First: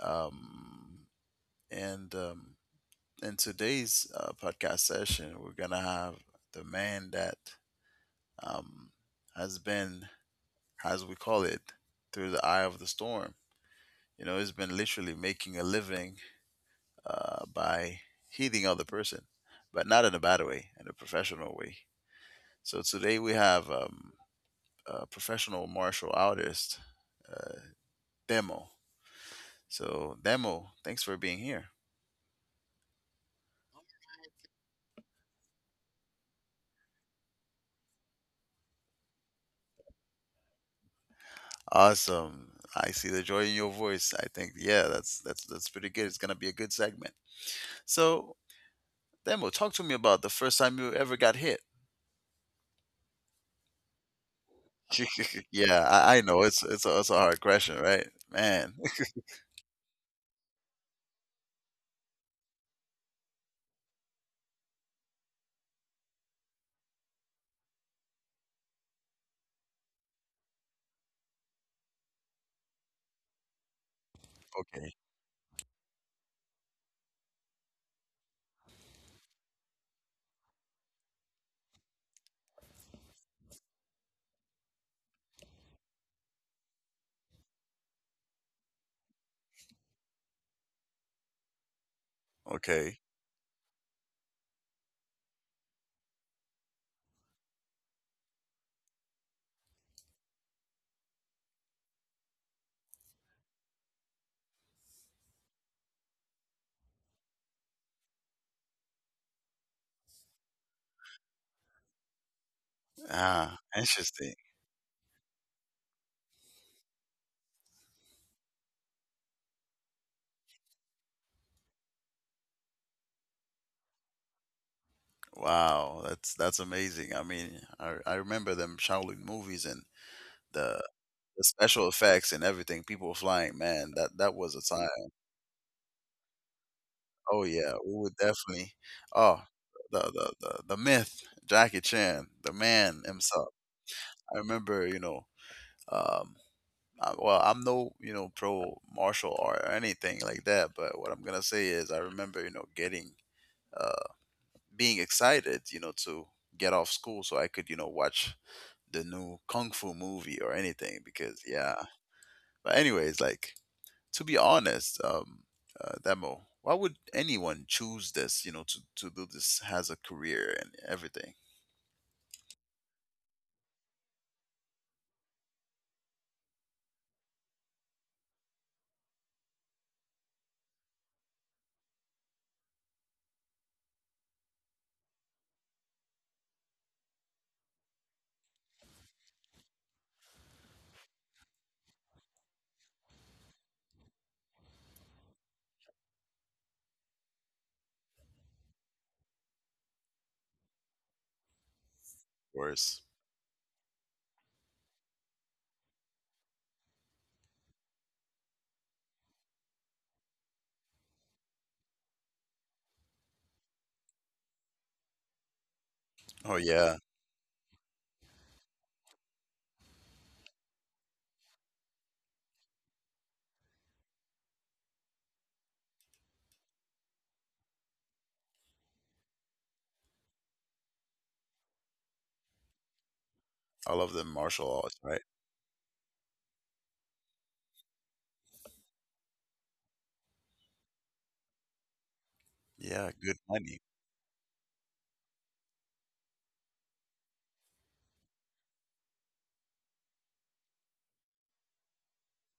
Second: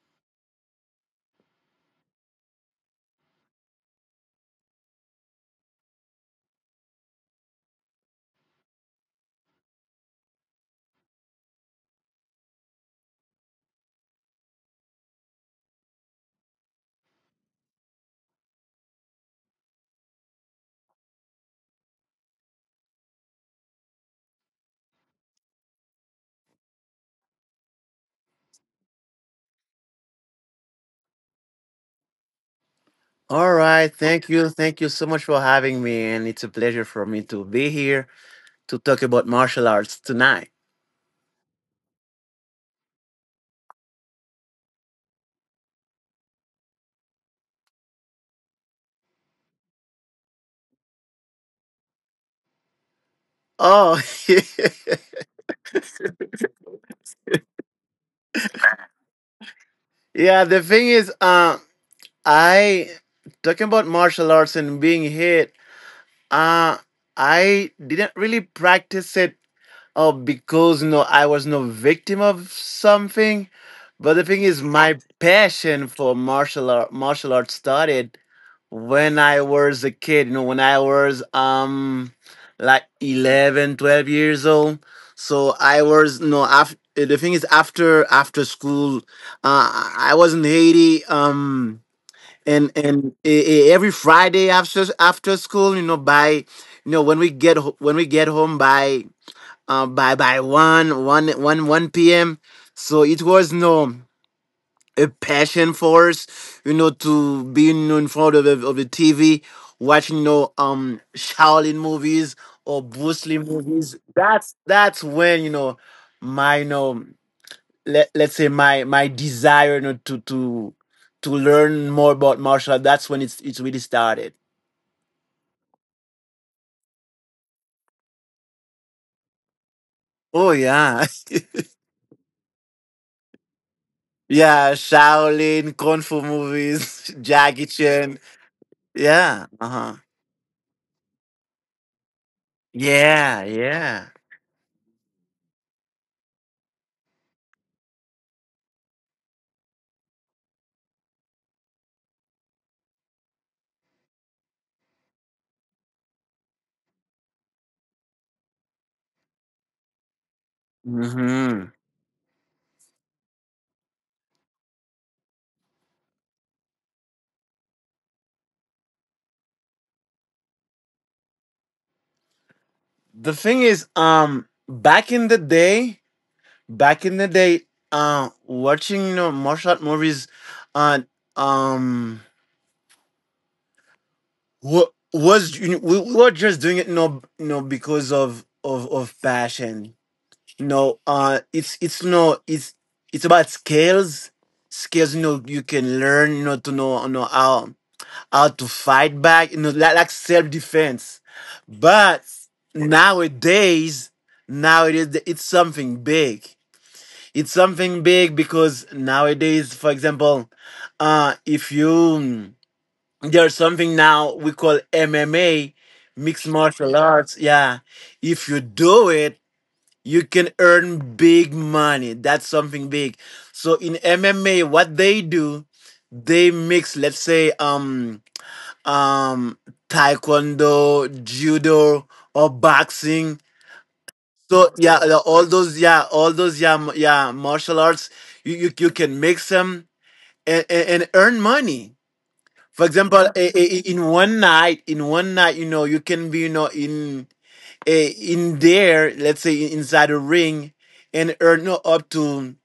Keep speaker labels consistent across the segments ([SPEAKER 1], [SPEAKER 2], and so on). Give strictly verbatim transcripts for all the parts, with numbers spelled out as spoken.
[SPEAKER 1] Um, and um, in today's uh, podcast session, we're gonna have the man that um, has been, as we call it, through the eye of the storm. You know, he's been literally making a living uh, by heeding other person, but not in a bad way, in a professional way. So today we have um, a professional martial artist uh, Demo. So, Demo, thanks for being here.
[SPEAKER 2] All right. Thank you. Thank you so much for having me. And it's a pleasure for me to be here to talk about martial arts tonight.
[SPEAKER 1] Awesome. I see the joy in your voice. I think yeah, that's that's that's pretty good. It's gonna be a good segment. So, Demo, talk to me about the first time you ever got hit.
[SPEAKER 2] Oh,
[SPEAKER 1] Yeah, I, I know it's it's a, it's a hard question, right? Man.
[SPEAKER 2] yeah. The thing is, uh, I, talking about martial arts and being hit, uh, I didn't really practice it uh, because no, I was no victim of something. But the thing is,
[SPEAKER 1] Okay.
[SPEAKER 2] my passion for martial art, martial arts started when I was a kid, you know, when I was um like eleven, twelve years old. So I was no, after the thing is, after after school, uh, I was in Haiti. Um, and
[SPEAKER 1] Okay.
[SPEAKER 2] and e- e- every Friday after after school, you know, by, you know, when we get ho- when we get home by uh by by one one one one p.m. So it was no a passion for us, you know, to be, you know, in front of the- of the T V, watching, you know, um, Shaolin movies or Bruce Lee
[SPEAKER 1] Ah,
[SPEAKER 2] movies.
[SPEAKER 1] interesting.
[SPEAKER 2] That's that's when, you know, my you know let let's say, my my desire, you know, to to to learn more about martial art. That's when it's it's really started.
[SPEAKER 1] Wow, that's that's amazing. I mean, I I remember them Shaolin movies and
[SPEAKER 2] Oh
[SPEAKER 1] the
[SPEAKER 2] yeah.
[SPEAKER 1] the special effects and everything. People flying, man. That that was
[SPEAKER 2] Yeah,
[SPEAKER 1] a time.
[SPEAKER 2] Shaolin, Kung Fu movies.
[SPEAKER 1] Oh
[SPEAKER 2] Jackie
[SPEAKER 1] yeah, we
[SPEAKER 2] Chan.
[SPEAKER 1] would definitely.
[SPEAKER 2] Yeah.
[SPEAKER 1] Oh,
[SPEAKER 2] Uh huh.
[SPEAKER 1] the the the, the myth, Jackie Chan, the man
[SPEAKER 2] Yeah,
[SPEAKER 1] himself.
[SPEAKER 2] yeah.
[SPEAKER 1] I remember, you know, um, I, well, I'm no, you know, pro martial art or anything like that, but what I'm gonna say is, I remember, you know, getting, uh, being excited, you know, to get off school so I could, you know, watch the new kung fu movie or anything because
[SPEAKER 2] Hmm.
[SPEAKER 1] yeah. But anyways, like to be honest, um, uh, Demo, why would anyone choose this, you know, to, to do this as a career and everything?
[SPEAKER 2] The thing is, um, back in the day, back in the day, uh, watching, you know, martial art movies. uh, um, wa- was you know, we we were just doing it, you know, you know, because of of of passion. You know, uh, it's it's no, it's it's about skills, skills. You know, you can learn, you know, to know, you know, how. how to fight back, you know, like, like self defense. But
[SPEAKER 1] Worse.
[SPEAKER 2] nowadays, nowadays it's something big. It's something big because nowadays, for example, uh, if you there's something now we call M M A, mixed
[SPEAKER 1] Oh,
[SPEAKER 2] martial
[SPEAKER 1] yeah.
[SPEAKER 2] arts. Yeah, if you do it, you can earn big money. That's something big. So in M M A, what they do, they mix. Let's say, um um taekwondo, judo, or boxing.
[SPEAKER 1] I love the
[SPEAKER 2] So
[SPEAKER 1] martial
[SPEAKER 2] yeah,
[SPEAKER 1] arts,
[SPEAKER 2] the-
[SPEAKER 1] right?
[SPEAKER 2] all those yeah all those yeah m- yeah martial arts, you you, you can mix them and, and, and earn money. For
[SPEAKER 1] Yeah,
[SPEAKER 2] example, i-
[SPEAKER 1] good
[SPEAKER 2] i- i-
[SPEAKER 1] money.
[SPEAKER 2] in one night, in one night you know, you can be, you know, in, eh, in there, let's say, in- inside a ring, and earn you up to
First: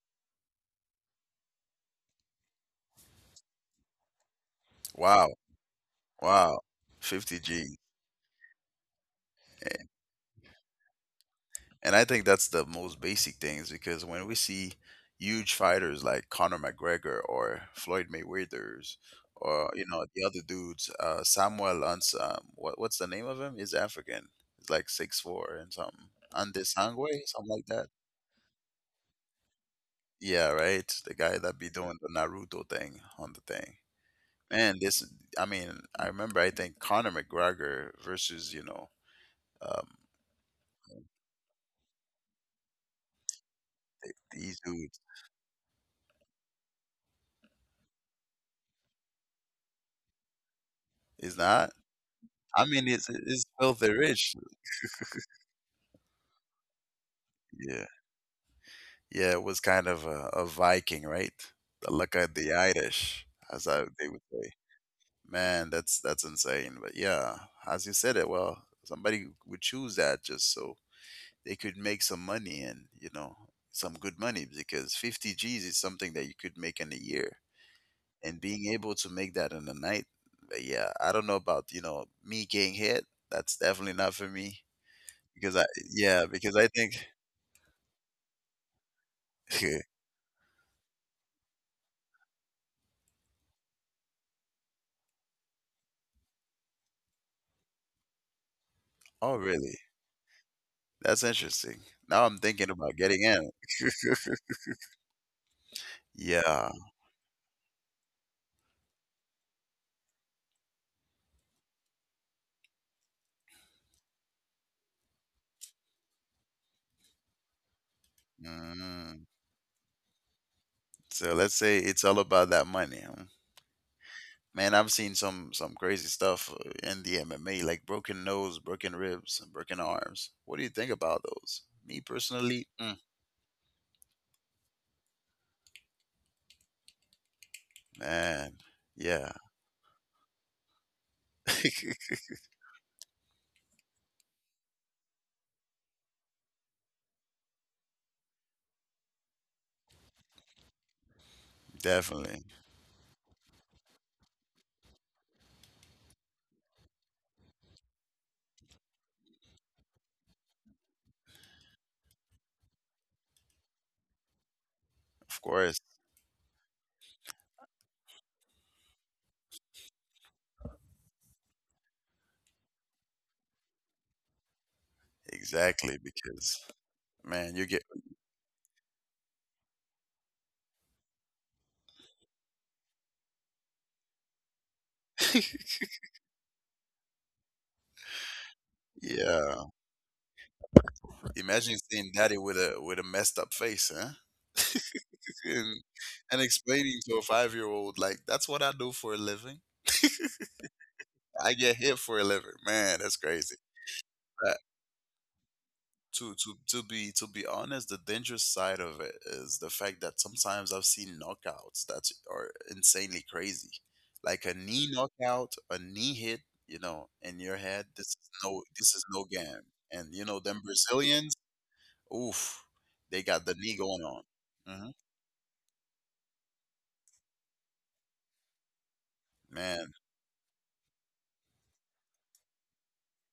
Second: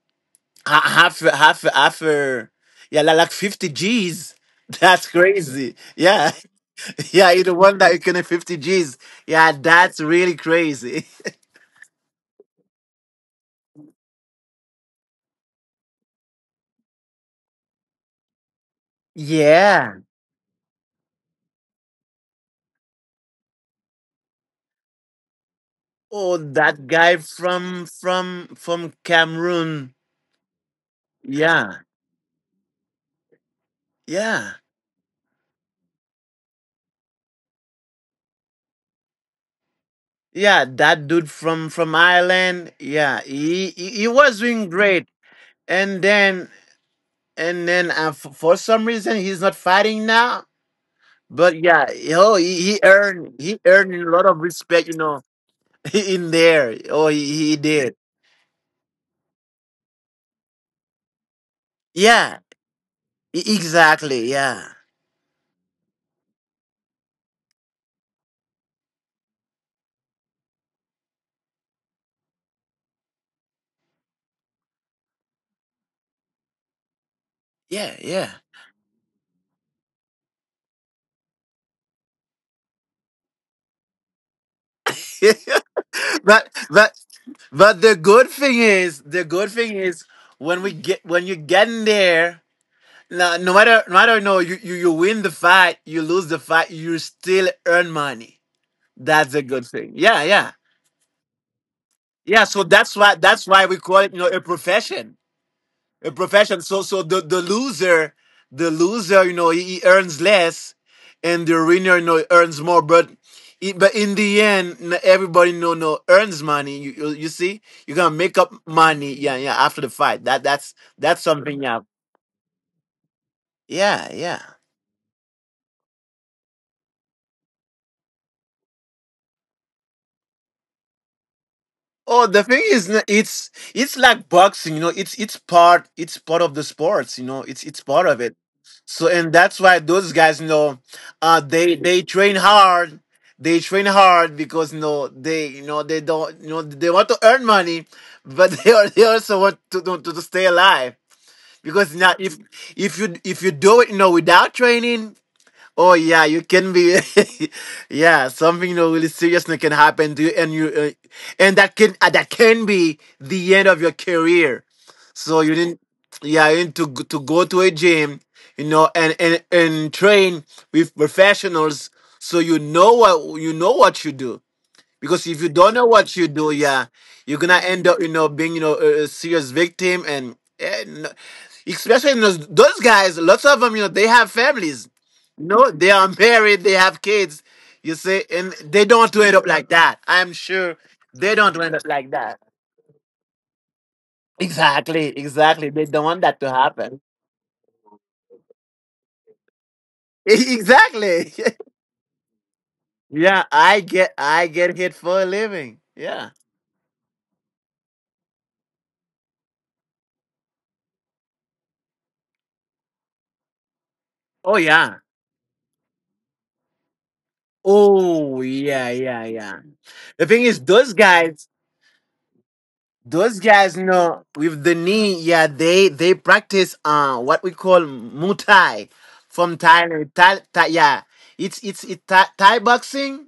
[SPEAKER 2] ha- half half half a- yeah like like fifty g's. That's
[SPEAKER 1] Wow.
[SPEAKER 2] crazy, yeah.
[SPEAKER 1] Wow.
[SPEAKER 2] Yeah,
[SPEAKER 1] fifty
[SPEAKER 2] you the
[SPEAKER 1] G.
[SPEAKER 2] one that you can fifty G's. Yeah, that's really crazy.
[SPEAKER 1] And I think that's the most basic things because when we see huge fighters like Conor McGregor or Floyd Mayweather's or you
[SPEAKER 2] Yeah.
[SPEAKER 1] know the other dudes, uh, Samuel Ans, um, what what's the name of him? He's African. He's like six four and something.
[SPEAKER 2] Oh, that
[SPEAKER 1] Andesangwe,
[SPEAKER 2] guy
[SPEAKER 1] something like that.
[SPEAKER 2] from from from Cameroon.
[SPEAKER 1] Yeah, right. The guy that be
[SPEAKER 2] Yeah.
[SPEAKER 1] doing the Naruto thing on the thing.
[SPEAKER 2] Yeah.
[SPEAKER 1] Man, this. I mean, I remember. I think Conor McGregor versus you know um,
[SPEAKER 2] Yeah, that dude from from Ireland. Yeah, he he, he
[SPEAKER 1] th-
[SPEAKER 2] was
[SPEAKER 1] these
[SPEAKER 2] doing
[SPEAKER 1] dudes
[SPEAKER 2] great. And then and then uh, f- for some reason he's not fighting now.
[SPEAKER 1] is
[SPEAKER 2] But
[SPEAKER 1] not.
[SPEAKER 2] yeah, oh, he,
[SPEAKER 1] I
[SPEAKER 2] he
[SPEAKER 1] mean, it's
[SPEAKER 2] earned
[SPEAKER 1] it's
[SPEAKER 2] he
[SPEAKER 1] filthy
[SPEAKER 2] earned a lot
[SPEAKER 1] rich.
[SPEAKER 2] of respect, you know. In there. Oh, he, he
[SPEAKER 1] Yeah.
[SPEAKER 2] did.
[SPEAKER 1] Yeah, it was kind of a, a Viking, right? The look at
[SPEAKER 2] Yeah,
[SPEAKER 1] the Irish,
[SPEAKER 2] e-
[SPEAKER 1] as I, they would
[SPEAKER 2] exactly.
[SPEAKER 1] say.
[SPEAKER 2] Yeah.
[SPEAKER 1] Man, that's that's insane. But yeah, as you said it, well, somebody would choose that just so they could make some money and you know some good money because fifty G's is something that you could make in a year,
[SPEAKER 2] Yeah, yeah.
[SPEAKER 1] and being able to make that in a night, uh, yeah, I don't know about you know me getting hit. That's definitely not for me, because I yeah,
[SPEAKER 2] but
[SPEAKER 1] because I think.
[SPEAKER 2] but but the good thing is, the good thing is when we get when you get in there, no no matter no matter no you, you you win the fight, you lose the fight, you still earn money.
[SPEAKER 1] Oh,
[SPEAKER 2] That's a good
[SPEAKER 1] really.
[SPEAKER 2] thing. Yeah, yeah.
[SPEAKER 1] That's interesting. Now I'm
[SPEAKER 2] Yeah, so
[SPEAKER 1] thinking about
[SPEAKER 2] that's why
[SPEAKER 1] getting in.
[SPEAKER 2] that's why we call it, you know, a profession. a profession.
[SPEAKER 1] Yeah.
[SPEAKER 2] So so the, the loser, the loser, you know, he, he earns less, and the winner, you know, earns more. But i- but in the end, n- everybody no no earns money. You, you you see, you're gonna make up money.
[SPEAKER 1] Mm.
[SPEAKER 2] Yeah, yeah. After the fight, that that's that's
[SPEAKER 1] So let's
[SPEAKER 2] something.
[SPEAKER 1] say
[SPEAKER 2] Yeah,
[SPEAKER 1] it's all about that money, huh?
[SPEAKER 2] yeah, yeah.
[SPEAKER 1] Man, I've seen some some crazy stuff uh, in the M M A, like broken nose, broken ribs, and broken arms. What do you think about those? Me
[SPEAKER 2] Oh, the
[SPEAKER 1] personally,
[SPEAKER 2] thing
[SPEAKER 1] mm,
[SPEAKER 2] is, n- it's it's like boxing, you know. It's it's part it's part of the sports, you know. It's it's part of it.
[SPEAKER 1] man,
[SPEAKER 2] So,
[SPEAKER 1] yeah,
[SPEAKER 2] and that's why those guys, you know, uh, they they train hard. They train hard because, you know, they, you know, they don't, you know, they want to earn money, but they are, they also want to, to to stay alive, because now, if
[SPEAKER 1] definitely,
[SPEAKER 2] if you if you do it, you know, without training. Oh yeah, you can be. Yeah, something, you know, really serious that can happen to you. And you, uh, and that can uh, that can be the end of your career.
[SPEAKER 1] of
[SPEAKER 2] So you
[SPEAKER 1] course,
[SPEAKER 2] didn't. Yeah, you need to, g- to go to a gym, you know, and and and train with professionals, so you know what, you know what you do. Because if you don't know
[SPEAKER 1] exactly,
[SPEAKER 2] what you do,
[SPEAKER 1] because
[SPEAKER 2] yeah, you're
[SPEAKER 1] man,
[SPEAKER 2] gonna
[SPEAKER 1] you get
[SPEAKER 2] end up, you know, being, you know, a, a serious victim, and, and especially in those, those guys, lots of them, you know, they have families. You know, they are married, they have kids. You see, and they don't want to end up
[SPEAKER 1] yeah.
[SPEAKER 2] like that. I'm sure they don't want to
[SPEAKER 1] Imagine
[SPEAKER 2] end up
[SPEAKER 1] seeing
[SPEAKER 2] like
[SPEAKER 1] Daddy
[SPEAKER 2] that.
[SPEAKER 1] with a with a messed up face, huh?
[SPEAKER 2] Exactly, exactly.
[SPEAKER 1] and
[SPEAKER 2] They don't want
[SPEAKER 1] and
[SPEAKER 2] that to
[SPEAKER 1] explaining
[SPEAKER 2] happen.
[SPEAKER 1] to a five year old like that's what I do for a living.
[SPEAKER 2] Exactly.
[SPEAKER 1] I get hit for a living. Man, that's
[SPEAKER 2] Yeah,
[SPEAKER 1] crazy.
[SPEAKER 2] I get, I
[SPEAKER 1] But
[SPEAKER 2] get hit for a living.
[SPEAKER 1] to
[SPEAKER 2] Yeah.
[SPEAKER 1] to to be to be honest, the dangerous side of it is the fact that sometimes I've seen knockouts that are insanely crazy, like a
[SPEAKER 2] Oh
[SPEAKER 1] knee
[SPEAKER 2] yeah.
[SPEAKER 1] knockout, a knee hit, you know, in your head. This is
[SPEAKER 2] Oh
[SPEAKER 1] no this
[SPEAKER 2] yeah,
[SPEAKER 1] is no
[SPEAKER 2] yeah,
[SPEAKER 1] game.
[SPEAKER 2] yeah.
[SPEAKER 1] And you
[SPEAKER 2] The
[SPEAKER 1] know
[SPEAKER 2] thing
[SPEAKER 1] them
[SPEAKER 2] is, those
[SPEAKER 1] Brazilians,
[SPEAKER 2] guys.
[SPEAKER 1] oof, they got
[SPEAKER 2] Those
[SPEAKER 1] the knee
[SPEAKER 2] guys, you
[SPEAKER 1] going on.
[SPEAKER 2] know, with the
[SPEAKER 1] Hmm.
[SPEAKER 2] knee, yeah, they they practice uh what we call Muay Thai from
[SPEAKER 1] Man,
[SPEAKER 2] Thailand. Thai, Thai, yeah, it's it's it, Thai, Thai boxing,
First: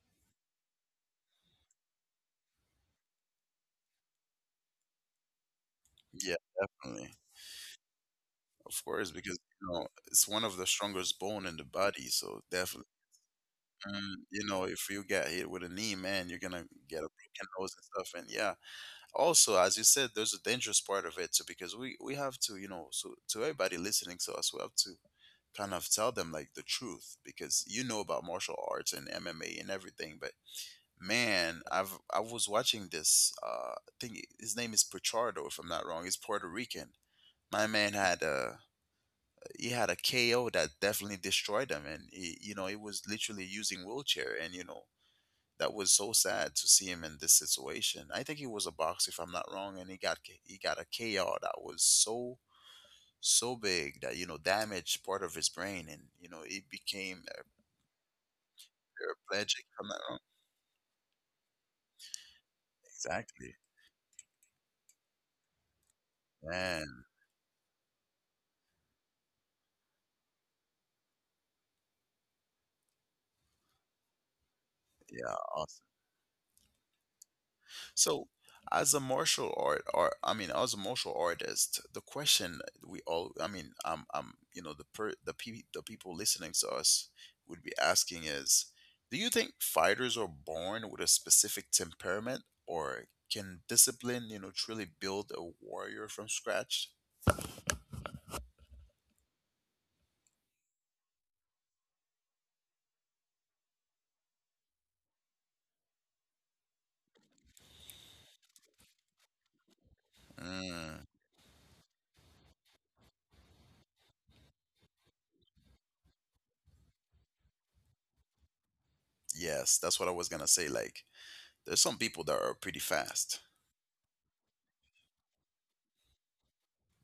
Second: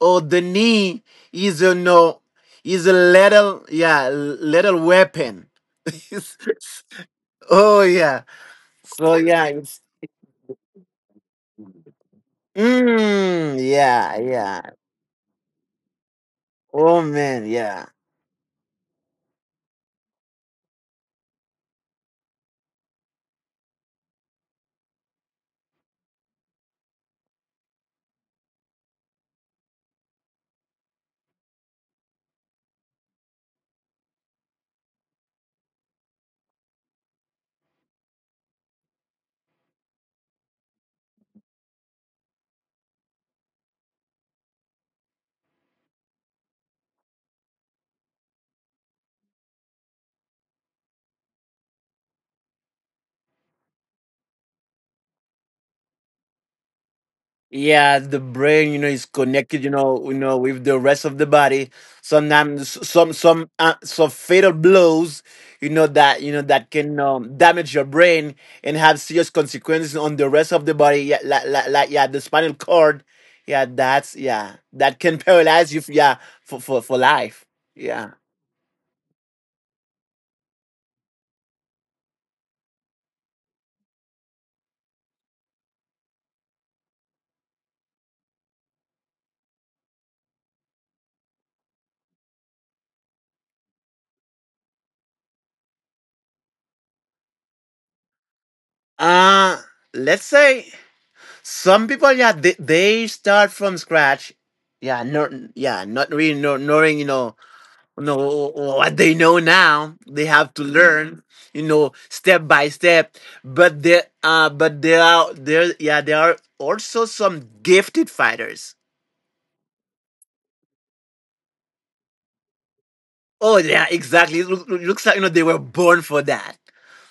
[SPEAKER 2] or the knee is, you know is a little, yeah, little weapon.
[SPEAKER 1] yeah, definitely.
[SPEAKER 2] Oh yeah,
[SPEAKER 1] Of course,
[SPEAKER 2] so
[SPEAKER 1] because
[SPEAKER 2] yeah,
[SPEAKER 1] you
[SPEAKER 2] it's
[SPEAKER 1] know it's one of the strongest bone in the body. So definitely,
[SPEAKER 2] mm,
[SPEAKER 1] mm,
[SPEAKER 2] yeah,
[SPEAKER 1] you know,
[SPEAKER 2] yeah.
[SPEAKER 1] if you get hit with a knee, man, you're gonna get
[SPEAKER 2] Oh
[SPEAKER 1] a broken
[SPEAKER 2] man,
[SPEAKER 1] nose and
[SPEAKER 2] yeah.
[SPEAKER 1] stuff. And yeah, also as you said, there's a dangerous part of it too, because we we have to, you know, so to everybody listening to us, we have to kind of tell them like the truth because you know about martial arts and M M A and everything, but man, I've I was watching this uh thing. His name is Pichardo if I'm not wrong. He's Puerto Rican. My man had a he had a K O that definitely destroyed him, and he, you know he was literally using wheelchair, and you know that was so sad to see him in this situation. I think he was a boxer, if I'm not wrong, and he got K- he got a K O that was so so big that you know damaged part of his brain, and you know he became a
[SPEAKER 2] Yeah, the brain, you know, is connected,
[SPEAKER 1] paraplegic.
[SPEAKER 2] you
[SPEAKER 1] If I'm not
[SPEAKER 2] know, you
[SPEAKER 1] wrong,
[SPEAKER 2] know, with the rest of the body. Sometimes, some, some,
[SPEAKER 1] exactly,
[SPEAKER 2] uh, some fatal blows, you know, that, you know, that can
[SPEAKER 1] man.
[SPEAKER 2] um, damage your brain and have serious consequences on the rest of the body. Yeah, like, like, like, yeah, the spinal cord. Yeah, that's, yeah, that can
[SPEAKER 1] Yeah.
[SPEAKER 2] paralyze you. Yeah, for for for life. Yeah.
[SPEAKER 1] So, as a martial art, or I mean, as a martial artist, the question we all, I mean, um, um, you know, the per, the pe- the people listening to us would be asking is, do you think fighters are born with a specific temperament, or can discipline, you know, truly build a warrior from scratch?
[SPEAKER 2] Uh let's say some people, yeah, they they start from scratch. Yeah, no, yeah, not really, no, knowing, you know. No, what they know now, they have to
[SPEAKER 1] Mm,
[SPEAKER 2] learn, you know, step by step. But there, uh, but there are there, yeah, there are also some gifted fighters.
[SPEAKER 1] yes, that's what I was gonna say. Like, there's some people that are pretty fast.
[SPEAKER 2] Oh yeah, exactly. It loo- looks like, you know, they were born for that.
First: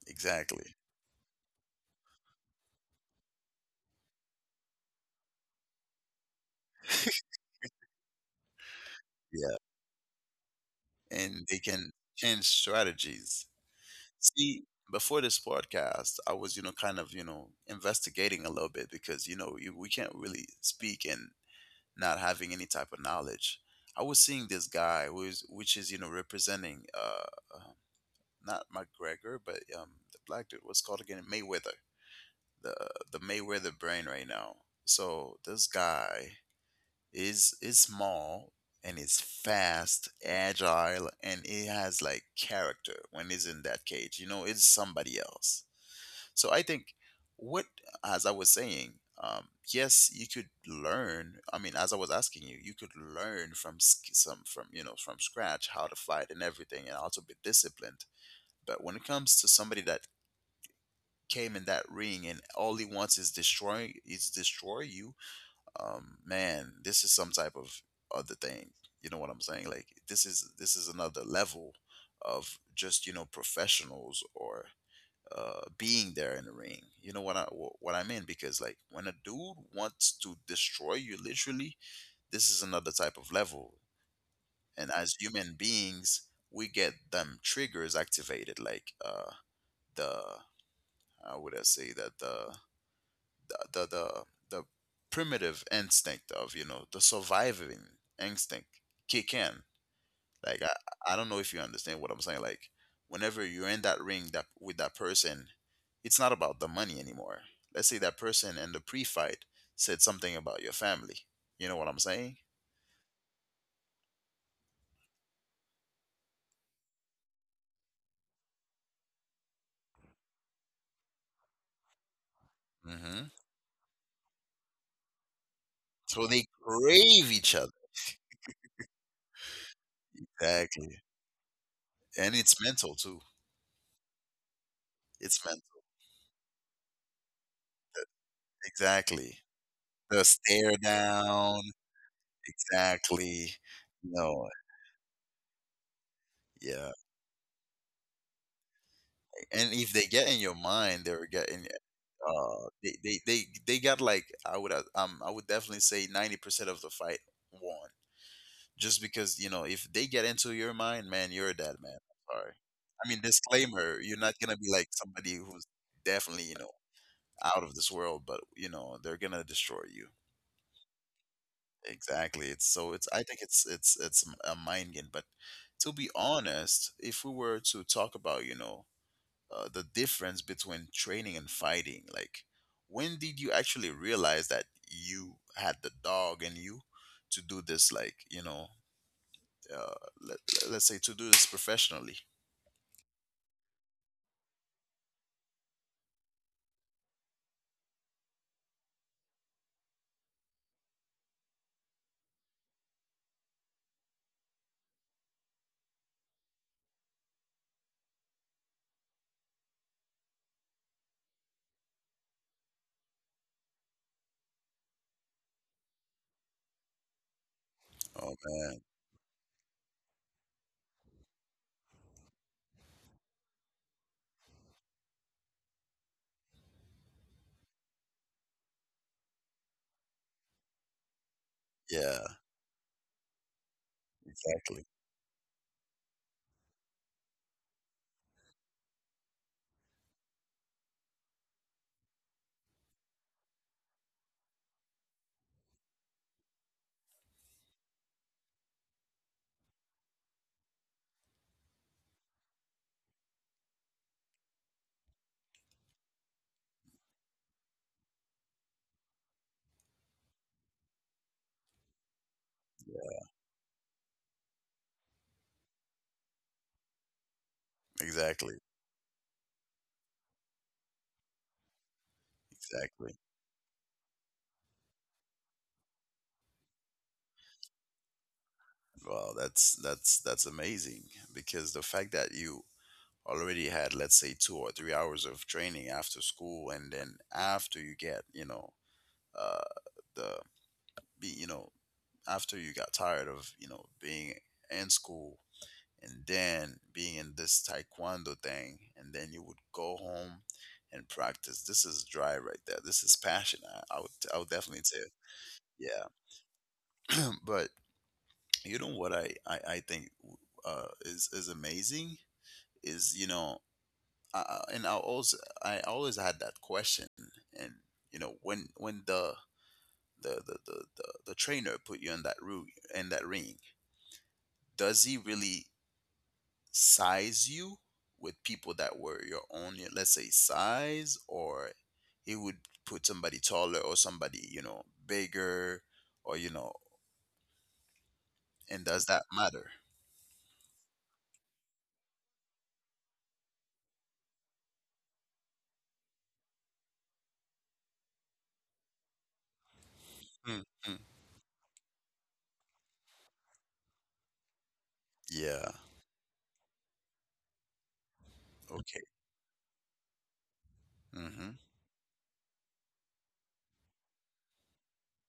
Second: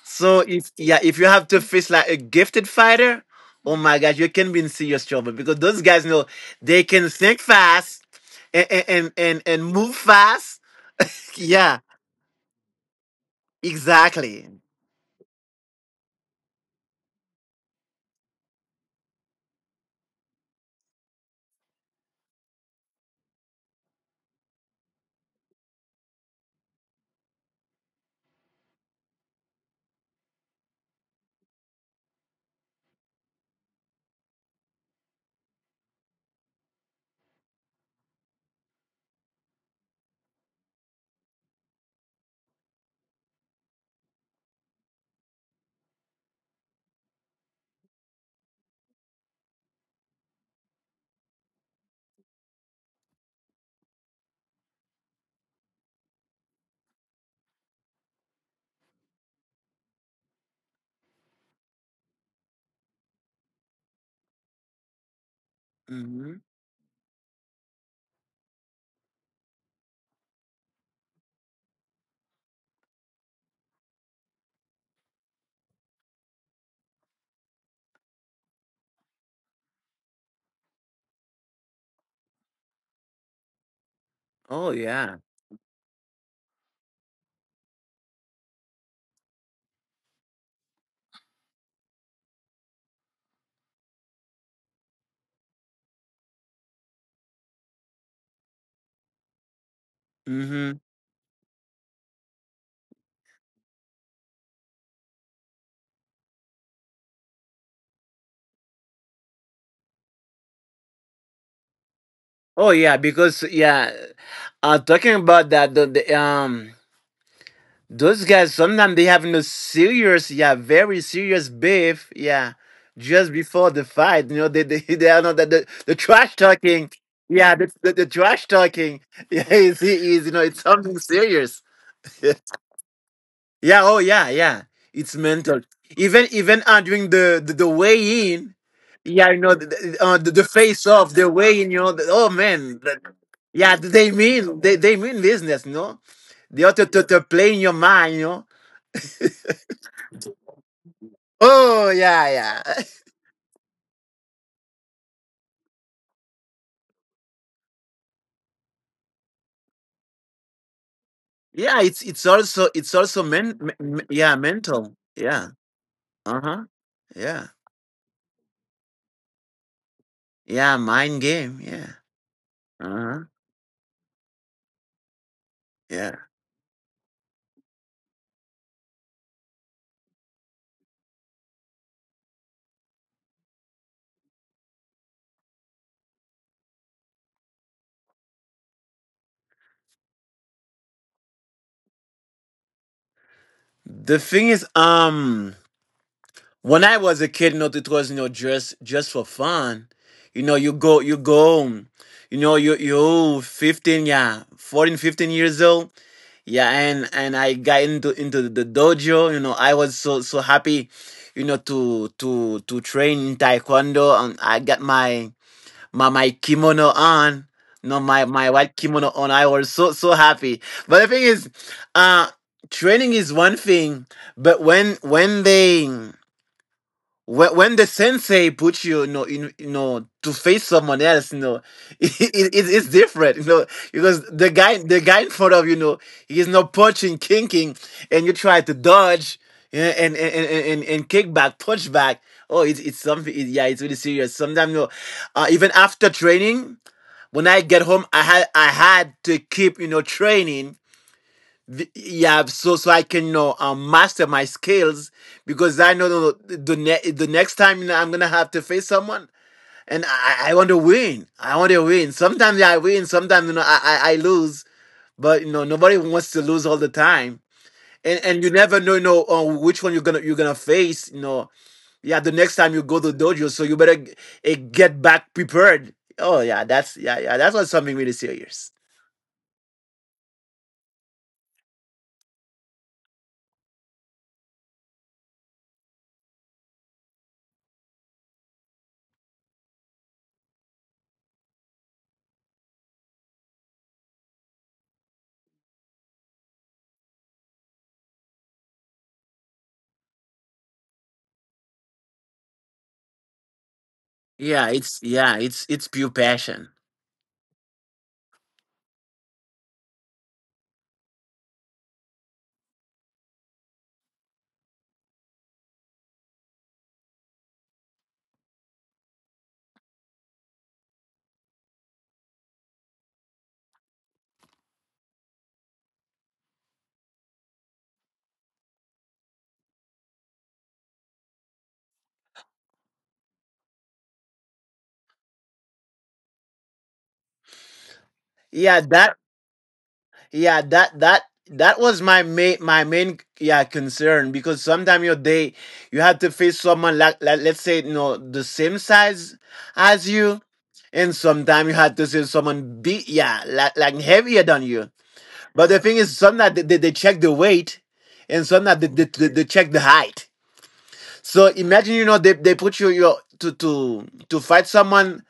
[SPEAKER 2] So if
[SPEAKER 1] Exactly.
[SPEAKER 2] yeah, if you have to face, like, a gifted fighter, oh my gosh, you can be in serious trouble, because those guys know, they can think fast, and and and
[SPEAKER 1] Yeah,
[SPEAKER 2] and move fast.
[SPEAKER 1] and they
[SPEAKER 2] Yeah,
[SPEAKER 1] can change strategies.
[SPEAKER 2] exactly.
[SPEAKER 1] See, before this podcast, I was, you know, kind of, you know, investigating a little bit because, you know, you, we can't really speak and not having any type of knowledge. I was seeing this guy who is, which is, you know, representing, uh, um, not McGregor, but um, the black dude. What's called again? Mayweather. The the Mayweather brain right now. So this guy is is small and is fast, agile, and it has like character when he's in that cage. You know, it's somebody else, so I think what, as I was saying, um, yes, you could learn. I mean, as I was asking you, you could learn from sk- some from you know from scratch how to fight and everything, and also be disciplined. But when it comes to somebody that came in that ring and all he wants is destroy is destroy you, um,
[SPEAKER 2] Hmm.
[SPEAKER 1] man, this is some type of other thing. You know what I'm saying? Like this is this is another level of just you know professionals or uh, being there in the ring. You know what I wh- what I mean? Because like when a dude wants to destroy you, literally, this is another type of level.
[SPEAKER 2] Oh
[SPEAKER 1] And
[SPEAKER 2] yeah.
[SPEAKER 1] as human beings, we get them triggers activated, like uh, the how would I say that, the the the the, the primitive instinct of you know the surviving instinct kick in. Like I, I don't know if you understand what I'm saying. Like whenever you're in that ring that with that person, it's not about the money anymore. Let's say that person in the pre-fight said something about your family. You know what I'm saying?
[SPEAKER 2] Oh yeah, because yeah, uh, talking about that, the, the um, those guys sometimes, they have no serious, yeah, very serious beef, yeah, just
[SPEAKER 1] Hmm.
[SPEAKER 2] before the fight, you know. They they, they are not that, the, the
[SPEAKER 1] So
[SPEAKER 2] trash
[SPEAKER 1] they
[SPEAKER 2] talking,
[SPEAKER 1] crave
[SPEAKER 2] yeah,
[SPEAKER 1] each
[SPEAKER 2] the,
[SPEAKER 1] other.
[SPEAKER 2] the, the trash talking, yeah, is is, you know, it's something
[SPEAKER 1] Exactly.
[SPEAKER 2] serious.
[SPEAKER 1] And it's mental too.
[SPEAKER 2] Yeah, oh yeah, yeah. It's
[SPEAKER 1] It's
[SPEAKER 2] mental.
[SPEAKER 1] mental.
[SPEAKER 2] Even even uh, during the the, the weigh in, yeah, you
[SPEAKER 1] Exactly.
[SPEAKER 2] know, the, the, uh,
[SPEAKER 1] The
[SPEAKER 2] the, the
[SPEAKER 1] stare
[SPEAKER 2] face off, the weigh
[SPEAKER 1] down.
[SPEAKER 2] in, you know, the, oh man, the,
[SPEAKER 1] Exactly.
[SPEAKER 2] yeah, they
[SPEAKER 1] No.
[SPEAKER 2] mean they, they mean business, you know. They ought to,
[SPEAKER 1] Yeah.
[SPEAKER 2] to, to play in your mind, you know.
[SPEAKER 1] And if they get in your mind, they're getting
[SPEAKER 2] Oh yeah,
[SPEAKER 1] uh
[SPEAKER 2] yeah,
[SPEAKER 1] they they they, they got, like I would uh, um I would definitely say ninety percent of the fight won just because you know if they get into your mind, man, you're a
[SPEAKER 2] yeah.
[SPEAKER 1] dead
[SPEAKER 2] It's
[SPEAKER 1] man.
[SPEAKER 2] it's
[SPEAKER 1] Sorry,
[SPEAKER 2] also it's
[SPEAKER 1] I
[SPEAKER 2] also
[SPEAKER 1] mean
[SPEAKER 2] men, me- me-
[SPEAKER 1] disclaimer, you're
[SPEAKER 2] yeah
[SPEAKER 1] not gonna be like
[SPEAKER 2] mental,
[SPEAKER 1] somebody
[SPEAKER 2] yeah.
[SPEAKER 1] who's
[SPEAKER 2] Uh
[SPEAKER 1] definitely you
[SPEAKER 2] huh,
[SPEAKER 1] know
[SPEAKER 2] yeah,
[SPEAKER 1] out of this world, but you know they're gonna destroy you.
[SPEAKER 2] yeah, mind game, yeah.
[SPEAKER 1] Exactly. It's
[SPEAKER 2] Uh
[SPEAKER 1] so, it's,
[SPEAKER 2] huh,
[SPEAKER 1] I think, it's it's it's a mind game, but to be
[SPEAKER 2] yeah.
[SPEAKER 1] honest, if we were to talk about you know uh, the difference between training and fighting. Like, when did you actually realize that you had the dog in you to do this? Like, you know, uh, let, let's say to do this professionally.
[SPEAKER 2] The thing is, um. When I was a kid, you know, it was, you know, just just for fun. You know, you go you go, um, you know, you you fifteen, yeah, fourteen, fifteen years old. Yeah, and and I got into into the dojo. You know, I was so so happy, you know, to to to train in taekwondo, and I got my my my kimono on. You know, my
[SPEAKER 1] Oh
[SPEAKER 2] my white
[SPEAKER 1] man,
[SPEAKER 2] kimono on. I was so so happy. But the thing is, uh, training is one thing, but when when they when, when the sensei puts you, you know, in, you know, to face someone else, you know, it,
[SPEAKER 1] yeah,
[SPEAKER 2] it, it's different, you know, because the guy,
[SPEAKER 1] exactly,
[SPEAKER 2] the guy in front of you, you know, he's not punching, kinking, and you try to dodge, yeah, and, and, and, and, and kick back, punch back. Oh, it's, it's something. It, yeah, it's really serious. Sometimes, you know, uh, even after training, when I get home, I had, I had to keep, you know, training the- yeah, so so I can, you know, um, master my skills because I know the, the, ne- the next time, you know, I'm gonna have to face someone. And i i want to win. I want to win. Sometimes I win, sometimes, you know, i i, I lose. But you know, nobody wants to lose all the time. And and you
[SPEAKER 1] exactly,
[SPEAKER 2] never know, you know, uh, which one you're gonna you're gonna face, you know. Yeah, the next time you go to
[SPEAKER 1] exactly.
[SPEAKER 2] dojo, so you better g- eh, get back prepared. Oh yeah, that's, yeah, yeah, that's what's something really serious.
[SPEAKER 1] Wow, that's that's that's amazing because the fact that you already had, let's say, two or three hours of training after school, and then after you get, you know, uh, the be- you know after you got tired of you know being in school and then being in this taekwondo thing and then you would go home and practice. This is dry right there, this is passion. I, I would i would
[SPEAKER 2] Yeah,
[SPEAKER 1] definitely
[SPEAKER 2] it's,
[SPEAKER 1] say it.
[SPEAKER 2] yeah, it's it's
[SPEAKER 1] Yeah.
[SPEAKER 2] pure passion.
[SPEAKER 1] But you know what i i, I think uh is is amazing is, you know I, I- and I also I always had that question. And you know when when the the the the, the, the trainer put you in that room in that ring, does he really size you with people that were your own, y- let's say size, or it would put somebody taller or somebody, you know, bigger, or, you know,
[SPEAKER 2] Yeah,
[SPEAKER 1] and does
[SPEAKER 2] that
[SPEAKER 1] that matter?
[SPEAKER 2] yeah that that that was my main my main yeah concern because sometimes your day you have to face someone like, like, let's say, you know, the same size as you.
[SPEAKER 1] Mm, mm.
[SPEAKER 2] And sometimes you have to see someone big, yeah, like, like heavier than you. But
[SPEAKER 1] Yeah.
[SPEAKER 2] the thing is, sometimes they, they, they check the weight, and sometimes they,
[SPEAKER 1] Okay.
[SPEAKER 2] they, they, they check the height. So
[SPEAKER 1] Hmm.
[SPEAKER 2] imagine, you know, they, they put you your to to to fight someone,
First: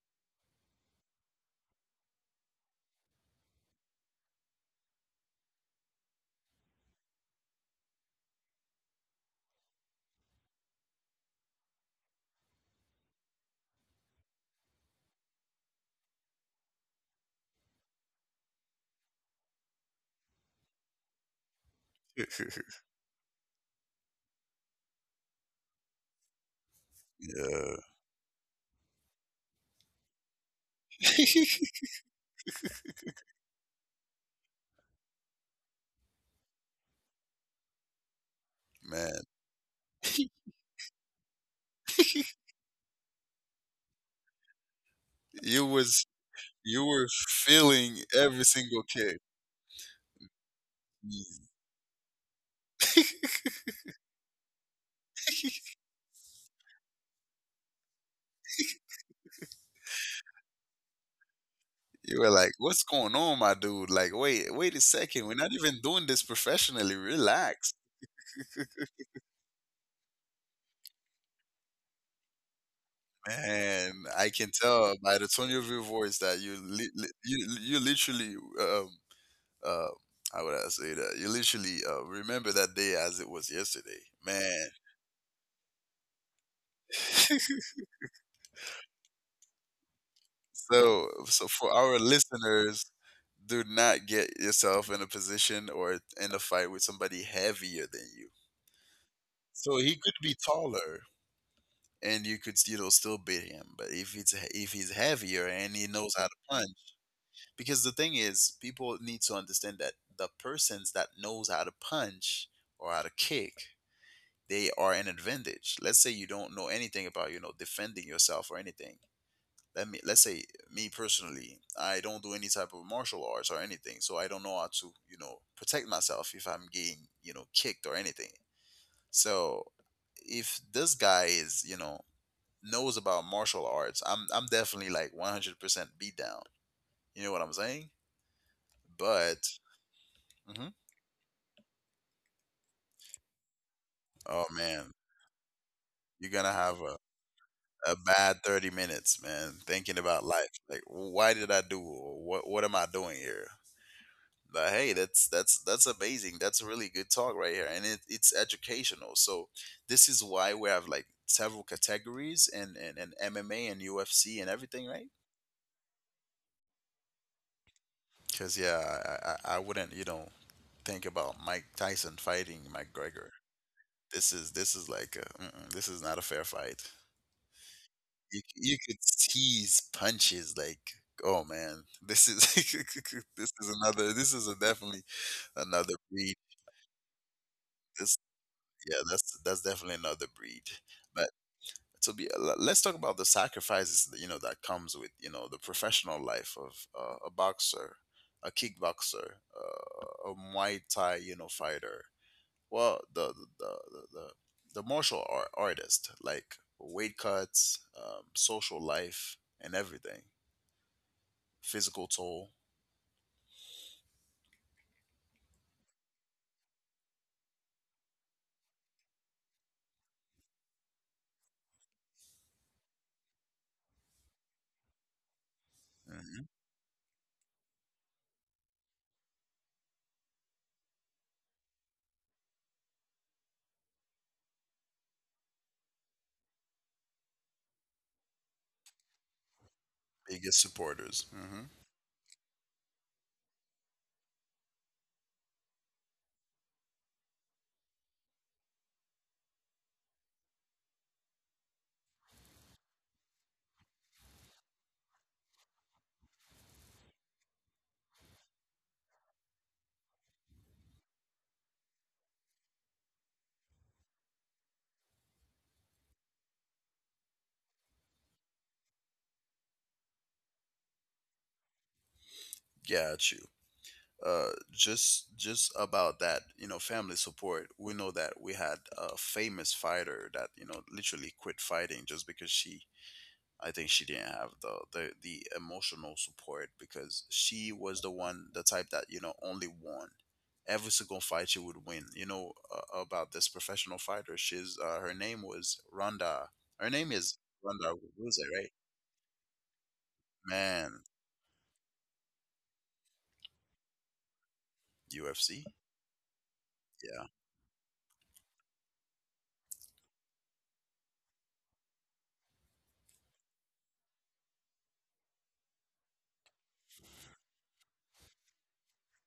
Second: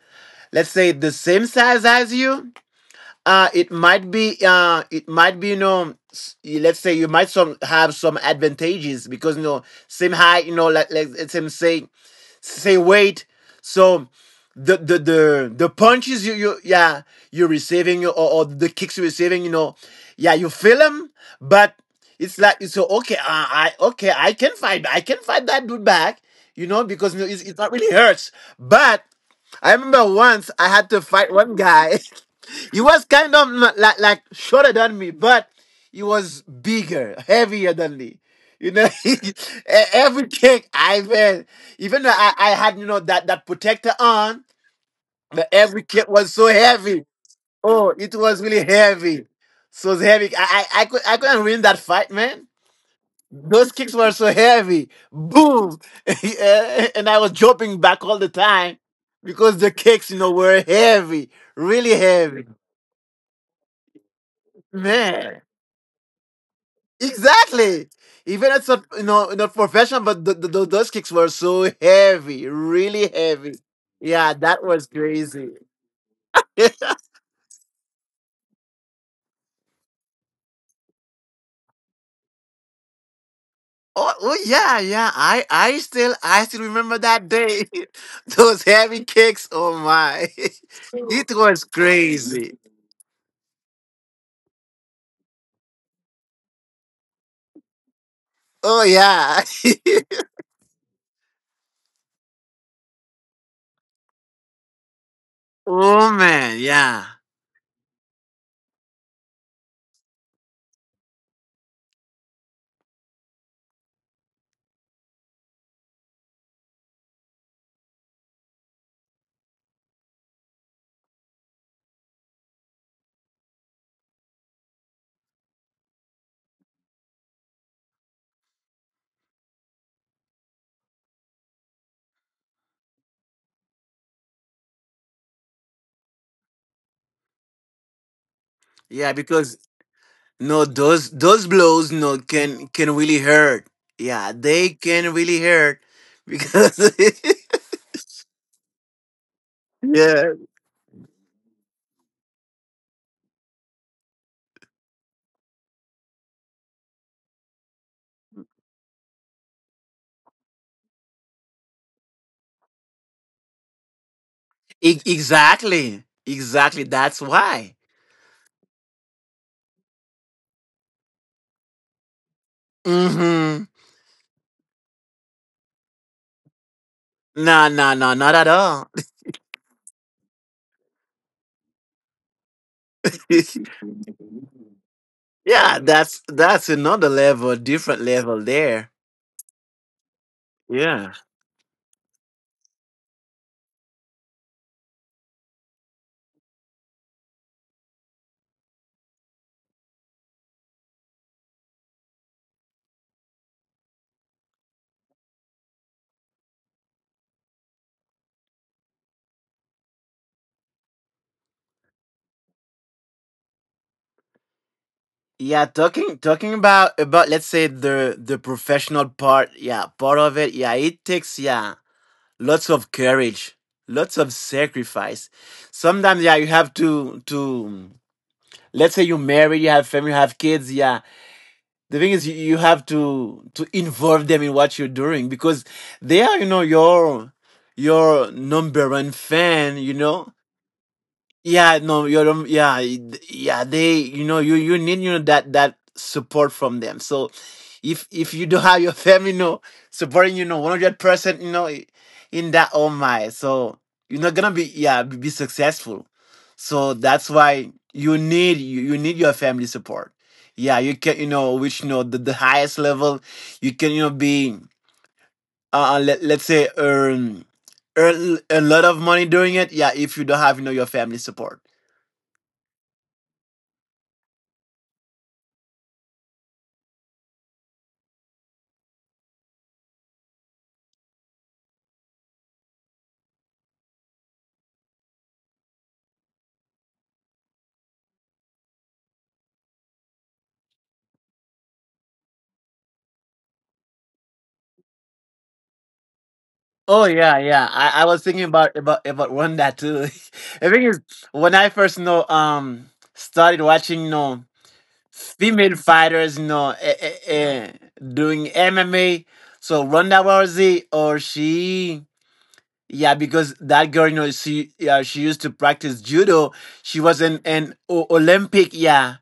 [SPEAKER 2] let's say the same size as you. Uh it might be, uh it might be, you know, let's say, you might some have some advantages because, you know, same height, you know, like, like it's him say, say weight. So the the the the punches you you yeah you're receiving, or, or the kicks you're receiving, you know, yeah, you feel them. But it's like, so, okay, uh, I okay, I can fight I can fight that dude back, you know, because, you know, it's, it's
[SPEAKER 1] Yeah.
[SPEAKER 2] not really hurts. But I remember once I had to fight one guy. He was kind of like like shorter than me, but he was bigger, heavier than me. You know, e-
[SPEAKER 1] Man,
[SPEAKER 2] every kick I made, even though I, I had, you know, that that protector on, but
[SPEAKER 1] you
[SPEAKER 2] every
[SPEAKER 1] was
[SPEAKER 2] kick was so
[SPEAKER 1] you
[SPEAKER 2] heavy.
[SPEAKER 1] were
[SPEAKER 2] Oh,
[SPEAKER 1] feeling
[SPEAKER 2] it was
[SPEAKER 1] every
[SPEAKER 2] really
[SPEAKER 1] single kick.
[SPEAKER 2] heavy, so heavy. I I, I could I couldn't
[SPEAKER 1] Mm.
[SPEAKER 2] win that fight, man. Those kicks were so heavy, boom, and I was jumping back all the time because the kicks, you know, were heavy, really
[SPEAKER 1] You were
[SPEAKER 2] heavy,
[SPEAKER 1] like, "What's going on, my dude? Like, wait, wait a second. We're
[SPEAKER 2] man.
[SPEAKER 1] not even doing this professionally." Relax."
[SPEAKER 2] Exactly. Even it's a, you know, not professional, but the, the, tho- those kicks were so heavy, really heavy.
[SPEAKER 1] Man, I
[SPEAKER 2] Yeah,
[SPEAKER 1] can
[SPEAKER 2] that was
[SPEAKER 1] tell by the
[SPEAKER 2] crazy.
[SPEAKER 1] tone of your voice that you
[SPEAKER 2] Oh,
[SPEAKER 1] li li you you literally um uh how would I say that? You literally uh, remember that day as it was yesterday.
[SPEAKER 2] oh
[SPEAKER 1] Man.
[SPEAKER 2] yeah, yeah. I I still I still remember that day. Those heavy kicks. Oh my,
[SPEAKER 1] So
[SPEAKER 2] it
[SPEAKER 1] so
[SPEAKER 2] was
[SPEAKER 1] for our
[SPEAKER 2] crazy.
[SPEAKER 1] listeners, do not get yourself in a position or in a fight with somebody heavier than you.
[SPEAKER 2] Oh yeah.
[SPEAKER 1] So he could be taller and you could, you know, still beat him, but if it's if he's heavier and he knows
[SPEAKER 2] Oh
[SPEAKER 1] how to
[SPEAKER 2] man,
[SPEAKER 1] punch.
[SPEAKER 2] yeah,
[SPEAKER 1] Because the thing is, people need to understand that the persons that knows how to punch or how to kick, they are an advantage. Let's say you don't know anything about, you know, defending yourself or anything. Let me let's say me personally, I don't do any type of martial arts or anything, so I don't know how to, you know, protect myself if I'm getting, you know, kicked or anything. So if this guy is, you know, knows about martial arts, i'm i'm definitely like one hundred percent beat down, you know what I'm saying?
[SPEAKER 2] yeah.
[SPEAKER 1] But
[SPEAKER 2] Because no,
[SPEAKER 1] mhm.
[SPEAKER 2] those those blows no can can really hurt. Yeah,
[SPEAKER 1] Oh
[SPEAKER 2] they
[SPEAKER 1] man,
[SPEAKER 2] can really hurt
[SPEAKER 1] you're gonna have
[SPEAKER 2] because.
[SPEAKER 1] a, a bad thirty minutes, man, thinking about
[SPEAKER 2] Yeah.
[SPEAKER 1] life. Like, why did I do? What what am I doing here? But hey, that's that's that's amazing. That's a really good talk right here, and it, it's educational. So this is why we have like several categories and and, and M M A and U F C and everything, right?
[SPEAKER 2] E- exactly. Exactly. That's why.
[SPEAKER 1] Because yeah, I, I I wouldn't, you know, think about Mike Tyson fighting McGregor.
[SPEAKER 2] Mm-hmm.
[SPEAKER 1] This is this is like a, mm-mm, this is not a fair fight.
[SPEAKER 2] No, no, no, not
[SPEAKER 1] You
[SPEAKER 2] at
[SPEAKER 1] you
[SPEAKER 2] all.
[SPEAKER 1] could tease punches like, "Oh, man, this is this is another, this is a definitely
[SPEAKER 2] Yeah,
[SPEAKER 1] another
[SPEAKER 2] that's
[SPEAKER 1] breed."
[SPEAKER 2] that's another level, different
[SPEAKER 1] This,
[SPEAKER 2] level there.
[SPEAKER 1] yeah, that's that's definitely another breed.
[SPEAKER 2] Yeah.
[SPEAKER 1] But to be le- let's talk about the sacrifices that, you know, that comes with, you know, the professional life of uh, a boxer, a kickboxer, uh, a Muay Thai, you know, fighter. Well, the the the, the the the martial art artist, like weight cuts, um, social life, and everything. Physical toll.
[SPEAKER 2] Yeah, talking talking about about let's say the the professional part, yeah, part of it, yeah, it takes, yeah, lots of courage, lots of sacrifice. Sometimes, yeah,
[SPEAKER 1] Mhm.
[SPEAKER 2] you have to to let's say, you marry, you have family, you have kids, yeah. The thing is, you, you have to to involve them in what you're doing because they are, you know, your your number one fan, you know.
[SPEAKER 1] Biggest supporters. Hmm.
[SPEAKER 2] Yeah, no, you're um, yeah, yeah. They, you know, you you need, you know, that that support from them. So, if if you don't have your family, you know, supporting, you know, one hundred percent, you know, in that, oh my, so you're not gonna be, yeah, be, be successful. So that's why you need, you, you need your family support. Yeah, you can, you know, which, you know, the, the highest level you can, you know, be uh, uh, let, let's say earn, earn a lot of money doing it, yeah, if you don't have, you know, your family support.
[SPEAKER 1] Got you. Uh, just just about that, you know, family support. We know that we had a famous fighter that, you know, literally quit fighting just because she. I think she didn't have the, the the emotional support, because she was the one, the type that, you know, only won. Every single fight she would win. You know, uh, about this professional fighter. She's, uh, her name was Ronda. Her
[SPEAKER 2] Oh
[SPEAKER 1] name is
[SPEAKER 2] yeah, yeah.
[SPEAKER 1] Ronda
[SPEAKER 2] I, I was thinking
[SPEAKER 1] Rousey, right?
[SPEAKER 2] about about about one that too. The thing
[SPEAKER 1] Man,
[SPEAKER 2] is, when I first, you know, um started watching, you know,
[SPEAKER 1] U F C?
[SPEAKER 2] female fighters, you know, eh, eh,
[SPEAKER 1] Yeah.
[SPEAKER 2] eh, doing M M A. So Ronda Rousey, or she, yeah, because that girl, you know, she, yeah, she used to practice judo. She was an an o- Olympic, yeah,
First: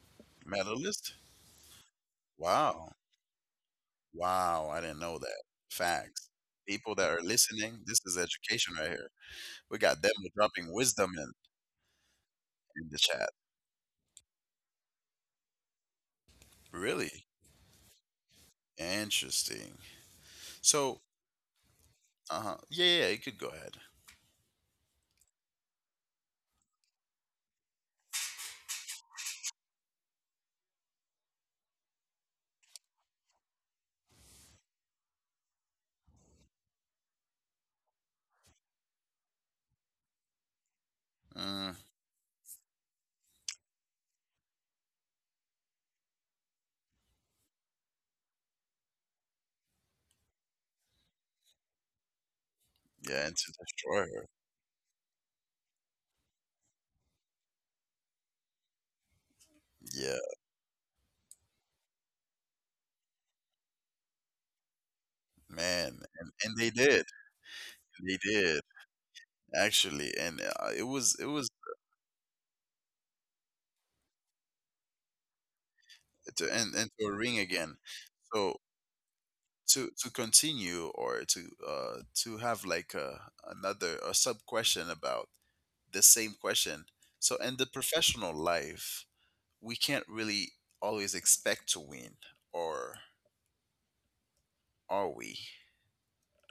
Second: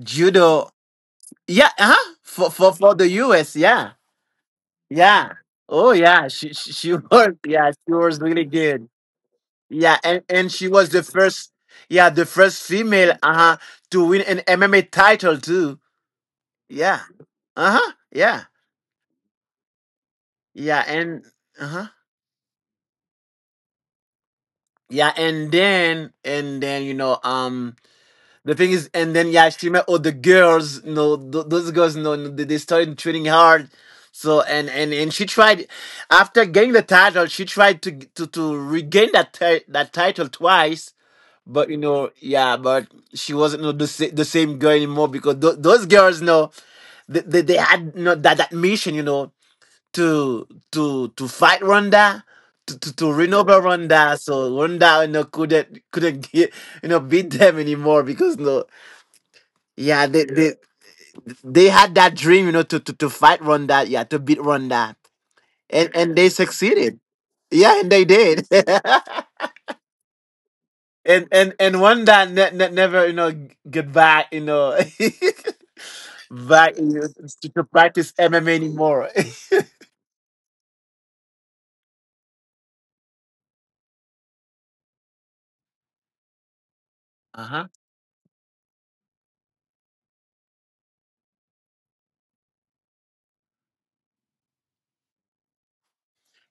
[SPEAKER 2] judo,
[SPEAKER 1] Medalist?
[SPEAKER 2] yeah, huh? For for
[SPEAKER 1] Wow.
[SPEAKER 2] for the U S, yeah,
[SPEAKER 1] Wow, I didn't know
[SPEAKER 2] yeah.
[SPEAKER 1] that.
[SPEAKER 2] Oh yeah,
[SPEAKER 1] Facts.
[SPEAKER 2] she she, she
[SPEAKER 1] People that are
[SPEAKER 2] was, yeah,
[SPEAKER 1] listening,
[SPEAKER 2] she
[SPEAKER 1] this is
[SPEAKER 2] was really
[SPEAKER 1] education
[SPEAKER 2] good.
[SPEAKER 1] right here. We
[SPEAKER 2] Yeah,
[SPEAKER 1] got them
[SPEAKER 2] and and she
[SPEAKER 1] dropping
[SPEAKER 2] was the
[SPEAKER 1] wisdom in,
[SPEAKER 2] first, yeah, the first
[SPEAKER 1] in the
[SPEAKER 2] female,
[SPEAKER 1] chat.
[SPEAKER 2] uh huh, to win an M M A title too. Yeah,
[SPEAKER 1] Really?
[SPEAKER 2] uh huh, yeah.
[SPEAKER 1] Interesting.
[SPEAKER 2] Yeah,
[SPEAKER 1] So,
[SPEAKER 2] and uh-huh.
[SPEAKER 1] uh-huh. Yeah, yeah, yeah, you could go ahead.
[SPEAKER 2] Yeah, and then and then you know um the thing is, and then, yeah, she met all the girls, you know, th- those girls, you know, they they started training hard. So and and and she tried, after getting the title, she tried to to to regain that ti- that title twice. But you
[SPEAKER 1] Mm,
[SPEAKER 2] know, yeah, but she wasn't, you know, the sa- the same girl anymore because th- those girls, you know, they they, they had, you know, that that mission, you know, to to to fight Ronda, to to, to
[SPEAKER 1] yeah, and to
[SPEAKER 2] renova
[SPEAKER 1] destroy
[SPEAKER 2] Ronda.
[SPEAKER 1] her.
[SPEAKER 2] So Ronda, you know, couldn't couldn't get, you know, beat them anymore because no, yeah,
[SPEAKER 1] Yeah,
[SPEAKER 2] they, yeah, they, they had that dream, you know, to, to to fight Ronda, yeah, to beat Ronda, and
[SPEAKER 1] man.
[SPEAKER 2] and they
[SPEAKER 1] And, and they
[SPEAKER 2] succeeded.
[SPEAKER 1] did.
[SPEAKER 2] Yeah, and they
[SPEAKER 1] They
[SPEAKER 2] did.
[SPEAKER 1] did, actually. And uh, it was, it
[SPEAKER 2] And
[SPEAKER 1] was,
[SPEAKER 2] and and Ronda ne- ne- never, you know, g- get back, you know,
[SPEAKER 1] to, and,
[SPEAKER 2] back, you
[SPEAKER 1] and to
[SPEAKER 2] know,
[SPEAKER 1] a ring
[SPEAKER 2] to, to
[SPEAKER 1] again.
[SPEAKER 2] practice M M A
[SPEAKER 1] So
[SPEAKER 2] anymore.
[SPEAKER 1] to to continue or to uh to have like a another a sub question about the same question. So
[SPEAKER 2] Uh
[SPEAKER 1] in the
[SPEAKER 2] huh.
[SPEAKER 1] professional life, we can't really always expect to win, or are we?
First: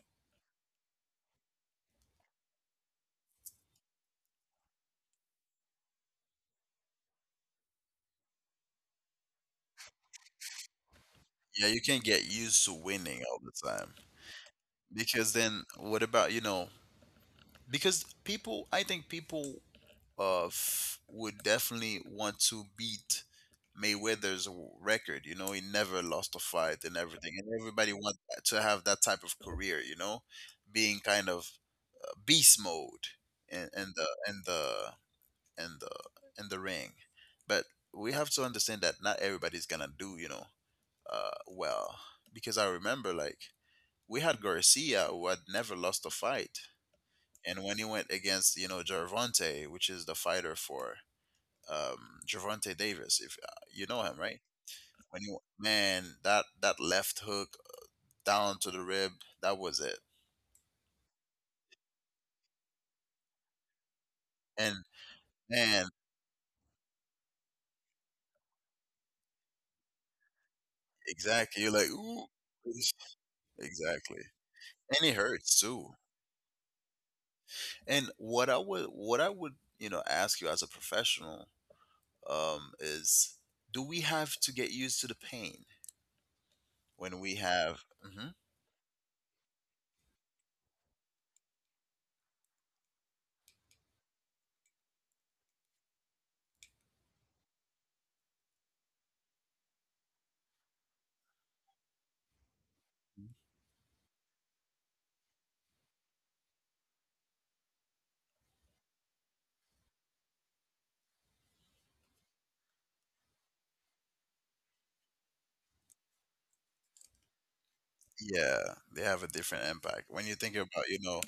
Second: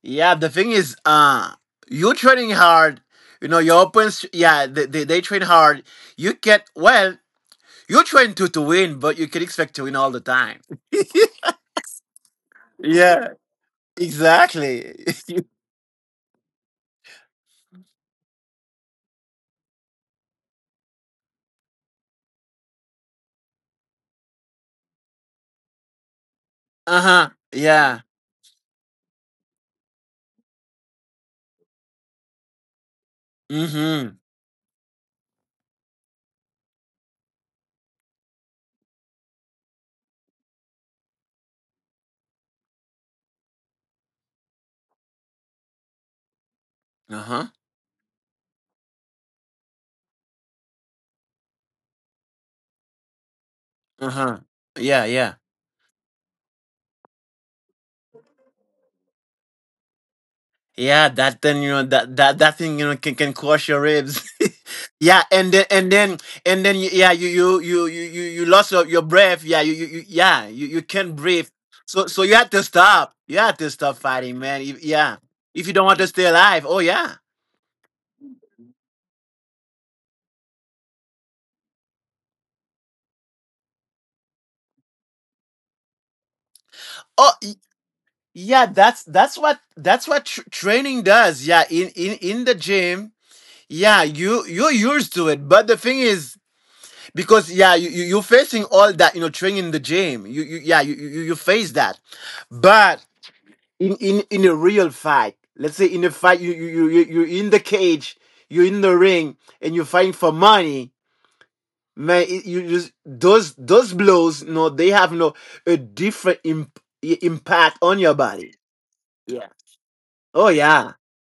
[SPEAKER 2] Yeah, the thing is, uh, you're training hard. You know, your opponents, yeah, they, they, they train hard. You get, well, you train to, to win, but you can expect to win all the time.
[SPEAKER 1] Yeah, you can't get used to winning
[SPEAKER 2] Yeah,
[SPEAKER 1] all the time,
[SPEAKER 2] exactly.
[SPEAKER 1] because then what about, you know, because people, I think people of would definitely want to beat Mayweather's record. You know, he never lost a fight and
[SPEAKER 2] Uh huh.
[SPEAKER 1] everything, and everybody
[SPEAKER 2] Yeah.
[SPEAKER 1] wants to have that type of career. You know, being kind of uh, beast mode
[SPEAKER 2] Mm
[SPEAKER 1] in, in
[SPEAKER 2] hmm.
[SPEAKER 1] the in the in the in the ring. But we have to understand that not everybody's gonna do, you know, uh, well, because I remember like we had Garcia who had never lost a fight.
[SPEAKER 2] Uh huh.
[SPEAKER 1] And when he went against, you know, Gervonta, which is the fighter for um, Javante Davis. If, uh, you know
[SPEAKER 2] Uh
[SPEAKER 1] him,
[SPEAKER 2] huh.
[SPEAKER 1] right?
[SPEAKER 2] Yeah,
[SPEAKER 1] When
[SPEAKER 2] yeah.
[SPEAKER 1] you, man, that that left hook down to the rib, that was it.
[SPEAKER 2] Yeah, that then, you know, that that that thing, you know, can can crush your ribs.
[SPEAKER 1] And
[SPEAKER 2] Yeah, and then and
[SPEAKER 1] man,
[SPEAKER 2] then and then yeah, you you you you you you lost your, your breath. Yeah, you, you, you yeah you you can't breathe.
[SPEAKER 1] exactly. You're like,
[SPEAKER 2] So so
[SPEAKER 1] ooh,
[SPEAKER 2] you have to stop. You have to stop
[SPEAKER 1] exactly.
[SPEAKER 2] fighting, man. If-
[SPEAKER 1] And
[SPEAKER 2] yeah,
[SPEAKER 1] it hurts
[SPEAKER 2] if you don't want
[SPEAKER 1] too.
[SPEAKER 2] to stay alive. Oh yeah.
[SPEAKER 1] And what I would what I would, you know, ask you as a professional, um, is, do we have to get used to the pain when
[SPEAKER 2] Oh
[SPEAKER 1] we
[SPEAKER 2] y-
[SPEAKER 1] have? Mhm.
[SPEAKER 2] yeah. That's that's what that's what tr- training does. Yeah, in in in the gym. Yeah, you you're used to it. But the thing is, because yeah you, you you're facing all that, you know, training in the gym, you, you yeah, you, you you face that. But in in in a real fight, let's say, in a fight, you you you you- you're in the cage, you're in the ring, and you're fighting for money, man. It, you just those those blows no, they have no a different imp, i- impact on your body.
[SPEAKER 1] Yeah, they have a
[SPEAKER 2] Yeah,
[SPEAKER 1] different impact. When you
[SPEAKER 2] oh
[SPEAKER 1] think about,
[SPEAKER 2] yeah,
[SPEAKER 1] you know,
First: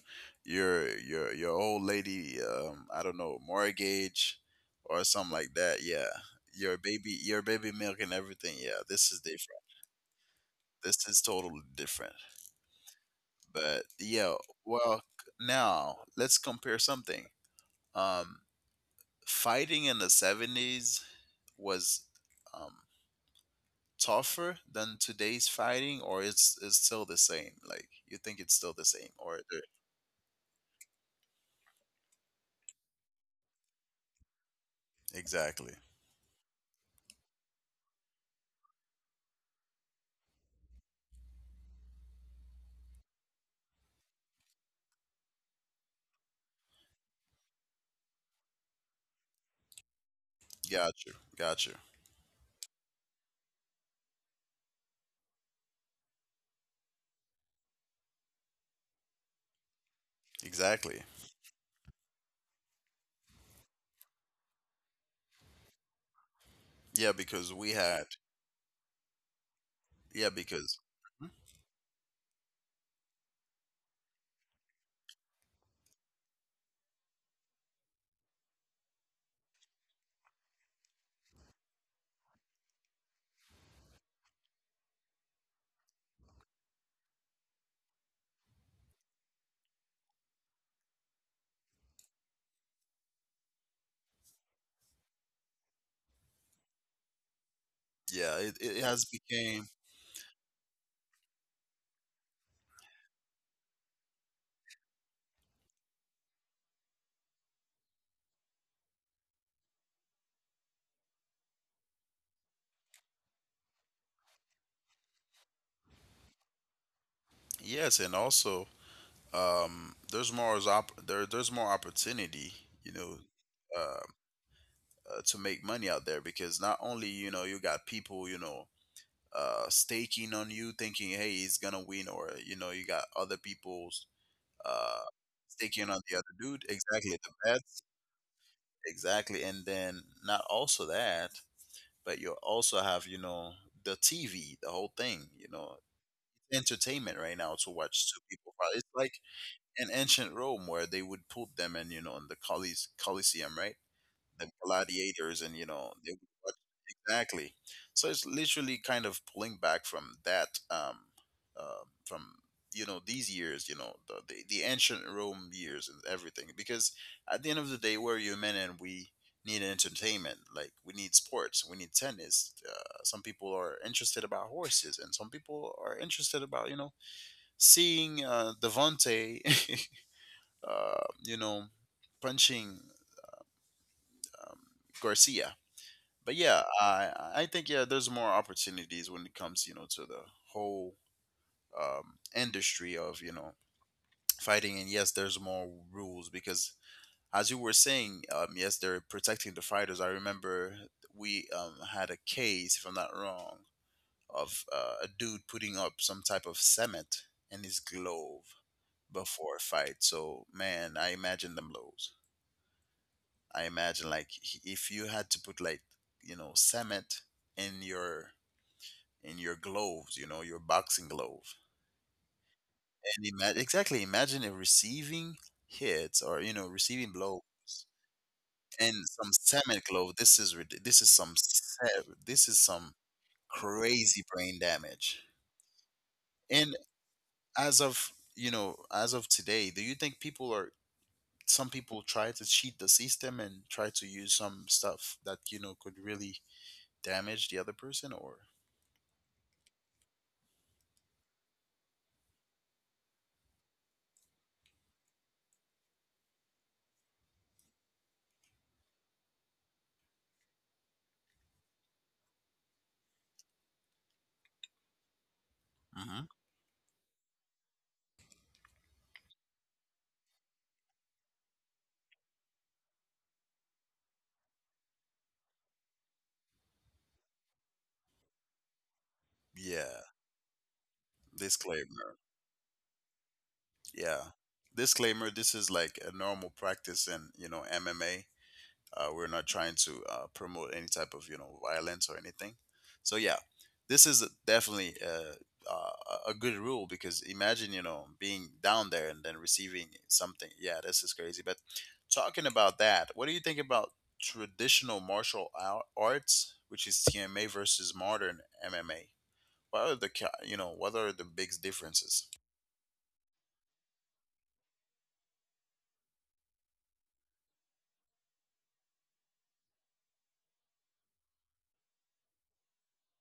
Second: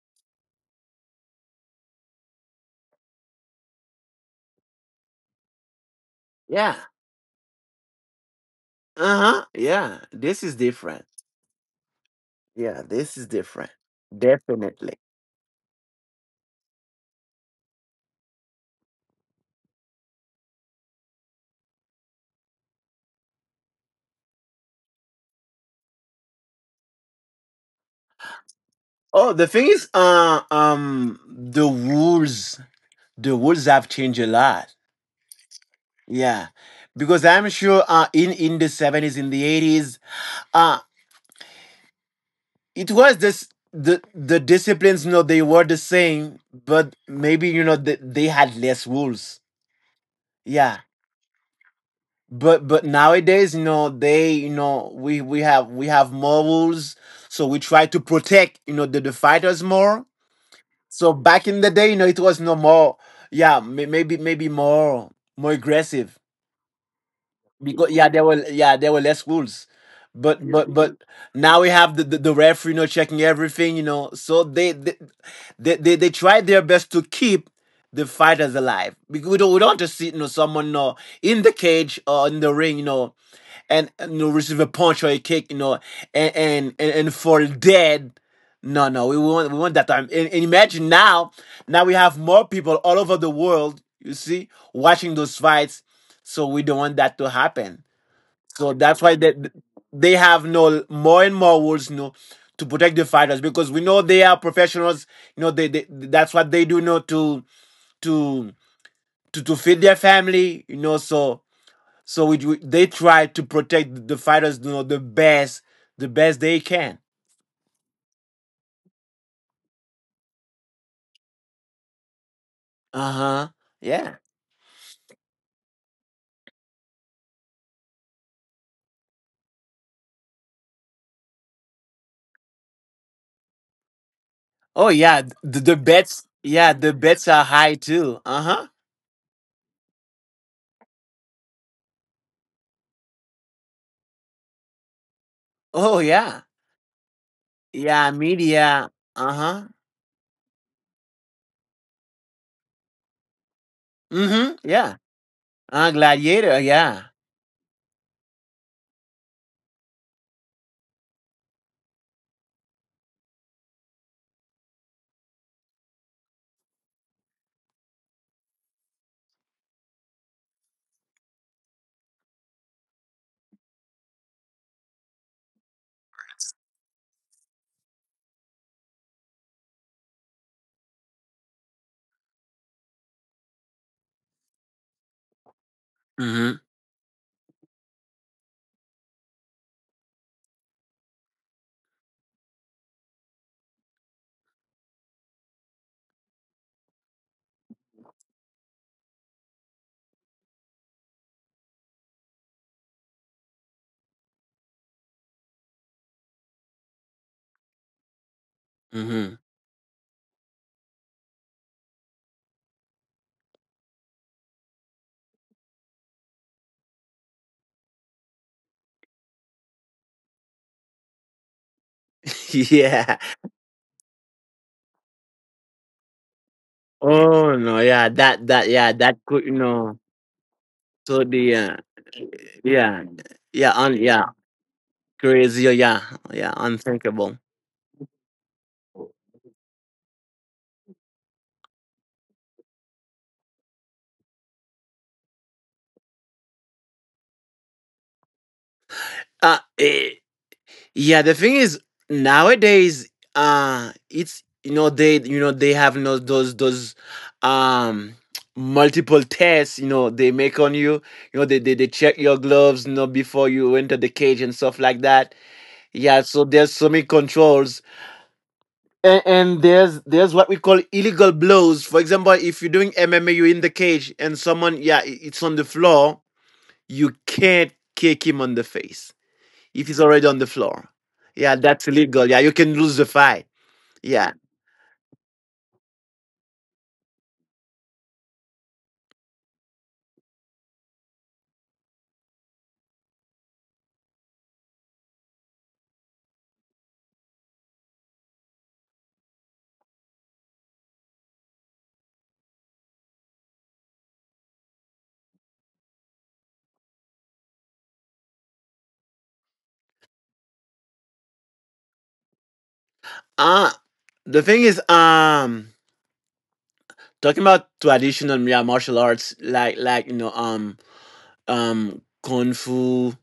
[SPEAKER 1] your your your old lady, um, I don't know, mortgage or something like that. Yeah,
[SPEAKER 2] yeah,
[SPEAKER 1] your baby, your baby milk and everything. Yeah, this is
[SPEAKER 2] uh-huh,
[SPEAKER 1] different.
[SPEAKER 2] yeah, this is different.
[SPEAKER 1] This is totally different.
[SPEAKER 2] Yeah, this is different.
[SPEAKER 1] But yeah,
[SPEAKER 2] Definitely.
[SPEAKER 1] well, c- now let's compare something. Um, fighting in the seventies was um tougher than today's fighting, or it's it's still the same. Like, you think it's still the same,
[SPEAKER 2] Oh,
[SPEAKER 1] or
[SPEAKER 2] the
[SPEAKER 1] they're—
[SPEAKER 2] thing is, uh, um, the rules, the rules have changed a lot.
[SPEAKER 1] exactly.
[SPEAKER 2] Yeah, because I'm sure, uh, in in the seventies, in the eighties, uh, it was this the the disciplines, you know, they were the same, but maybe, you know, they, they had less rules. Yeah,
[SPEAKER 1] Got you. Got you.
[SPEAKER 2] but but nowadays, you know, they, you know, we we have we have more rules, so we try to protect, you know, the the fighters more.
[SPEAKER 1] Exactly.
[SPEAKER 2] So back in the day, you know, it was no more. Yeah, may- maybe maybe more, more aggressive
[SPEAKER 1] Yeah, because we
[SPEAKER 2] because,
[SPEAKER 1] had.
[SPEAKER 2] yeah, there were yeah there were less rules,
[SPEAKER 1] Yeah,
[SPEAKER 2] but yeah, but
[SPEAKER 1] because.
[SPEAKER 2] but
[SPEAKER 1] Mhm.
[SPEAKER 2] now we have the, the the referee, you know, checking everything, you know. So they they they they, they tried their best to keep the fighters alive because we don't we don't want to see, you know, someone, you know, in the cage or in the ring, you know, and, and you know, receive a punch or a kick, you know, and and and, and for dead. No, no, we want we want that time. And, and imagine now, now we have more people all over the world, you see, watching those fights. So we don't want that to happen.
[SPEAKER 1] Yeah, it,
[SPEAKER 2] So
[SPEAKER 1] it
[SPEAKER 2] that's
[SPEAKER 1] has
[SPEAKER 2] why they
[SPEAKER 1] became.
[SPEAKER 2] they have no more and more rules, you know, to protect the fighters because we know they are professionals. You know, they, they that's what they do, you know, to to to to feed their family. You know, so so we, they try to protect the fighters, you know, the best, the best they can.
[SPEAKER 1] Yes, and also um, there's more as op- there there's more opportunity. You
[SPEAKER 2] Uh
[SPEAKER 1] know,
[SPEAKER 2] huh.
[SPEAKER 1] uh,
[SPEAKER 2] Yeah.
[SPEAKER 1] uh, to make money out there because not only, you know, you got people, you know, uh, staking on you thinking, hey, he's gonna win, or you know, you got other people's
[SPEAKER 2] Oh
[SPEAKER 1] uh,
[SPEAKER 2] yeah. The, the
[SPEAKER 1] staking on the
[SPEAKER 2] bets.
[SPEAKER 1] other dude.
[SPEAKER 2] Yeah, the
[SPEAKER 1] Exactly,
[SPEAKER 2] bets
[SPEAKER 1] the
[SPEAKER 2] are high
[SPEAKER 1] bets,
[SPEAKER 2] too. Uh huh.
[SPEAKER 1] exactly. And then not also that, but you also have, you know, the T V, the whole thing. You know,
[SPEAKER 2] Oh yeah.
[SPEAKER 1] entertainment right now to
[SPEAKER 2] Yeah.
[SPEAKER 1] watch two people fight.
[SPEAKER 2] Media.
[SPEAKER 1] It's like
[SPEAKER 2] Uh huh.
[SPEAKER 1] in ancient Rome where they would put them in, you know, in the Colise- Coliseum, right?
[SPEAKER 2] Mm hmm.
[SPEAKER 1] And
[SPEAKER 2] Yeah.
[SPEAKER 1] gladiators and, you
[SPEAKER 2] Uh,
[SPEAKER 1] know, they would watch.
[SPEAKER 2] gladiator. Yeah.
[SPEAKER 1] Exactly. So it's literally kind of pulling back from that, um um from, you know, these years, you know, the, the the ancient Rome years and everything, because at the end of the day, we're human and we need entertainment. Like, we need sports, we need tennis, uh, some people are interested about horses, and some people are interested about, you know, seeing, uh, Devonte, uh, you know, punching, um, Garcia. But
[SPEAKER 2] Mm
[SPEAKER 1] yeah, I I think yeah, there's more opportunities when it comes, you know, to the whole, um, industry of, you know, fighting. And yes, there's more rules because, as you were saying, um, yes, they're protecting the fighters. I remember we, um, had a case, if I'm not wrong, of uh, a dude putting up some type of cement in his glove
[SPEAKER 2] hmm. Mm
[SPEAKER 1] before a fight. So man, I imagine them blows. I imagine like, h- if you had to put like, you know, cement in your in your gloves, you know, your boxing glove.
[SPEAKER 2] hmm. Yeah.
[SPEAKER 1] And ima- exactly, imagine a receiving hits or, you know, receiving blows
[SPEAKER 2] Oh no. Yeah. That. That. Yeah.
[SPEAKER 1] and
[SPEAKER 2] That
[SPEAKER 1] some
[SPEAKER 2] could. You
[SPEAKER 1] cement
[SPEAKER 2] know.
[SPEAKER 1] glove. This is rid- this is
[SPEAKER 2] So
[SPEAKER 1] some
[SPEAKER 2] the. Uh,
[SPEAKER 1] se- this is some
[SPEAKER 2] yeah. Yeah. Un, yeah.
[SPEAKER 1] crazy brain damage.
[SPEAKER 2] Crazy. Yeah. Yeah.
[SPEAKER 1] And
[SPEAKER 2] Unthinkable.
[SPEAKER 1] as of, you know, as of today, do you think people are, some people try to cheat the system and try to use some stuff that, you know, could really damage the other person, or?
[SPEAKER 2] Uh, eh, yeah, the thing is nowadays, uh, it's, you know, they, you know, they have no those those um multiple tests, you know, they make on you. You know, they they, they check your gloves, you know, before you enter the cage and stuff like that. Yeah,
[SPEAKER 1] Hmm.
[SPEAKER 2] so there's so many controls. and, and there's there's what we call illegal blows. For example, if you're doing M M A, you're in the cage and someone, yeah, i- it's on the floor. You can't kick him on the face if he's
[SPEAKER 1] Yeah,
[SPEAKER 2] already on the floor. Yeah, that's
[SPEAKER 1] disclaimer.
[SPEAKER 2] illegal. Yeah, you can lose the fight.
[SPEAKER 1] Yeah.
[SPEAKER 2] Yeah.
[SPEAKER 1] Disclaimer: This is like a normal practice in, you know, M M A. Uh, we're not trying to uh, promote any type of, you know, violence or anything. So yeah, this is definitely a, uh, a good rule, because imagine, you know, being down there and then receiving something. Yeah, this is crazy. But talking about that, what do you think about traditional martial ar- arts, which is T M A, versus modern M M A? What are the ca- you know, what are the big differences?
[SPEAKER 2] Uh the thing is, um, talking about traditional, yeah, martial arts, like like you know, um, um, kung fu,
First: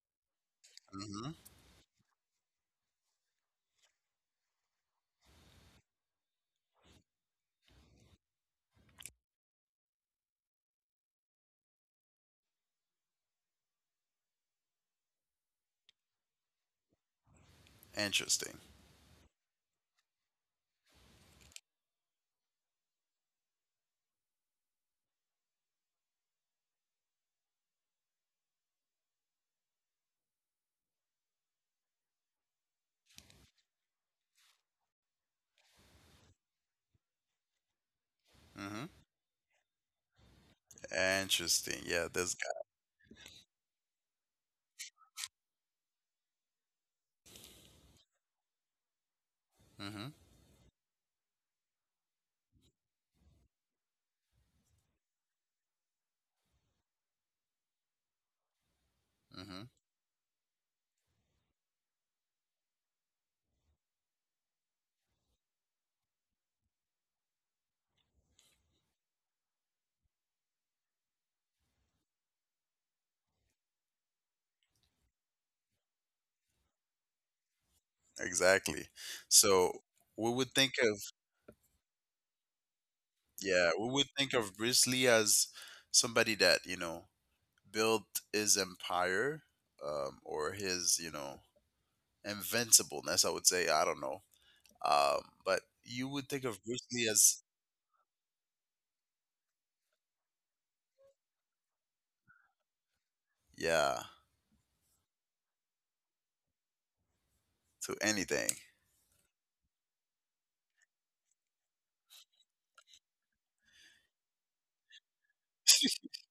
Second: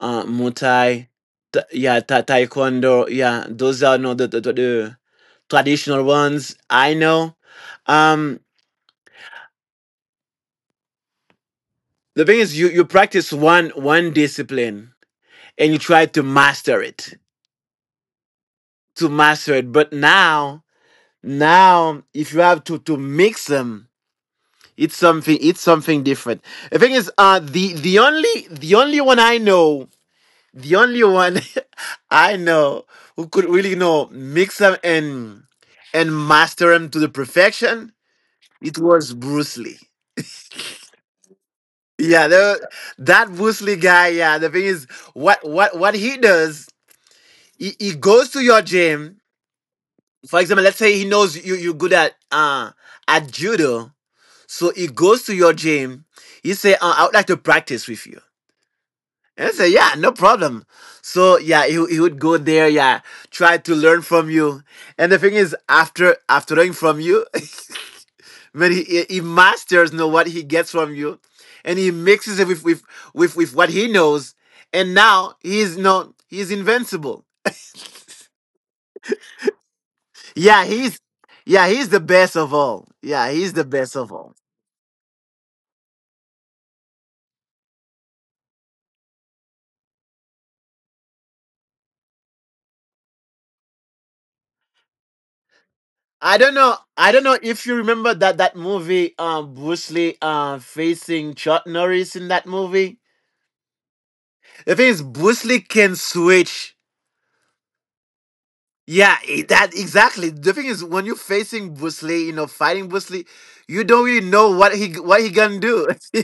[SPEAKER 2] uh, muay
[SPEAKER 1] Hmm.
[SPEAKER 2] ta- yeah, ta- taekwondo. Yeah, those are not the the the traditional ones I know. Um, the thing is, you you practice one one discipline and you try to master it,
[SPEAKER 1] Interesting.
[SPEAKER 2] to master it. But now, now, if you have to to mix them, it's something it's something different. The thing is, uh, the the only the only one I know. The only one I know who could really you know mix them and and master them to the perfection, it
[SPEAKER 1] Mm-hmm.
[SPEAKER 2] was Bruce Lee.
[SPEAKER 1] Interesting. Yeah,
[SPEAKER 2] Yeah,
[SPEAKER 1] this
[SPEAKER 2] the, that Bruce Lee guy. Yeah, the thing is, what what what he does, he, he goes to your gym.
[SPEAKER 1] guy. Mm-hmm.
[SPEAKER 2] For example, let's say he knows you you're good at uh at judo, so he goes to your gym. He say, uh, "I would like to practice with you." And I
[SPEAKER 1] Mm-hmm.
[SPEAKER 2] said, yeah, no problem. So yeah, he, he would go there, yeah, try to learn from you. And the thing is, after after learning from you, when he he masters you know what he gets from you, and he mixes it with with with, with what he knows, and now he's no he's invincible.
[SPEAKER 1] Exactly. So we would
[SPEAKER 2] Yeah,
[SPEAKER 1] think of,
[SPEAKER 2] he's yeah, he's the best of all. Yeah, he's the
[SPEAKER 1] yeah, we
[SPEAKER 2] best
[SPEAKER 1] would
[SPEAKER 2] of
[SPEAKER 1] think
[SPEAKER 2] all.
[SPEAKER 1] of Bruce Lee as somebody that, you know, built his empire, um, or his, you know, invincibleness, I would say, I don't know. Um, but you would think
[SPEAKER 2] I don't
[SPEAKER 1] of
[SPEAKER 2] know.
[SPEAKER 1] Bruce Lee
[SPEAKER 2] I don't
[SPEAKER 1] as,
[SPEAKER 2] know if you remember that that movie, um, Bruce Lee, uh, facing Chuck Norris in that movie.
[SPEAKER 1] yeah,
[SPEAKER 2] The thing is, Bruce Lee can switch.
[SPEAKER 1] to anything.
[SPEAKER 2] Yeah, that exactly. The thing is, when you're facing Bruce Lee, you know, fighting Bruce Lee, you don't really know what he what he gonna do.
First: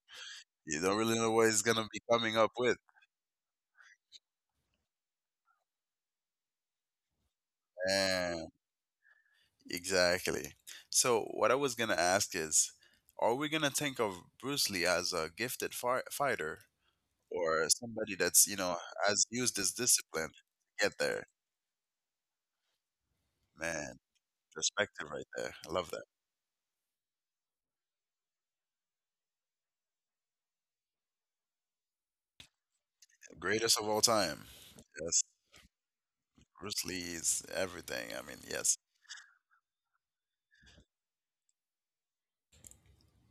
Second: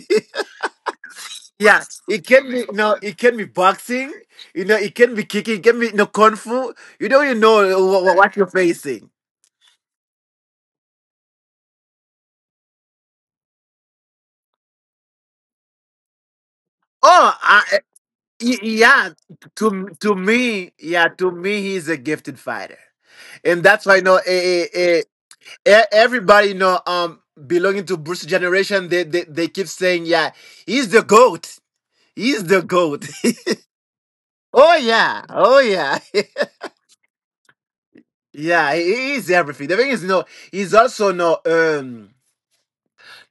[SPEAKER 1] You don't really know what he's
[SPEAKER 2] Yeah,
[SPEAKER 1] gonna be
[SPEAKER 2] it
[SPEAKER 1] coming
[SPEAKER 2] can
[SPEAKER 1] up
[SPEAKER 2] be
[SPEAKER 1] with.
[SPEAKER 2] no, it can be boxing. You know, it can be kicking. It can be no kung fu. You don't even know what, what you're facing.
[SPEAKER 1] Exactly. So, what I was going to ask is, are we going to think of Bruce Lee as a gifted fi- fighter,
[SPEAKER 2] Oh,
[SPEAKER 1] or
[SPEAKER 2] I,
[SPEAKER 1] somebody that's, you
[SPEAKER 2] y-
[SPEAKER 1] know,
[SPEAKER 2] yeah.
[SPEAKER 1] has used his
[SPEAKER 2] To to
[SPEAKER 1] discipline
[SPEAKER 2] me,
[SPEAKER 1] to get
[SPEAKER 2] yeah,
[SPEAKER 1] there?
[SPEAKER 2] to me, he's a gifted fighter, and that's why
[SPEAKER 1] Man,
[SPEAKER 2] no, know, eh, eh, eh,
[SPEAKER 1] perspective right there. I
[SPEAKER 2] E-
[SPEAKER 1] love that.
[SPEAKER 2] everybody know um belonging to Bruce generation they, they they keep saying yeah he's the goat, he's the goat.
[SPEAKER 1] Greatest of all time.
[SPEAKER 2] Oh
[SPEAKER 1] Yes.
[SPEAKER 2] yeah, oh yeah.
[SPEAKER 1] Bruce Lee is everything. I mean,
[SPEAKER 2] Yeah,
[SPEAKER 1] yes.
[SPEAKER 2] he he is everything. The thing is, you know, he's also no um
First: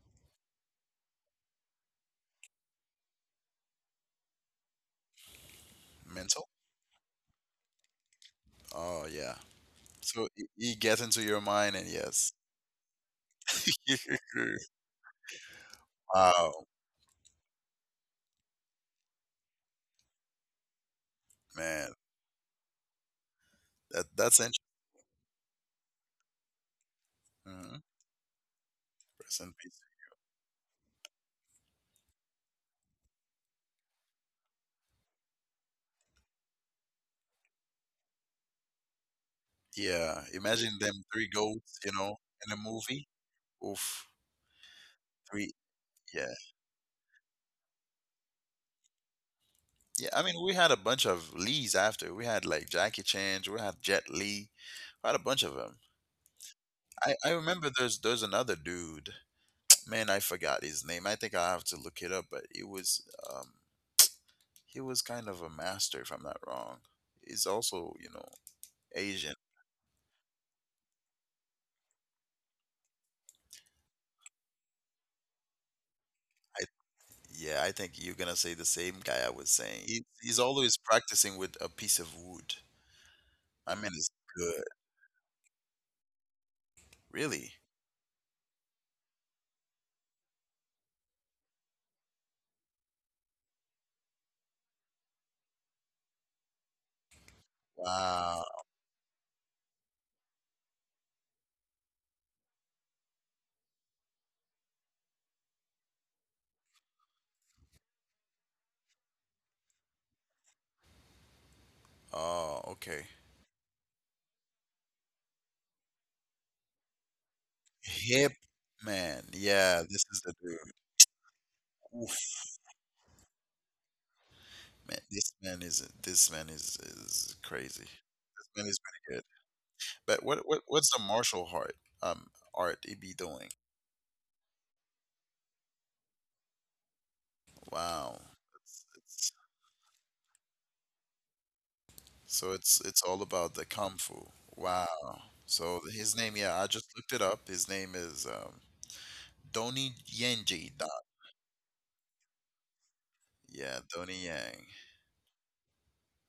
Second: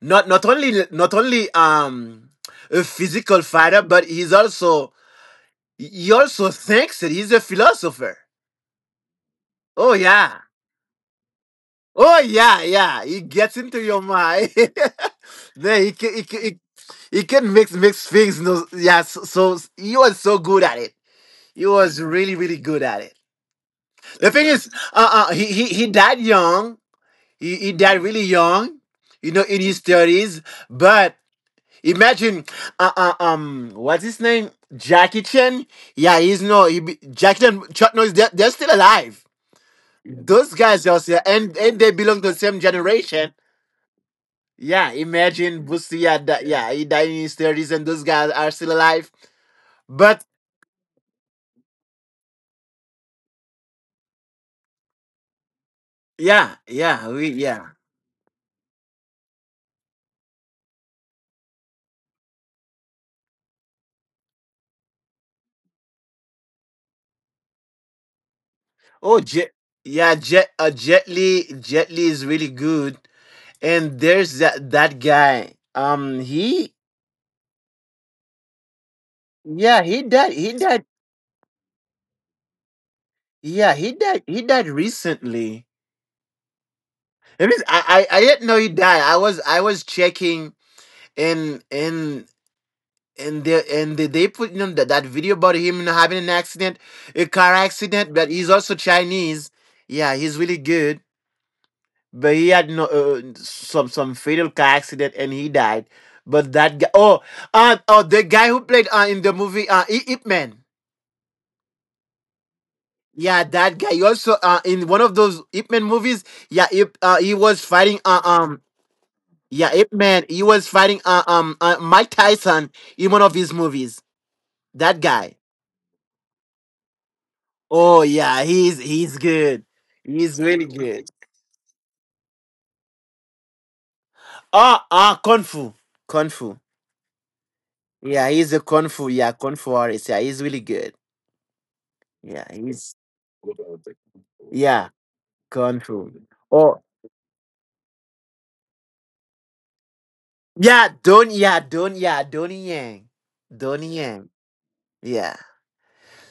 [SPEAKER 2] not not only not only um a physical fighter, but he's also, he
[SPEAKER 1] Mental?
[SPEAKER 2] also thinks that he's a philosopher.
[SPEAKER 1] Oh, yeah.
[SPEAKER 2] Oh
[SPEAKER 1] So,
[SPEAKER 2] yeah,
[SPEAKER 1] he he gets into your mind, and
[SPEAKER 2] oh
[SPEAKER 1] yes.
[SPEAKER 2] yeah, yeah, he gets into your mind. Then he, ca- he, ca- he,
[SPEAKER 1] Wow,
[SPEAKER 2] you can mix mix things. No, yeah. So, so you was so good at it. You
[SPEAKER 1] man.
[SPEAKER 2] was really really good at it.
[SPEAKER 1] That,
[SPEAKER 2] The
[SPEAKER 1] that's
[SPEAKER 2] thing is, uh, uh he, he he died young. He he
[SPEAKER 1] interesting.
[SPEAKER 2] died really young. You know,
[SPEAKER 1] Hmm.
[SPEAKER 2] in his thirties. But imagine, uh, uh um, what's his name? Jackie Chan. Yeah, he's no. He be, Jackie Chan, Chuck Norris. They're, they're still alive.
[SPEAKER 1] Yeah,
[SPEAKER 2] Those
[SPEAKER 1] imagine
[SPEAKER 2] guys
[SPEAKER 1] them
[SPEAKER 2] are still,
[SPEAKER 1] three
[SPEAKER 2] and and
[SPEAKER 1] goats,
[SPEAKER 2] they
[SPEAKER 1] you
[SPEAKER 2] belong
[SPEAKER 1] know,
[SPEAKER 2] to the
[SPEAKER 1] in a
[SPEAKER 2] same
[SPEAKER 1] movie.
[SPEAKER 2] generation.
[SPEAKER 1] Oof,
[SPEAKER 2] Yeah,
[SPEAKER 1] three.
[SPEAKER 2] imagine Boosie. Yeah,
[SPEAKER 1] Yeah,
[SPEAKER 2] that, yeah, he died in his thirties, and those guys are still alive.
[SPEAKER 1] yeah.
[SPEAKER 2] But
[SPEAKER 1] I mean, we had a bunch of Lees after. We had like Jackie Chan. We had Jet Li. We had a bunch of them.
[SPEAKER 2] yeah, yeah,
[SPEAKER 1] I
[SPEAKER 2] we
[SPEAKER 1] I
[SPEAKER 2] yeah.
[SPEAKER 1] remember there's there's another dude. Man, I forgot his name. I think I have to look it up. But he was, um he was kind of a master, if I'm not wrong. He's also, you know,
[SPEAKER 2] Oh,
[SPEAKER 1] Asian.
[SPEAKER 2] Jet, yeah, Jet, uh, Jet Li, Jet Li is really good. And there's that that guy. Um,
[SPEAKER 1] I,
[SPEAKER 2] he,
[SPEAKER 1] yeah, I think you're gonna say the same guy I was
[SPEAKER 2] yeah,
[SPEAKER 1] saying.
[SPEAKER 2] he
[SPEAKER 1] He,
[SPEAKER 2] died.
[SPEAKER 1] he's
[SPEAKER 2] He
[SPEAKER 1] always
[SPEAKER 2] died.
[SPEAKER 1] practicing with a piece of wood.
[SPEAKER 2] Yeah,
[SPEAKER 1] I mean,
[SPEAKER 2] he
[SPEAKER 1] it's
[SPEAKER 2] died. He
[SPEAKER 1] good.
[SPEAKER 2] died recently. It
[SPEAKER 1] Really?
[SPEAKER 2] is, I, I, I didn't know he died. I was, I was checking, and and and they and they, they put you know, that that video about him having an accident, a car accident. But
[SPEAKER 1] Wow.
[SPEAKER 2] he's also Chinese. Yeah, he's really good. But he had no uh, some some fatal car accident and he died. But that guy, oh, uh, oh, the guy who played uh, in the movie uh, I- Ip Man,
[SPEAKER 1] Oh, okay.
[SPEAKER 2] yeah, that guy. He also uh, in one of those Ip Man movies, yeah, Ip, uh, he was fighting uh,
[SPEAKER 1] Hip
[SPEAKER 2] um,
[SPEAKER 1] man.
[SPEAKER 2] yeah,
[SPEAKER 1] Yeah,
[SPEAKER 2] Ip
[SPEAKER 1] this is
[SPEAKER 2] Man,
[SPEAKER 1] the
[SPEAKER 2] he was
[SPEAKER 1] dude.
[SPEAKER 2] fighting uh, um, uh, Mike
[SPEAKER 1] Oof,
[SPEAKER 2] Tyson in one of his movies.
[SPEAKER 1] man.
[SPEAKER 2] That
[SPEAKER 1] This
[SPEAKER 2] guy.
[SPEAKER 1] man is this man is is crazy.
[SPEAKER 2] Oh yeah,
[SPEAKER 1] This man
[SPEAKER 2] he's
[SPEAKER 1] is
[SPEAKER 2] he's
[SPEAKER 1] pretty good.
[SPEAKER 2] good.
[SPEAKER 1] But
[SPEAKER 2] He's
[SPEAKER 1] what what
[SPEAKER 2] really
[SPEAKER 1] what's the
[SPEAKER 2] good.
[SPEAKER 1] martial art, um art he be doing?
[SPEAKER 2] Ah ah, kung fu, kung fu.
[SPEAKER 1] Wow.
[SPEAKER 2] Yeah, he's a
[SPEAKER 1] It's,
[SPEAKER 2] kung fu.
[SPEAKER 1] it's,
[SPEAKER 2] Yeah, kung fu artist. Yeah, he's really good. Yeah,
[SPEAKER 1] so it's
[SPEAKER 2] he's
[SPEAKER 1] it's all about the kung fu. Wow.
[SPEAKER 2] yeah,
[SPEAKER 1] So
[SPEAKER 2] control.
[SPEAKER 1] his name, yeah, I
[SPEAKER 2] Oh
[SPEAKER 1] just looked it up. His name is um Donnie Yenji.
[SPEAKER 2] yeah,
[SPEAKER 1] Don.
[SPEAKER 2] Don yeah, Don yeah, Donnie Yang.
[SPEAKER 1] Yeah,
[SPEAKER 2] Donnie
[SPEAKER 1] Donnie
[SPEAKER 2] Yang.
[SPEAKER 1] Yang.
[SPEAKER 2] Yeah.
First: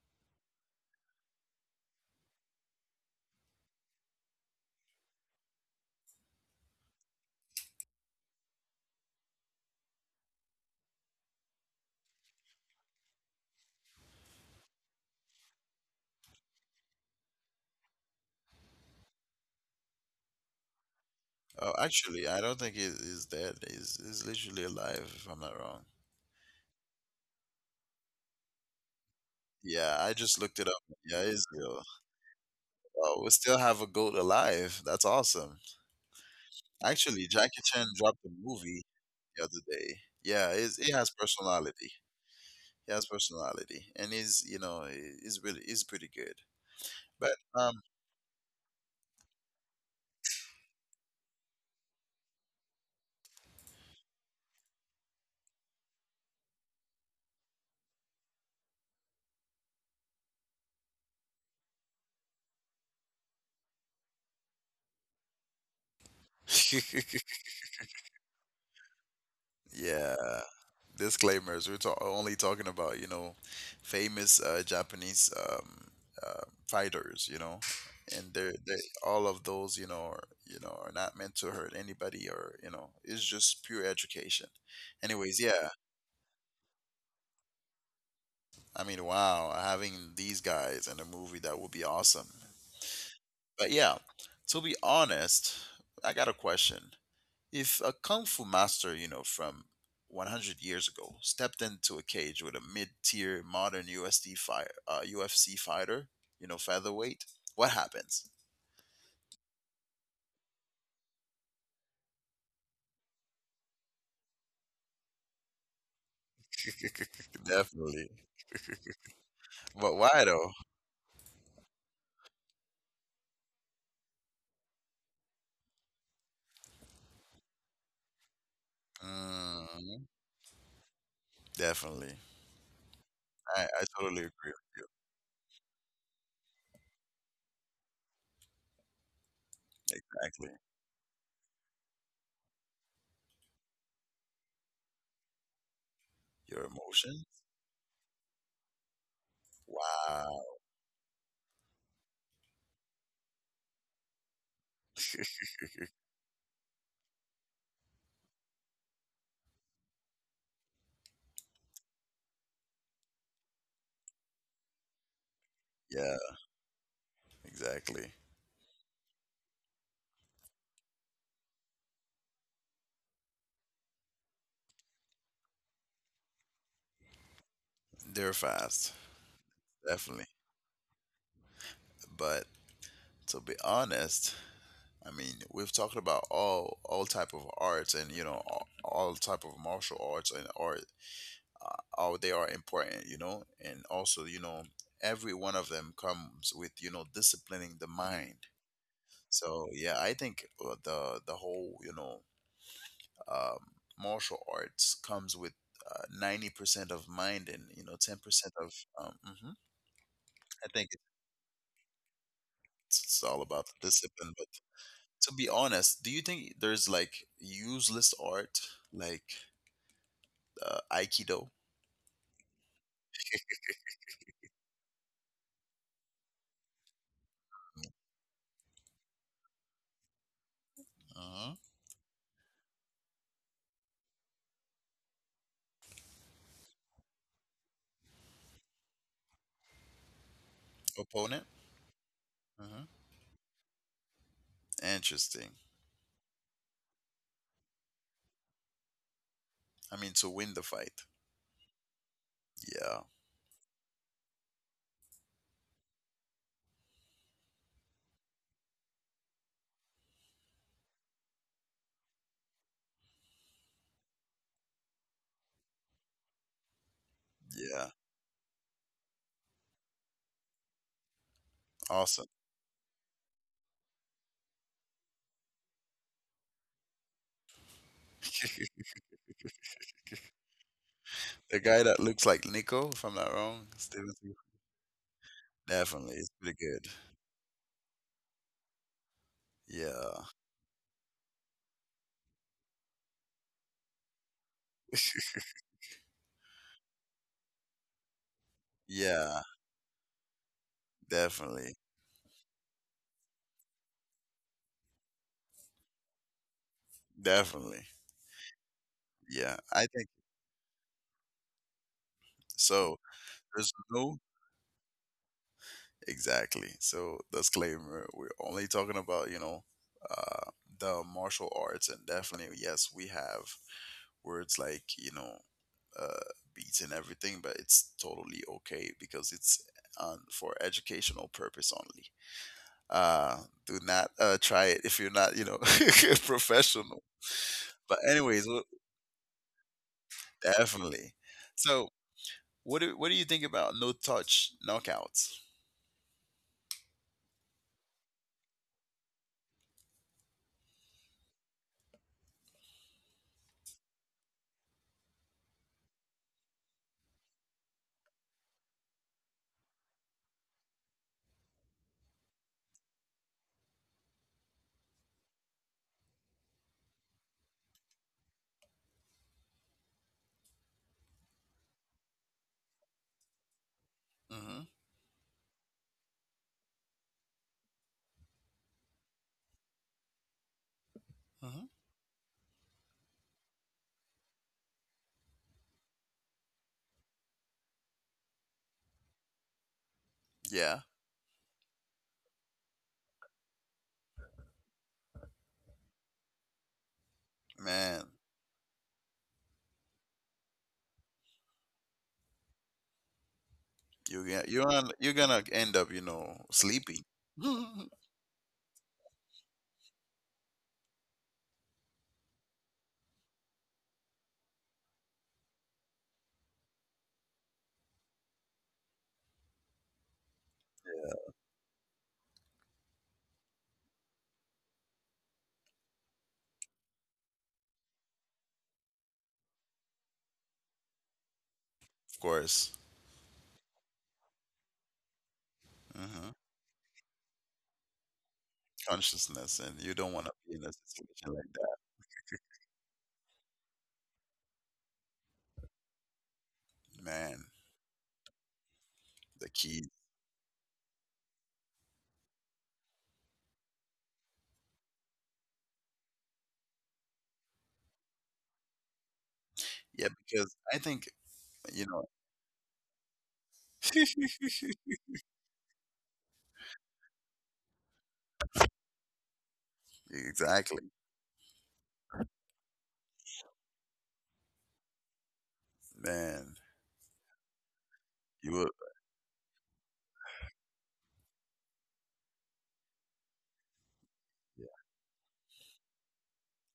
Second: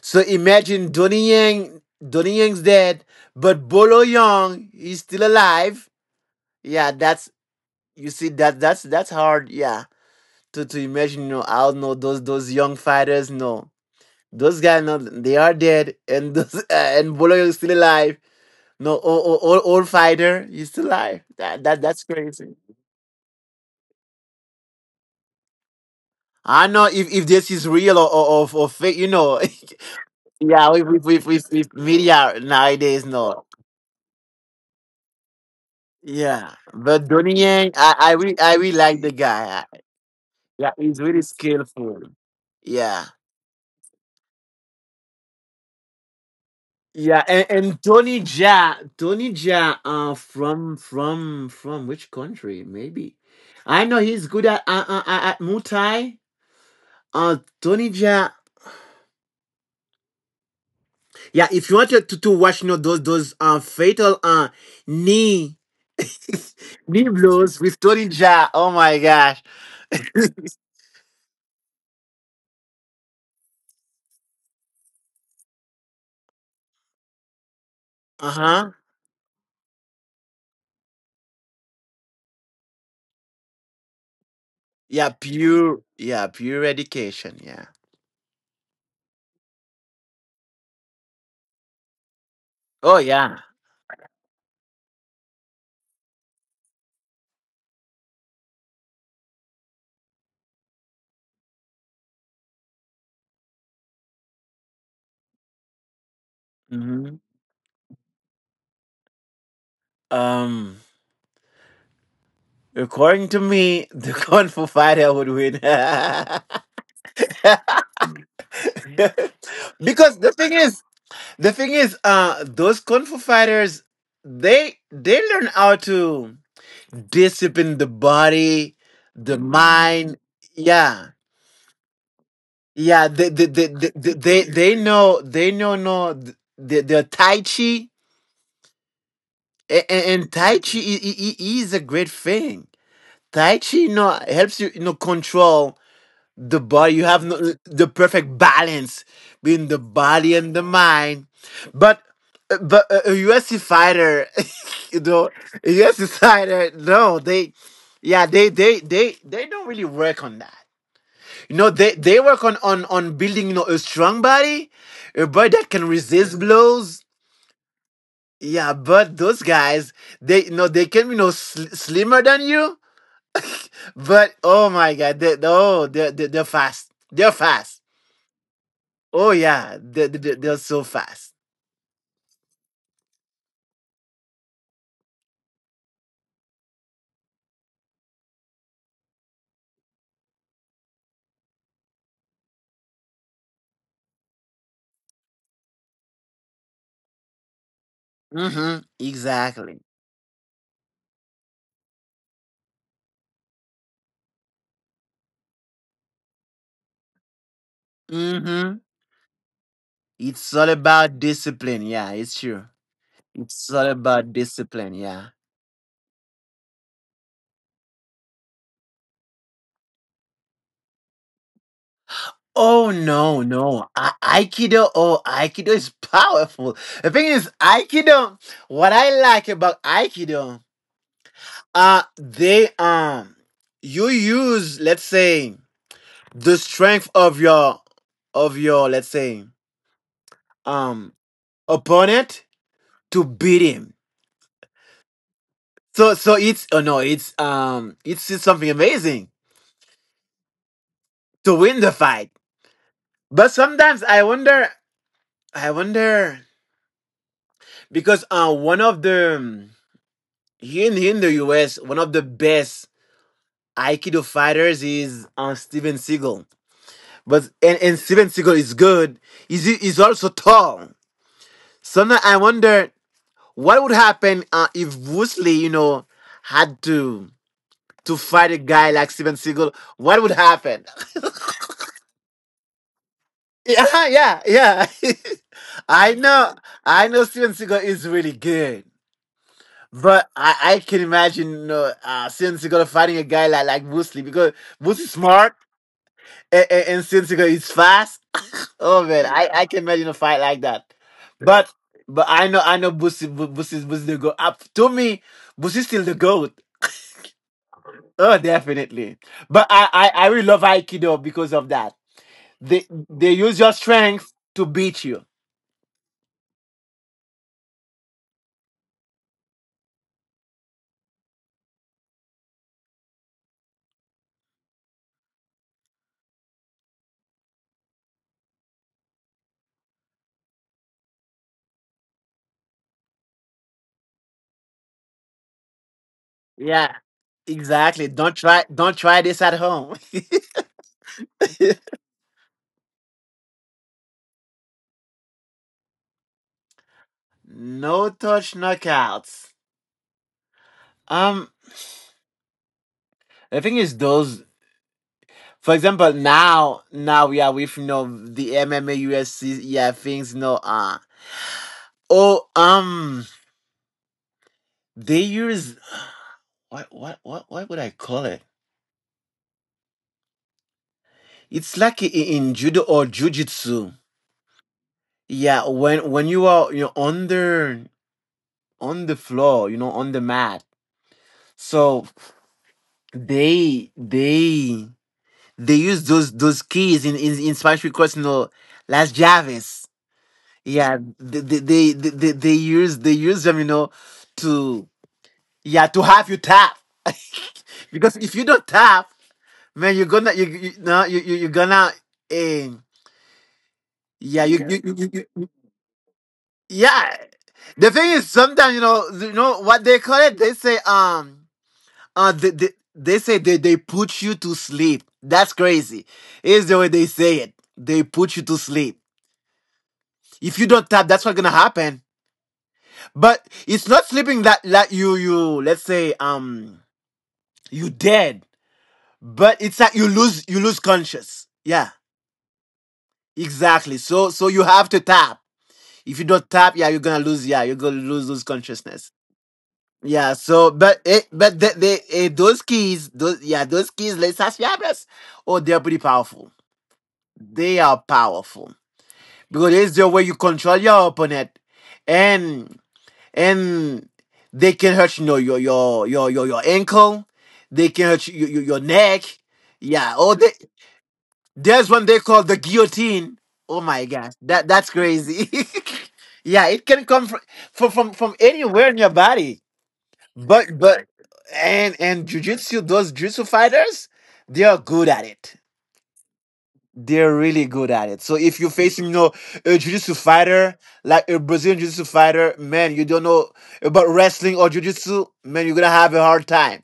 [SPEAKER 2] So imagine Donnie Yang Donnie Yang's dead, but Bolo Young is still alive. Yeah, that's, you see that that's that's hard, yeah. To to imagine, you know, I don't know those those young fighters, no. Those guys no they are dead and those uh, and Bolo Young is still alive. No, old, old, old fighter, he's still alive. That,
[SPEAKER 1] Oh,
[SPEAKER 2] that that's
[SPEAKER 1] actually, I
[SPEAKER 2] crazy.
[SPEAKER 1] don't think he, he's dead. He's he's literally alive, if I'm not wrong.
[SPEAKER 2] I know if, if this is real or, or, or, or fake, you know.
[SPEAKER 1] Yeah, I just looked it
[SPEAKER 2] yeah,
[SPEAKER 1] up.
[SPEAKER 2] with, with,
[SPEAKER 1] Yeah,
[SPEAKER 2] with,
[SPEAKER 1] he's
[SPEAKER 2] with, with
[SPEAKER 1] real.
[SPEAKER 2] media nowadays,
[SPEAKER 1] Oh, we
[SPEAKER 2] no.
[SPEAKER 1] still have a goat alive. That's awesome.
[SPEAKER 2] Yeah, but
[SPEAKER 1] Actually,
[SPEAKER 2] Donnie
[SPEAKER 1] Jackie
[SPEAKER 2] Yang,
[SPEAKER 1] Chan
[SPEAKER 2] I, I
[SPEAKER 1] dropped a
[SPEAKER 2] really I really
[SPEAKER 1] movie
[SPEAKER 2] like the
[SPEAKER 1] the other
[SPEAKER 2] guy.
[SPEAKER 1] day. Yeah,
[SPEAKER 2] Yeah,
[SPEAKER 1] he's, he
[SPEAKER 2] he's
[SPEAKER 1] has
[SPEAKER 2] really
[SPEAKER 1] personality.
[SPEAKER 2] skillful.
[SPEAKER 1] He
[SPEAKER 2] Yeah,
[SPEAKER 1] has personality, and he's, you know, he- he's really he's pretty good.
[SPEAKER 2] yeah,
[SPEAKER 1] But
[SPEAKER 2] and,
[SPEAKER 1] um,
[SPEAKER 2] and Tony Ja, Tony Ja, uh, from from from which country? Maybe I know he's good at uh, uh, uh, at Muay Thai. Uh, Tony Ja, yeah. If you want to to, to watch, you know, those those uh fatal uh knee Biblos with Torija. Oh my gosh.
[SPEAKER 1] yeah, disclaimers. We're ta- only talking about, you know, famous uh, Japanese, um, uh, fighters, you know,
[SPEAKER 2] uh
[SPEAKER 1] and they're,
[SPEAKER 2] huh.
[SPEAKER 1] they all of those, you know, are, you know, are not meant to hurt anybody, or, you know, it's just pure education.
[SPEAKER 2] Yeah,
[SPEAKER 1] Anyways, yeah,
[SPEAKER 2] pure. Yeah, pure education. Yeah.
[SPEAKER 1] I mean, wow, having these guys in a movie, that would be awesome.
[SPEAKER 2] Oh yeah.
[SPEAKER 1] But yeah, to be honest, I got a question. If a kung fu master, you know, from one hundred years ago stepped into a cage with a mid-tier modern U S D fire, uh, U F C fighter, you know,
[SPEAKER 2] Hmm.
[SPEAKER 1] featherweight, what happens?
[SPEAKER 2] Um, according to me, the kung fu fighter would win.
[SPEAKER 1] Definitely. But
[SPEAKER 2] Because
[SPEAKER 1] why
[SPEAKER 2] the thing
[SPEAKER 1] though?
[SPEAKER 2] is, the thing is, uh, those kung fu fighters, they they learn how to discipline the body, the
[SPEAKER 1] Mm,
[SPEAKER 2] mind. Yeah.
[SPEAKER 1] definitely.
[SPEAKER 2] Yeah, they they they
[SPEAKER 1] I, I
[SPEAKER 2] they,
[SPEAKER 1] totally
[SPEAKER 2] they,
[SPEAKER 1] agree.
[SPEAKER 2] they know they know no the the Tai Chi and, and
[SPEAKER 1] Exactly.
[SPEAKER 2] Tai Chi i- i- i- is a great thing. Tai Chi you know helps you you know control the
[SPEAKER 1] Your
[SPEAKER 2] body. You have
[SPEAKER 1] emotion?
[SPEAKER 2] no, the perfect balance between the body
[SPEAKER 1] Wow.
[SPEAKER 2] and the mind. But but a, a U F C fighter, you know, a U F C fighter, no, they yeah they they they they don't really work on that. You know, they, they work on, on, on building, you know, a strong body, a body that can resist
[SPEAKER 1] Yeah,
[SPEAKER 2] blows.
[SPEAKER 1] exactly.
[SPEAKER 2] Yeah, but those guys, they, you know, they can, you know, sl- slimmer than you, but oh my God, they, oh, they're, they're, they're fast. They're fast.
[SPEAKER 1] They're fast.
[SPEAKER 2] Oh yeah, they're,
[SPEAKER 1] Definitely.
[SPEAKER 2] they're, they're so fast.
[SPEAKER 1] But to be honest, I mean, we've talked about all all type of arts, and, you know, all, all type of martial arts and art, uh, how they are important, you know, and also, you know, every one of them comes with, you know, disciplining the mind.
[SPEAKER 2] Mm-hmm,
[SPEAKER 1] So
[SPEAKER 2] exactly.
[SPEAKER 1] yeah, I think uh, the the whole, you know, um, martial arts comes with uh, ninety percent of mind, and, you know, ten percent
[SPEAKER 2] Mm-hmm.
[SPEAKER 1] of. Um, mhm.
[SPEAKER 2] It's all
[SPEAKER 1] I think
[SPEAKER 2] about discipline. Yeah, it's true.
[SPEAKER 1] it's, it's all
[SPEAKER 2] It's
[SPEAKER 1] about
[SPEAKER 2] all
[SPEAKER 1] the
[SPEAKER 2] about
[SPEAKER 1] discipline. But
[SPEAKER 2] discipline. Yeah.
[SPEAKER 1] to be honest, do you think there's like useless art? Like uh, Aikido.
[SPEAKER 2] Oh no, no. A- Aikido, oh, Aikido is powerful. The thing is, Aikido, what I like about Aikido,
[SPEAKER 1] Hmm.
[SPEAKER 2] uh they um you use, let's say, the strength of your of your let's say um
[SPEAKER 1] Opponent.
[SPEAKER 2] opponent
[SPEAKER 1] Hmm.
[SPEAKER 2] to beat him.
[SPEAKER 1] Interesting.
[SPEAKER 2] So so it's oh no, it's um it's just something amazing
[SPEAKER 1] I mean, to win the fight.
[SPEAKER 2] to win the fight.
[SPEAKER 1] Yeah,
[SPEAKER 2] But sometimes I wonder, I wonder, because uh one of the, here in, here in the U S, one of the best Aikido fighters is uh, Steven Seagal. But and,
[SPEAKER 1] yeah,
[SPEAKER 2] and Steven Seagal is good. He's, he's also tall. So now
[SPEAKER 1] awesome.
[SPEAKER 2] I wonder what would happen uh, if Bruce Lee, you know, had to to fight a guy like Steven Seagal. What would happen?
[SPEAKER 1] The guy that looks like Nico, if I'm not wrong,
[SPEAKER 2] Yeah,
[SPEAKER 1] Steven Seagal.
[SPEAKER 2] yeah, yeah. I
[SPEAKER 1] Definitely, it's
[SPEAKER 2] know,
[SPEAKER 1] pretty good.
[SPEAKER 2] I know Steven Seagal is really good. But
[SPEAKER 1] Yeah,
[SPEAKER 2] I, I can imagine you know, uh, Steven Seagal fighting a guy like, like Bruce Lee because Bruce is smart and, and Cynthia is fast. Oh man,
[SPEAKER 1] yeah,
[SPEAKER 2] I, I can imagine a fight like that. Yeah. But
[SPEAKER 1] definitely,
[SPEAKER 2] but I know, I know Busi Bu- Busi Busi the goat. Up to me, Busi still the goat.
[SPEAKER 1] definitely.
[SPEAKER 2] Oh, definitely.
[SPEAKER 1] Yeah,
[SPEAKER 2] But I,
[SPEAKER 1] I think
[SPEAKER 2] I I really love Aikido because of that. They
[SPEAKER 1] so.
[SPEAKER 2] they use your
[SPEAKER 1] There's no,
[SPEAKER 2] strength to beat you.
[SPEAKER 1] exactly. So disclaimer: we're only talking about, you know, uh, the martial arts, and definitely yes, we have words like, you know, uh, beats and everything, but it's totally okay because it's on for educational purpose only. Uh, do not uh, try it if you're not, you know,
[SPEAKER 2] Yeah,
[SPEAKER 1] professional. But
[SPEAKER 2] exactly. Don't
[SPEAKER 1] anyways,
[SPEAKER 2] try
[SPEAKER 1] w-
[SPEAKER 2] don't try this at home.
[SPEAKER 1] definitely. So what do what do you think about no touch knockouts?
[SPEAKER 2] No touch knockouts. Um, the thing is, those, for example, now, now we are with, you know, the M M A, U F C, yeah, things, you know, uh, oh, um, they use, what, what, what, what would I call it? It's like i- in judo or jujitsu.
[SPEAKER 1] Hmm.
[SPEAKER 2] Yeah, when, when you are, you know, under, on the floor, you know, on the mat.
[SPEAKER 1] Hmm.
[SPEAKER 2] So they, they, they use those, those keys in, in, in Spanish because, you know, Las Javes.
[SPEAKER 1] Yeah,
[SPEAKER 2] Yeah, they they they, they, they use they use them, you know, to yeah to have you tap.
[SPEAKER 1] man,
[SPEAKER 2] Because if you don't tap, man, you're gonna you you no you you you're gonna um.
[SPEAKER 1] you
[SPEAKER 2] Yeah,
[SPEAKER 1] get
[SPEAKER 2] you
[SPEAKER 1] you're
[SPEAKER 2] you,
[SPEAKER 1] on,
[SPEAKER 2] you,
[SPEAKER 1] you're
[SPEAKER 2] you you-
[SPEAKER 1] gonna end up, you know, sleepy.
[SPEAKER 2] yeah. The thing is, sometimes you know, you know what they call it. They say um uh they they, they say they they put you to sleep. That's crazy. Is the way they say it. They put you to sleep. If you don't tap, that's what's
[SPEAKER 1] Yeah,
[SPEAKER 2] gonna happen. But it's not sleeping, that that you you let's say um you dead, but it's that you lose, you lose conscious. Yeah,
[SPEAKER 1] of course.
[SPEAKER 2] exactly. So so you have to tap. If you
[SPEAKER 1] Hmm.
[SPEAKER 2] don't tap, yeah, you're gonna lose. Yeah, you're gonna lose lose consciousness.
[SPEAKER 1] Consciousness, and you don't want
[SPEAKER 2] Yeah.
[SPEAKER 1] to be in
[SPEAKER 2] So
[SPEAKER 1] a
[SPEAKER 2] but it
[SPEAKER 1] situation like.
[SPEAKER 2] but they the eh, those keys those yeah those keys les fiables. Oh, they're pretty powerful.
[SPEAKER 1] Man,
[SPEAKER 2] They are powerful
[SPEAKER 1] the
[SPEAKER 2] because it's
[SPEAKER 1] keys.
[SPEAKER 2] the way you control your opponent, and and they can hurt you know your your your your your ankle. They can hurt you, your your neck. Yeah.
[SPEAKER 1] Yeah,
[SPEAKER 2] Oh, they,
[SPEAKER 1] because I think,
[SPEAKER 2] there's
[SPEAKER 1] you
[SPEAKER 2] one
[SPEAKER 1] know,
[SPEAKER 2] they call the guillotine. Oh my gosh, that that's crazy. yeah, it can come from from from, from anywhere in your body. But
[SPEAKER 1] exactly.
[SPEAKER 2] but and and jujitsu, those jujitsu fighters, they are good at it,
[SPEAKER 1] Man,
[SPEAKER 2] they're really good at it. So if
[SPEAKER 1] you
[SPEAKER 2] you're
[SPEAKER 1] will.
[SPEAKER 2] facing, you know, a jiu-jitsu fighter, like a Brazilian jiu-jitsu fighter, man, you don't know about wrestling or
[SPEAKER 1] Yeah.
[SPEAKER 2] jiu-jitsu, man, you're gonna have a hard time.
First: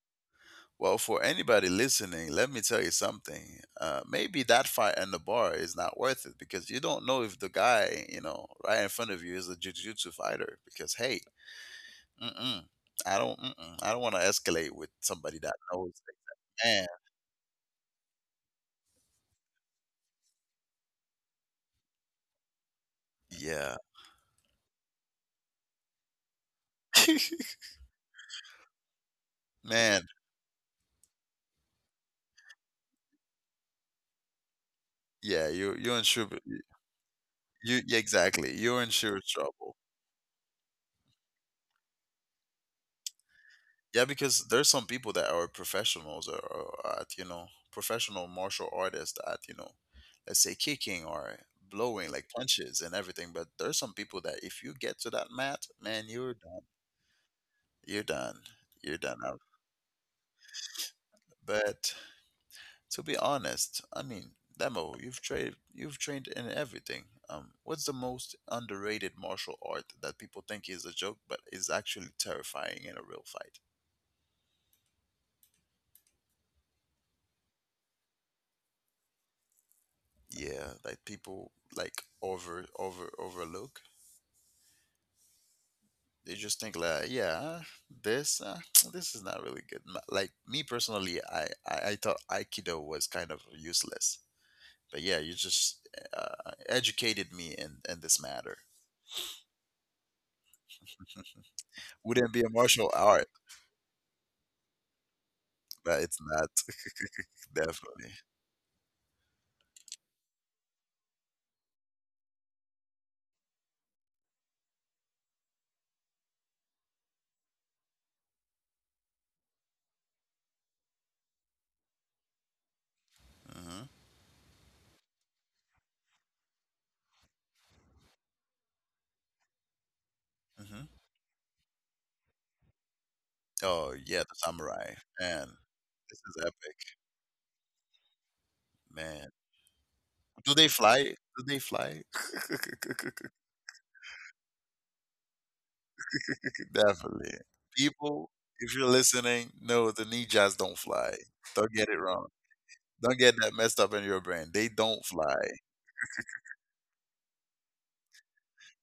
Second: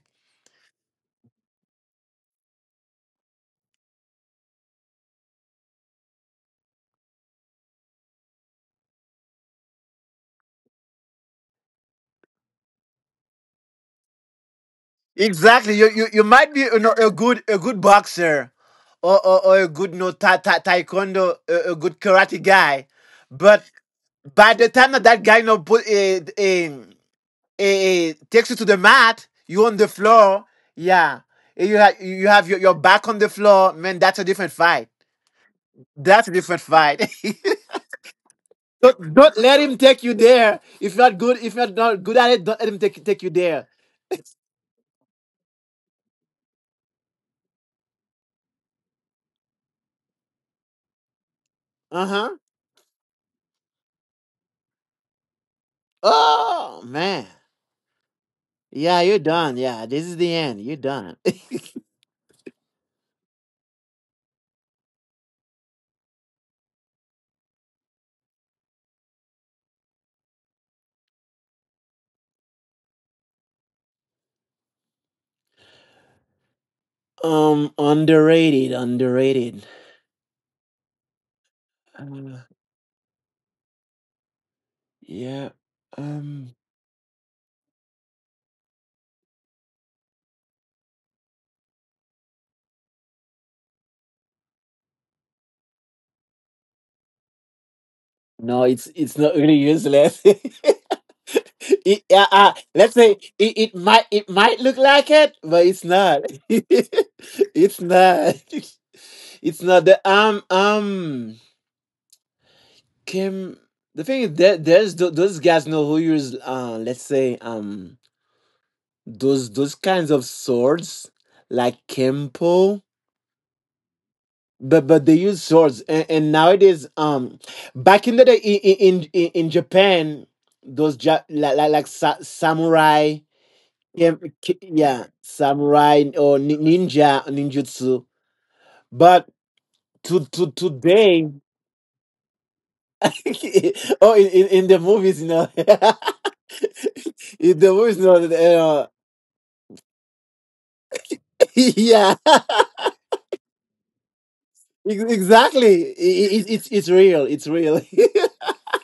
[SPEAKER 1] Well, for anybody listening, let me tell you something. Uh, maybe that fight in the bar is not worth it because you don't know if the guy, you know, right in front of you is a jiu-jitsu fighter. Because hey, mm-mm, I don't, mm-mm, I don't want to escalate with somebody that
[SPEAKER 2] Exactly. You
[SPEAKER 1] knows.
[SPEAKER 2] you,
[SPEAKER 1] The
[SPEAKER 2] you might be, you
[SPEAKER 1] man,
[SPEAKER 2] know, a good a good boxer, or or, or a good no ta- ta- taekwondo, a, a good karate guy, but
[SPEAKER 1] yeah,
[SPEAKER 2] by the time that that guy you know, put a, a, a, takes you to the mat, you on the
[SPEAKER 1] man,
[SPEAKER 2] floor, yeah, you have you have your, your back on the floor, man. That's a different fight.
[SPEAKER 1] yeah. You you in sure
[SPEAKER 2] That's a different fight.
[SPEAKER 1] you, yeah, exactly. You're in
[SPEAKER 2] don't,
[SPEAKER 1] sure
[SPEAKER 2] don't let
[SPEAKER 1] trouble.
[SPEAKER 2] him take you there. If you're not good, if you're not good at it, don't let him take take you there.
[SPEAKER 1] Yeah, because there's some people that are professionals, or, or at, you know, professional martial artists at, you know, let's say, kicking or
[SPEAKER 2] Uh
[SPEAKER 1] blowing like
[SPEAKER 2] huh.
[SPEAKER 1] punches and everything. But there's some people that if you get to that mat, man, you're done.
[SPEAKER 2] Oh man.
[SPEAKER 1] You're done. You're
[SPEAKER 2] Yeah, you're
[SPEAKER 1] done out.
[SPEAKER 2] done. Yeah, this is the end. You're done.
[SPEAKER 1] But to be honest, I mean, Demo, you've trained you've trained in everything. Um, what's the most underrated martial art that people think is a joke but is actually terrifying in a real fight?
[SPEAKER 2] um, underrated, underrated.
[SPEAKER 1] Yeah, that people like
[SPEAKER 2] Uh,
[SPEAKER 1] over over overlook.
[SPEAKER 2] yeah.
[SPEAKER 1] They
[SPEAKER 2] Um.
[SPEAKER 1] just think like, yeah, this, uh, this is not really good. Ma- like, me personally, I, I i thought Aikido was kind of useless, but yeah, you just uh, educated me in in this matter.
[SPEAKER 2] No, it's it's not really useless. it, uh,
[SPEAKER 1] Wouldn't be a
[SPEAKER 2] uh,
[SPEAKER 1] martial
[SPEAKER 2] let's say
[SPEAKER 1] art,
[SPEAKER 2] it, it might, it might look like it, but it's
[SPEAKER 1] but it's
[SPEAKER 2] not.
[SPEAKER 1] not.
[SPEAKER 2] It's
[SPEAKER 1] Definitely.
[SPEAKER 2] not. It's not the um um. Kim, the thing is that there's tho- those guys know who use, uh let's say, um those those kinds of swords like kempo,
[SPEAKER 1] Hmm.
[SPEAKER 2] but but they use swords, and, and nowadays, um back in the day in in in, in Japan,
[SPEAKER 1] Hmm.
[SPEAKER 2] those ja- like, like, like sa- samurai,
[SPEAKER 1] Oh yeah,
[SPEAKER 2] kem-
[SPEAKER 1] the
[SPEAKER 2] ki-
[SPEAKER 1] samurai.
[SPEAKER 2] yeah,
[SPEAKER 1] Man,
[SPEAKER 2] samurai
[SPEAKER 1] this
[SPEAKER 2] or
[SPEAKER 1] is
[SPEAKER 2] nin-
[SPEAKER 1] epic.
[SPEAKER 2] ninja, ninjutsu, but
[SPEAKER 1] Man,
[SPEAKER 2] to to
[SPEAKER 1] do they fly?
[SPEAKER 2] today.
[SPEAKER 1] Do they fly?
[SPEAKER 2] Oh, in, in in the movies, you know.
[SPEAKER 1] Definitely.
[SPEAKER 2] It- the voice
[SPEAKER 1] People,
[SPEAKER 2] note,
[SPEAKER 1] if
[SPEAKER 2] uh,
[SPEAKER 1] you're listening, no, the ninjas don't fly. Don't get it
[SPEAKER 2] yeah,
[SPEAKER 1] wrong. Don't get that messed up in your brain. They
[SPEAKER 2] Ex-
[SPEAKER 1] don't fly.
[SPEAKER 2] exactly. I- i- it's it's real. It's real.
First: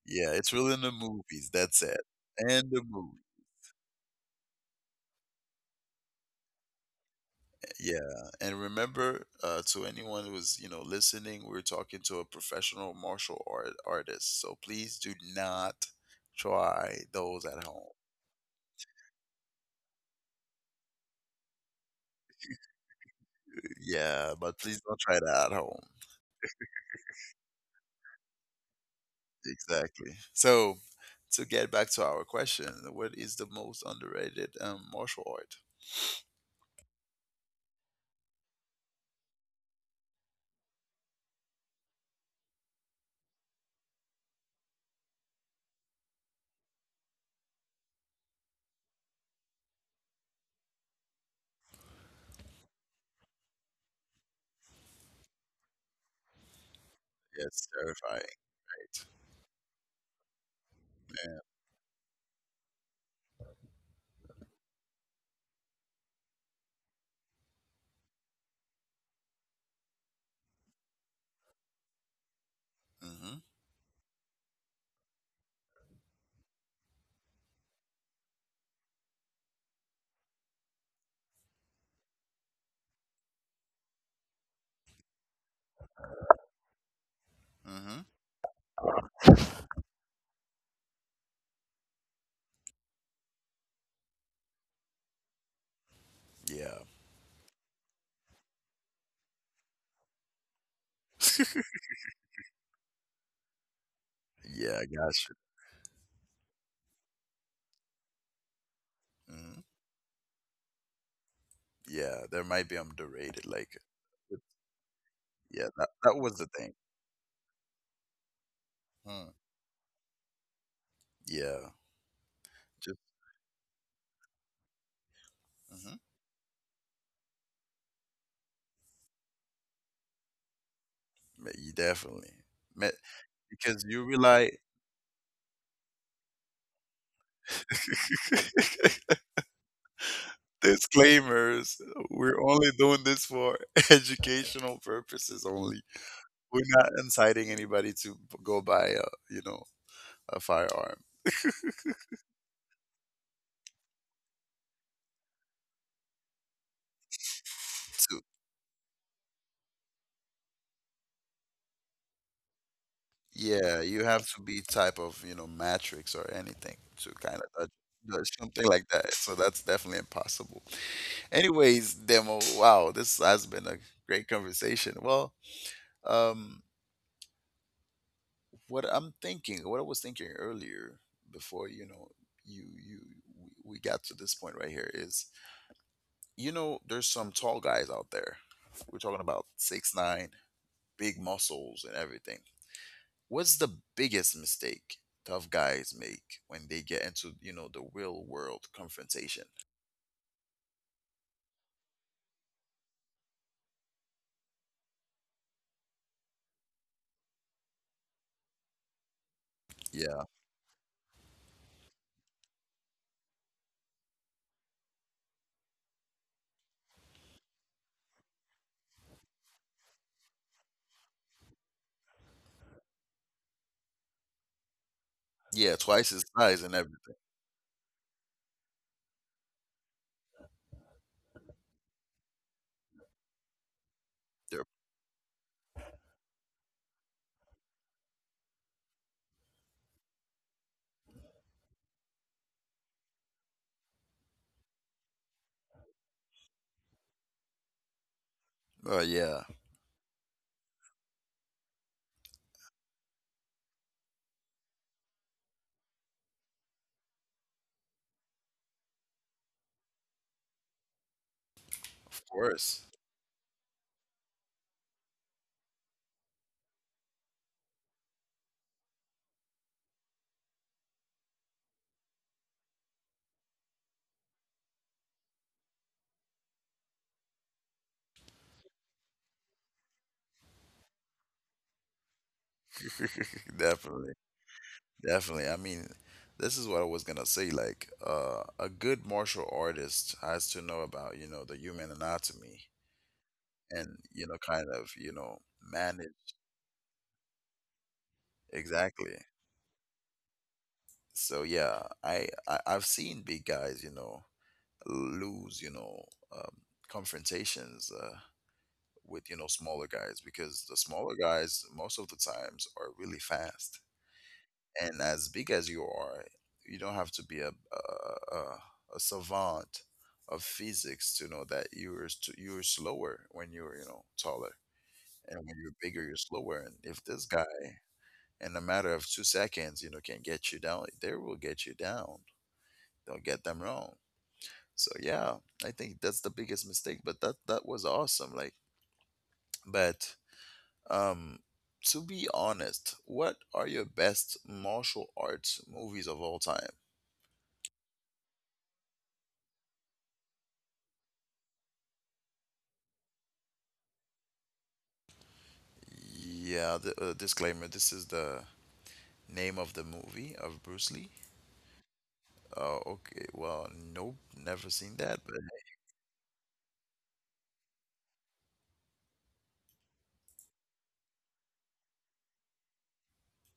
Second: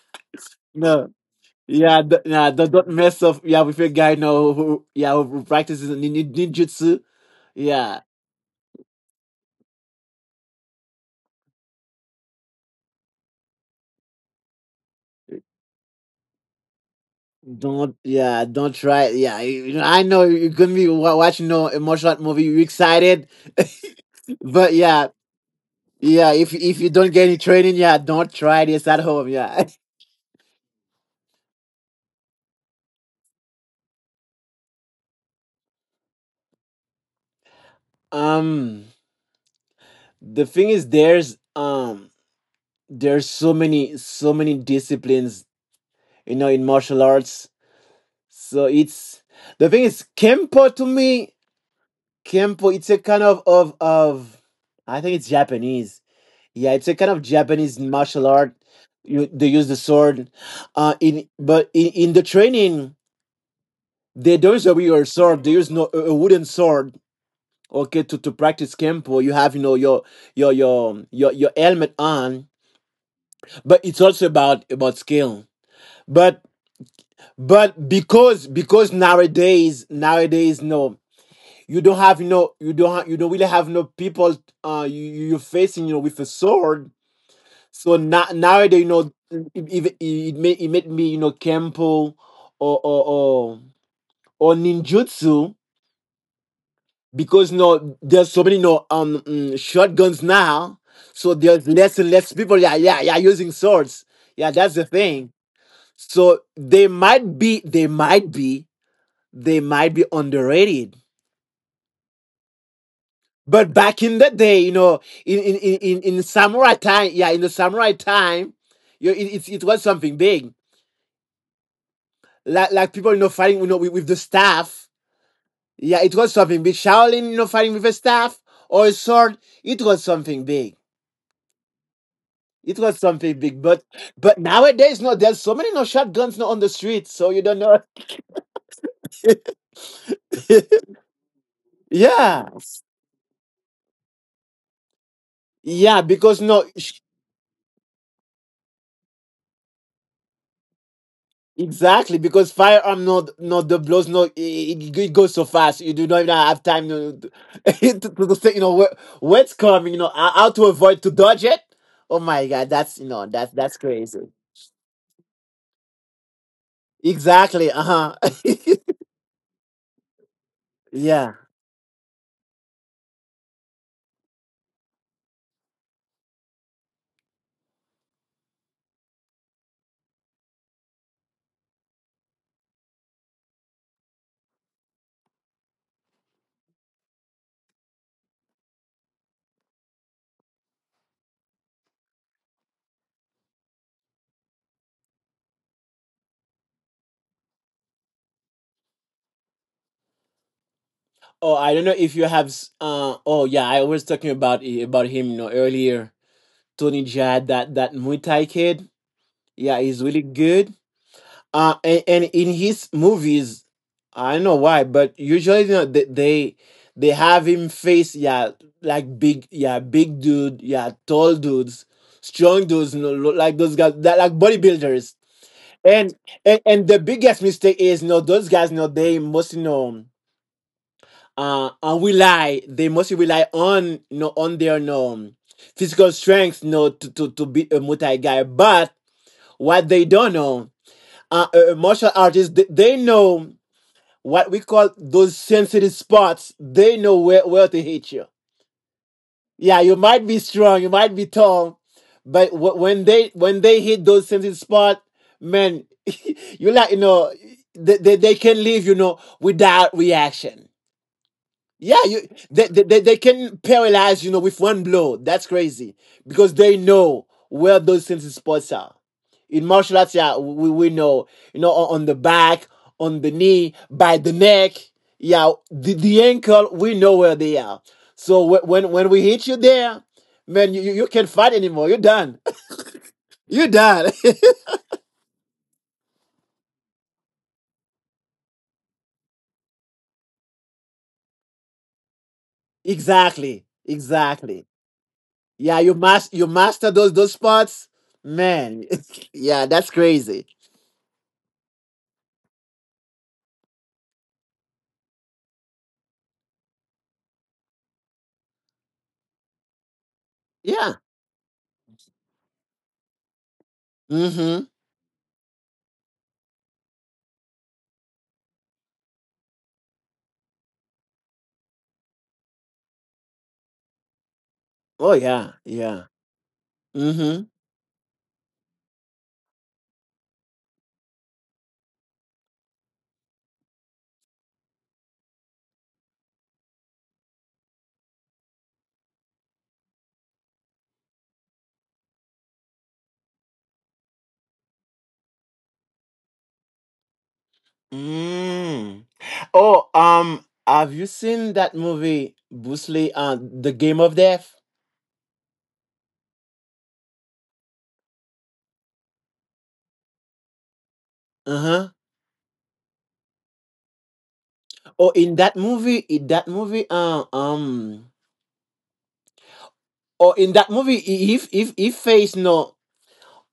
[SPEAKER 1] Yeah, it's really in the
[SPEAKER 2] No,
[SPEAKER 1] movies. That's it.
[SPEAKER 2] yeah, d- nah,
[SPEAKER 1] And
[SPEAKER 2] don't,
[SPEAKER 1] the
[SPEAKER 2] don't
[SPEAKER 1] movie.
[SPEAKER 2] mess up. Yeah, with a guy now who, yeah, who practices nin- nin- ninjutsu. Yeah,
[SPEAKER 1] Yeah. And remember, uh, to anyone who's, you know, listening, we're talking to a professional martial art artist. So please do not try those at home.
[SPEAKER 2] don't yeah, don't try. Yeah, you know, I know you're gonna be wa- watching no emotional movie. You excited,
[SPEAKER 1] Yeah, but
[SPEAKER 2] but
[SPEAKER 1] please don't
[SPEAKER 2] yeah,
[SPEAKER 1] try that at home.
[SPEAKER 2] yeah. If if you don't get any training, yeah, don't try this at home. Yeah.
[SPEAKER 1] Exactly. So, to get back to our question, what is the most underrated um, martial art?
[SPEAKER 2] Um, the thing is, there's um. there's so many so many disciplines, you know, in martial arts, so it's, the thing is, kempo to me, kempo, it's a kind of of of, I think it's Japanese, yeah, it's a kind of
[SPEAKER 1] Yes,
[SPEAKER 2] Japanese martial
[SPEAKER 1] terrifying.
[SPEAKER 2] art. You, they use the sword, uh, in but in, in the training, they don't use a real sword, they use no a a wooden sword. Okay, to to practice kempo, you have, you know, your your your your your helmet on,
[SPEAKER 1] Mm-hmm.
[SPEAKER 2] but it's also about about skill. but But because because nowadays, nowadays, no, you don't have, no, you don't ha- you don't really have, no, people, uh, you you- you're facing, you know, with a sword.
[SPEAKER 1] Mm-hmm.
[SPEAKER 2] So now, nowadays, you know, it, it, it made, it made me, you know, kempo or or or, or ninjutsu,
[SPEAKER 1] Yeah.
[SPEAKER 2] because, no, there's so many, no, um mm, shotguns now. So there's less and less people, yeah yeah yeah using swords. Yeah,
[SPEAKER 1] Yeah, I
[SPEAKER 2] that's the
[SPEAKER 1] got you.
[SPEAKER 2] thing. So they might be they might be
[SPEAKER 1] Hmm.
[SPEAKER 2] they might be underrated.
[SPEAKER 1] Yeah, there might be underrated. Like,
[SPEAKER 2] But back in
[SPEAKER 1] but
[SPEAKER 2] the day, you know, in
[SPEAKER 1] yeah,
[SPEAKER 2] in
[SPEAKER 1] that,
[SPEAKER 2] in
[SPEAKER 1] that was
[SPEAKER 2] in,
[SPEAKER 1] the thing.
[SPEAKER 2] samurai time, yeah, in the samurai time, you know,
[SPEAKER 1] Mm.
[SPEAKER 2] it, it it was something big.
[SPEAKER 1] Yeah.
[SPEAKER 2] Like
[SPEAKER 1] Just,
[SPEAKER 2] like people, you know, fighting, you know, with, with the staff.
[SPEAKER 1] mm-hmm.
[SPEAKER 2] Yeah, it was something big. Shaolin, you know, fighting with a staff or a sword, it was something big.
[SPEAKER 1] Yeah, you, definitely.
[SPEAKER 2] It
[SPEAKER 1] Ma-
[SPEAKER 2] was something big.
[SPEAKER 1] Because
[SPEAKER 2] But
[SPEAKER 1] you
[SPEAKER 2] but
[SPEAKER 1] rely.
[SPEAKER 2] nowadays, no, there's so many, no, shotguns, no, on the street, so you don't know.
[SPEAKER 1] Disclaimers. We're
[SPEAKER 2] Yeah,
[SPEAKER 1] only doing this for educational purposes only.
[SPEAKER 2] yeah, because
[SPEAKER 1] We're
[SPEAKER 2] no.
[SPEAKER 1] not inciting anybody to go buy a, you know, a firearm.
[SPEAKER 2] Exactly, because firearm, not not the blows, no, it, it it goes so fast you do not even have time to to,
[SPEAKER 1] So
[SPEAKER 2] to, to think, you know, where, what's coming, you know, how how to avoid, to dodge it. Oh my god, that's, you know, that's
[SPEAKER 1] yeah,
[SPEAKER 2] that's
[SPEAKER 1] you have
[SPEAKER 2] crazy.
[SPEAKER 1] to be type of, you know, matrix or anything to kind of
[SPEAKER 2] Exactly. Uh huh.
[SPEAKER 1] something like that. So that's definitely impossible.
[SPEAKER 2] yeah.
[SPEAKER 1] Anyways, Demo. Wow, this has been a great conversation. Well, um, what I'm thinking, what I was thinking earlier before, you know, you you we got to this point right here is, you know, there's some tall guys out there. We're talking about six nine, big muscles and everything. What's the biggest mistake tough guys make when they get into, you know, the real world confrontation?
[SPEAKER 2] Oh, I don't know if you have. s- Uh, oh yeah, I was talking about i- about him, you know, earlier. Tony Jad, that that Muay Thai kid. Yeah, he's
[SPEAKER 1] Yeah,
[SPEAKER 2] really good. Uh, and, and in his movies, I don't know why, but usually, you know, they, they they have him face, yeah, like big, yeah, big dude, yeah, tall dudes, strong dudes, you know, look like those guys that like bodybuilders.
[SPEAKER 1] yeah, twice
[SPEAKER 2] and,
[SPEAKER 1] his size
[SPEAKER 2] and
[SPEAKER 1] and
[SPEAKER 2] and the
[SPEAKER 1] everything.
[SPEAKER 2] biggest mistake is, you know, those guys, you know, they must, you know, uh, and rely, they mostly rely, on you know,
[SPEAKER 1] They're,
[SPEAKER 2] on their, you know, physical strength, you know, to to, to be a multi guy, but what they don't know, uh, uh, martial artists, they, they know what we call those sensitive spots, they know where, where to hit you.
[SPEAKER 1] oh yeah,
[SPEAKER 2] Yeah, you might be strong, you might be tall, but wh- when they when they hit those sensitive spots, man, you, like, you know, they, they, they can leave, you know, without reaction. Yeah,
[SPEAKER 1] of
[SPEAKER 2] you, they,
[SPEAKER 1] course,
[SPEAKER 2] they, they they can paralyze, you know, with one blow. That's crazy. Because they know where those things spots are. In martial arts, yeah, we, we know, you know, on, on the back, on the knee, by the neck, yeah, the, the ankle, we know where they are. So whe- when when we hit you there, man, you, you you can't fight anymore. You're done. You're
[SPEAKER 1] definitely.
[SPEAKER 2] done.
[SPEAKER 1] Definitely. I mean, this is what I was gonna say. Like, uh, a good martial artist has to know about, you know, the human anatomy
[SPEAKER 2] Exactly.
[SPEAKER 1] and, you know, kind
[SPEAKER 2] Exactly.
[SPEAKER 1] of, you know,
[SPEAKER 2] Yeah, you
[SPEAKER 1] manage
[SPEAKER 2] must you master those those spots. Man,
[SPEAKER 1] exactly.
[SPEAKER 2] yeah, that's crazy.
[SPEAKER 1] So yeah, I, I I've seen big guys, you know, lose, you know, um, confrontations, uh, with, you know, smaller guys, because the
[SPEAKER 2] Yeah.
[SPEAKER 1] smaller guys most of the times are really fast.
[SPEAKER 2] Mhm.
[SPEAKER 1] And as big as you are, you don't have to be a a, a, a savant of physics to know that you're st- you're slower when you're, you know, taller,
[SPEAKER 2] Oh
[SPEAKER 1] and when
[SPEAKER 2] yeah,
[SPEAKER 1] you're bigger,
[SPEAKER 2] yeah.
[SPEAKER 1] you're slower. And if this guy,
[SPEAKER 2] Mhm.
[SPEAKER 1] in a matter of two seconds, you know, can get you down, they will get you down. Don't get them wrong. So yeah, I think that's the biggest mistake. But that that was awesome. Like, but um. To be honest, what are your best martial arts movies of all time?
[SPEAKER 2] Mm. Oh, um, have you seen that movie, Bruce Lee, uh, The Game of Death?
[SPEAKER 1] Yeah, the, uh, disclaimer. This is the name of the movie of Bruce Lee.
[SPEAKER 2] Uh huh.
[SPEAKER 1] Oh, okay. Well, nope, never seen
[SPEAKER 2] Oh,
[SPEAKER 1] that. But
[SPEAKER 2] in that movie, in that movie, uh, um, or in that movie, he- if if he faced no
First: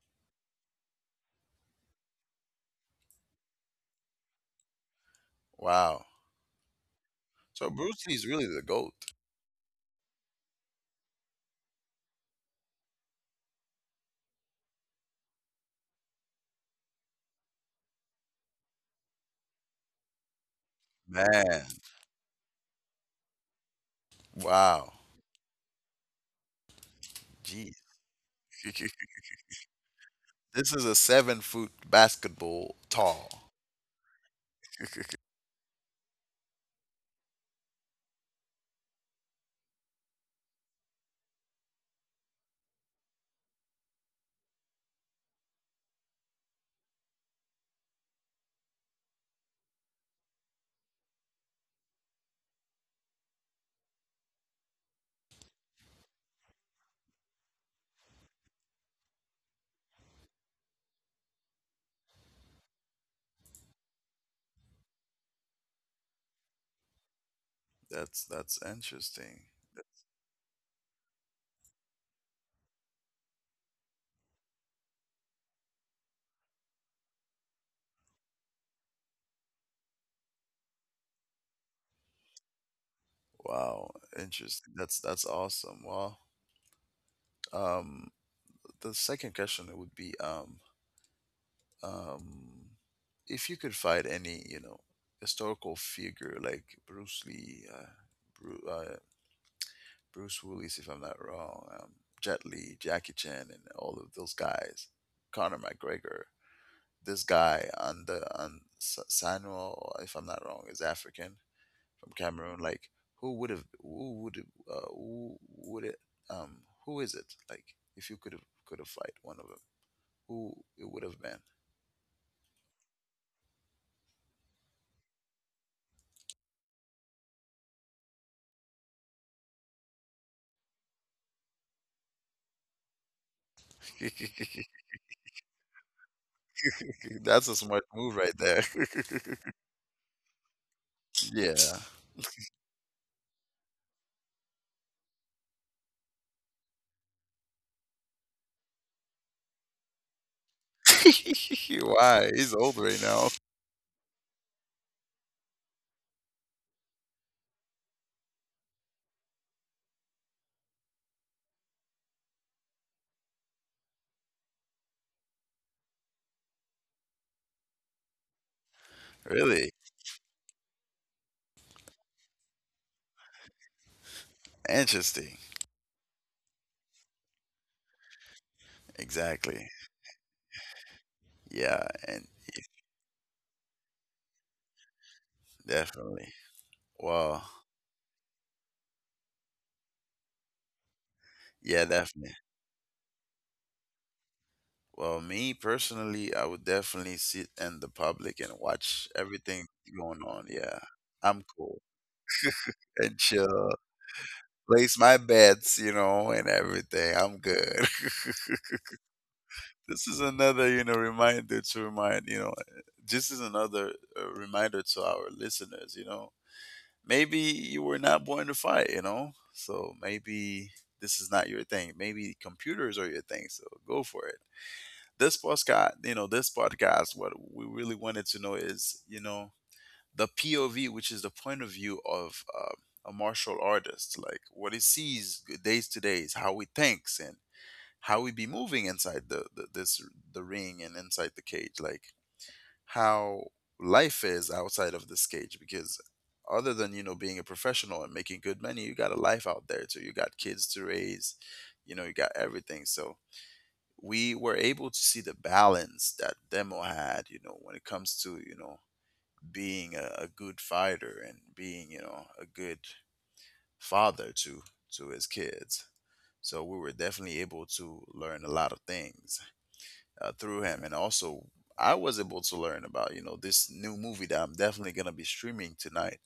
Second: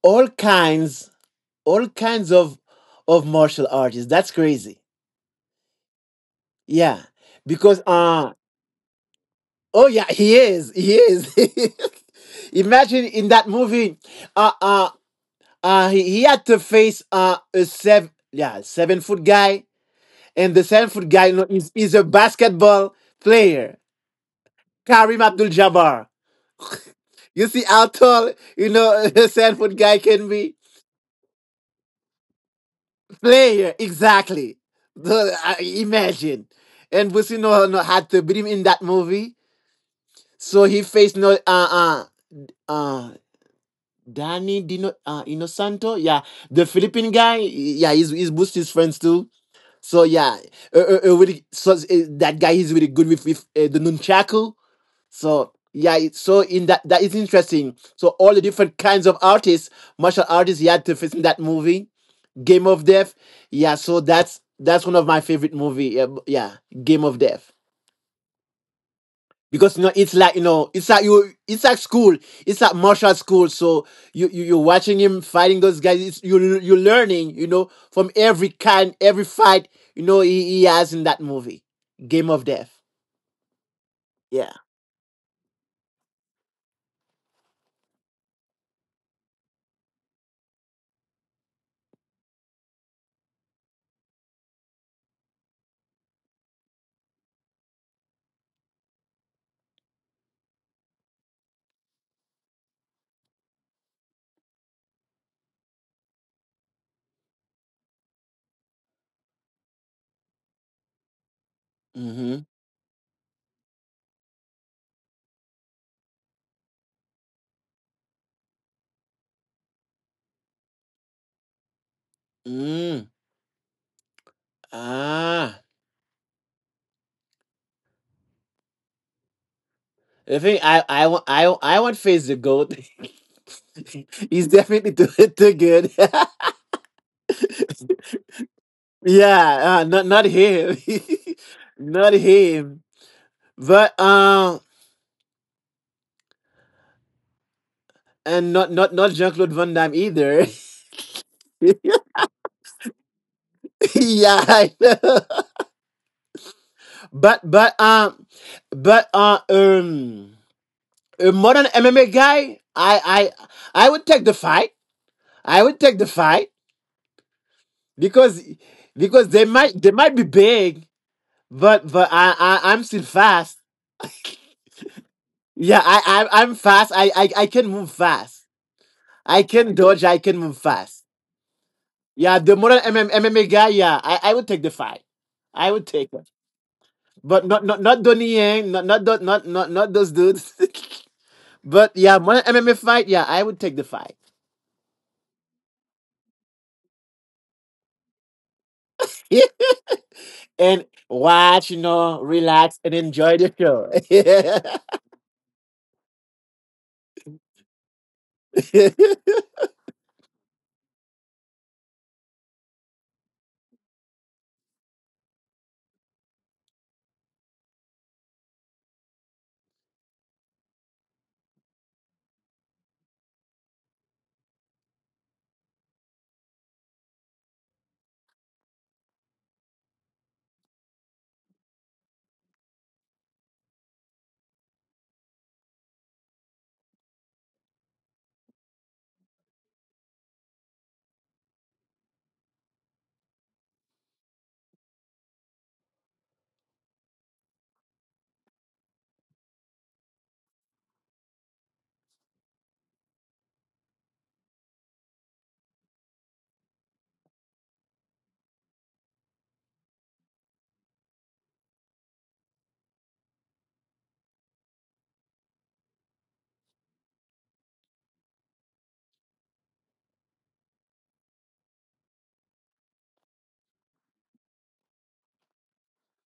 [SPEAKER 2] all kinds, all kinds of of martial artists. That's crazy.
[SPEAKER 1] wow.
[SPEAKER 2] Yeah,
[SPEAKER 1] So
[SPEAKER 2] because
[SPEAKER 1] Bruce Lee is
[SPEAKER 2] uh,
[SPEAKER 1] really the goat,
[SPEAKER 2] oh yeah, he is, he is. Imagine in that movie. uh, uh, uh he, he had to face uh a seven yeah seven foot guy, and the seven foot guy, you know,
[SPEAKER 1] man.
[SPEAKER 2] is is a basketball player,
[SPEAKER 1] Wow.
[SPEAKER 2] Kareem Abdul Jabbar. You see
[SPEAKER 1] Gee,
[SPEAKER 2] how tall, you know, a seven foot guy can be
[SPEAKER 1] this is a seven foot basketball tall.
[SPEAKER 2] player exactly. The- I- imagine, and Busino no know, had to beat him in that movie. So he faced no uh uh uh Danny Dino, uh, Inosanto, yeah, the Philippine guy, yeah, he's he's Busti's friends too. So yeah, uh, uh, uh, really, so uh, that guy is really good with with uh, the nunchaku. So yeah, it, so in that, that is interesting. So all the different kinds of artists, martial artists, he had to face in that movie, Game of Death. Yeah, so that's that's one of my favorite movie. Yeah, b- yeah, Game of Death,
[SPEAKER 1] That's that's interesting.
[SPEAKER 2] because you know it's like, you know, it's like you, it's like school, it's like martial school. So you, you you're watching him fighting those guys, it's, you you're learning, you know, from every kind, every fight, you know he, he has in that movie, Game of Death.
[SPEAKER 1] Wow,
[SPEAKER 2] Yeah.
[SPEAKER 1] interesting. That's that's awesome. Well, um, the second question would be um, um, if you could fight any, you know, historical figure like Bruce Lee, uh, Bruce, uh, Bruce Willis, if I'm not wrong, um, Jet Li, Jackie Chan, and all of those guys, Conor McGregor, this guy on the on S- Samuel, if I'm not wrong, is African from
[SPEAKER 2] Mm-hmm.
[SPEAKER 1] Cameroon. Like, who would have, who would, uh, who would it, um, who is it? Like, if you could have could have fight one of them, who it would have
[SPEAKER 2] Mm. Ah, I think I i want I, I want face the goat.
[SPEAKER 1] been?
[SPEAKER 2] He's definitely too, too good.
[SPEAKER 1] That's a smart move right there.
[SPEAKER 2] Yeah, uh, not not him.
[SPEAKER 1] Yeah.
[SPEAKER 2] Not him, but um, and not not not Jean Claude Van Damme either.
[SPEAKER 1] Why? He's old right now.
[SPEAKER 2] Yeah, I know. But but um but uh um a modern M M A guy, I I I would take the fight. I would take the fight because because they might,
[SPEAKER 1] Really?
[SPEAKER 2] they might be big, but but I, I I'm still fast.
[SPEAKER 1] Interesting.
[SPEAKER 2] Yeah, I, I I'm fast. I, I I can move fast. I can
[SPEAKER 1] Exactly.
[SPEAKER 2] dodge. I can move fast.
[SPEAKER 1] Yeah,
[SPEAKER 2] Yeah,
[SPEAKER 1] and
[SPEAKER 2] the modern MM, M M A guy. Yeah, I, I would take the fight. I would take it.
[SPEAKER 1] definitely.
[SPEAKER 2] But
[SPEAKER 1] Well,
[SPEAKER 2] not not not Donnie Yang, not not not not not, not those dudes. But
[SPEAKER 1] yeah,
[SPEAKER 2] yeah, one
[SPEAKER 1] definitely.
[SPEAKER 2] M M A fight, yeah, I would take the fight.
[SPEAKER 1] Well, me personally, I would definitely sit in the public and watch everything going on.
[SPEAKER 2] And
[SPEAKER 1] Yeah. I'm
[SPEAKER 2] watch, you
[SPEAKER 1] cool.
[SPEAKER 2] know, relax and
[SPEAKER 1] And
[SPEAKER 2] enjoy the
[SPEAKER 1] chill.
[SPEAKER 2] show.
[SPEAKER 1] Place my bets, you know, and everything. I'm good. this is another you know reminder to remind you know eh, this is another uh, reminder to our listeners. You know maybe you were not born to fight, you know so maybe this is not your thing. Maybe computers are your thing, so go for it. This podcast you know this podcast what we really wanted to know is, you know the P O V, which is the point of view of uh, a martial artist, like what he sees days to days, how he thinks, and how we be moving inside the, the this the ring and inside the cage, like how life is outside of this cage. Because other than you know being a professional and making good money, you got a life out there too, you got kids to raise, you know you got everything. So we were able to see the balance that Demo had, you know when it comes to, you know being a, a good fighter and being you know a good father to to his kids. So we were definitely able to learn a lot of things uh, through him. And also, I was able to learn about you know this new movie that I'm definitely going to be streaming tonight,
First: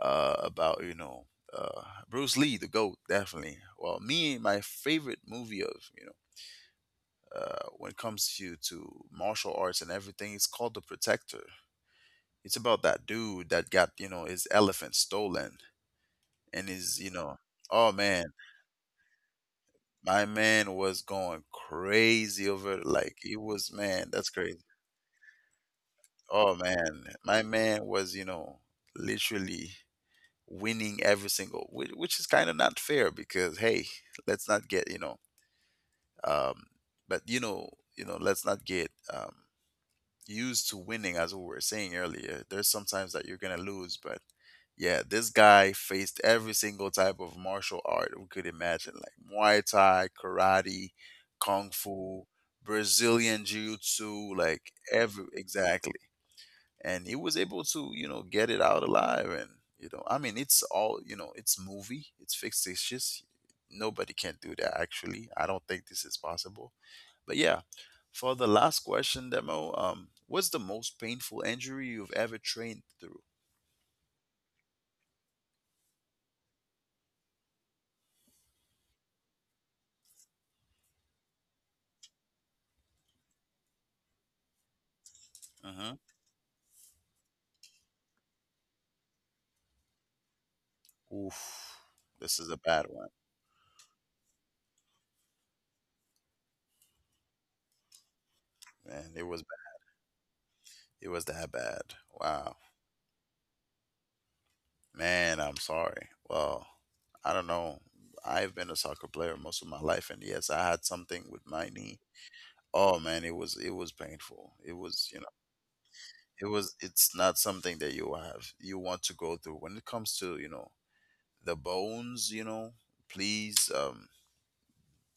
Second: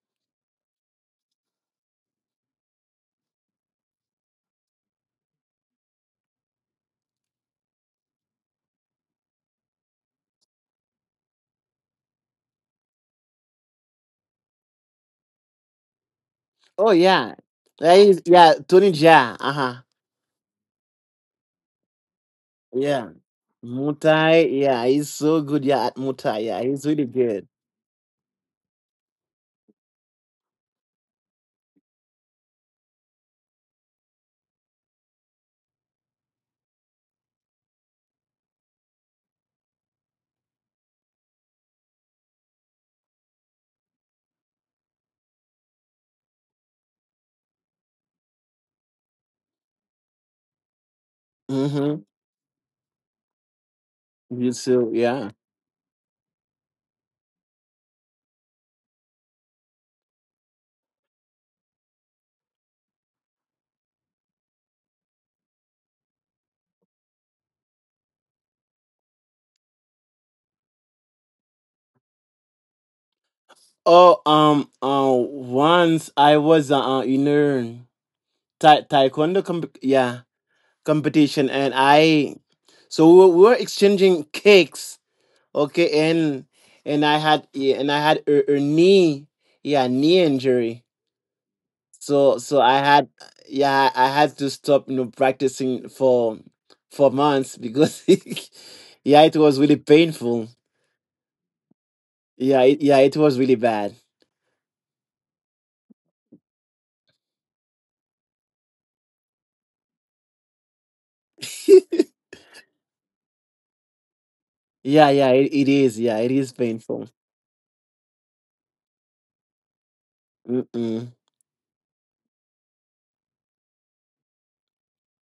[SPEAKER 1] uh, about you know uh, Bruce Lee, the GOAT. Definitely, well, me, my favorite movie of, you know uh, when it comes to to martial arts and everything, it's called The Protector. It's about that dude that got, you know his elephant stolen and
[SPEAKER 2] Oh
[SPEAKER 1] his, you
[SPEAKER 2] yeah.
[SPEAKER 1] know oh,
[SPEAKER 2] That is,
[SPEAKER 1] man.
[SPEAKER 2] yeah, Tony Jaa. Uh-huh.
[SPEAKER 1] My man was going crazy over it.
[SPEAKER 2] Yeah.
[SPEAKER 1] Like, he was, man, that's
[SPEAKER 2] Mutai,
[SPEAKER 1] crazy.
[SPEAKER 2] yeah, he's so good. Yeah, at Mutai, yeah,
[SPEAKER 1] Oh
[SPEAKER 2] he's really
[SPEAKER 1] man,
[SPEAKER 2] good.
[SPEAKER 1] my man was, you know, literally winning every single, which, which is kind of not fair, because, hey, let's not get, you know, um, but you know, you know, let's not get um, used to winning, as we were saying earlier. There's sometimes that you're gonna lose, but yeah, this guy faced every single type of martial art we could imagine, like Muay Thai, karate, kung
[SPEAKER 2] Mm-hmm.
[SPEAKER 1] fu, Brazilian jiu-jitsu,
[SPEAKER 2] You
[SPEAKER 1] like
[SPEAKER 2] too, yeah.
[SPEAKER 1] every, exactly. And he was able to you know get it out alive. And you know I mean, it's all, you know it's movie, it's fictitious. Nobody can do that, actually. I don't think this is possible, but yeah. For the last question, Demo, um what's the most painful injury you've ever trained through?
[SPEAKER 2] Oh, um, uh, once I was uh, uh, in a ta- taekwondo comp. Yeah, competition, and I, so we were, we were exchanging kicks,
[SPEAKER 1] Uh-huh.
[SPEAKER 2] okay, and and I had, yeah, and I had a, a knee, yeah, knee injury.
[SPEAKER 1] Oof.
[SPEAKER 2] So
[SPEAKER 1] This is
[SPEAKER 2] so
[SPEAKER 1] a
[SPEAKER 2] I
[SPEAKER 1] bad
[SPEAKER 2] had,
[SPEAKER 1] one.
[SPEAKER 2] yeah, I had to stop, you know, practicing for for months, because
[SPEAKER 1] Man,
[SPEAKER 2] yeah,
[SPEAKER 1] it
[SPEAKER 2] it
[SPEAKER 1] was
[SPEAKER 2] was really painful.
[SPEAKER 1] it was that bad. Wow.
[SPEAKER 2] Yeah, it, yeah, it was really bad.
[SPEAKER 1] Man, I'm sorry. Well, I don't know, I've been a soccer player most of my life, and yes, I had something with my knee. Oh man, it was it was painful. It was,
[SPEAKER 2] Yeah
[SPEAKER 1] you know,
[SPEAKER 2] yeah it, it is, yeah, it
[SPEAKER 1] it
[SPEAKER 2] is
[SPEAKER 1] was
[SPEAKER 2] painful.
[SPEAKER 1] it's not something that you have you want to go through. When it comes to, you know,
[SPEAKER 2] Mm-mm.
[SPEAKER 1] the bones, you know, please, um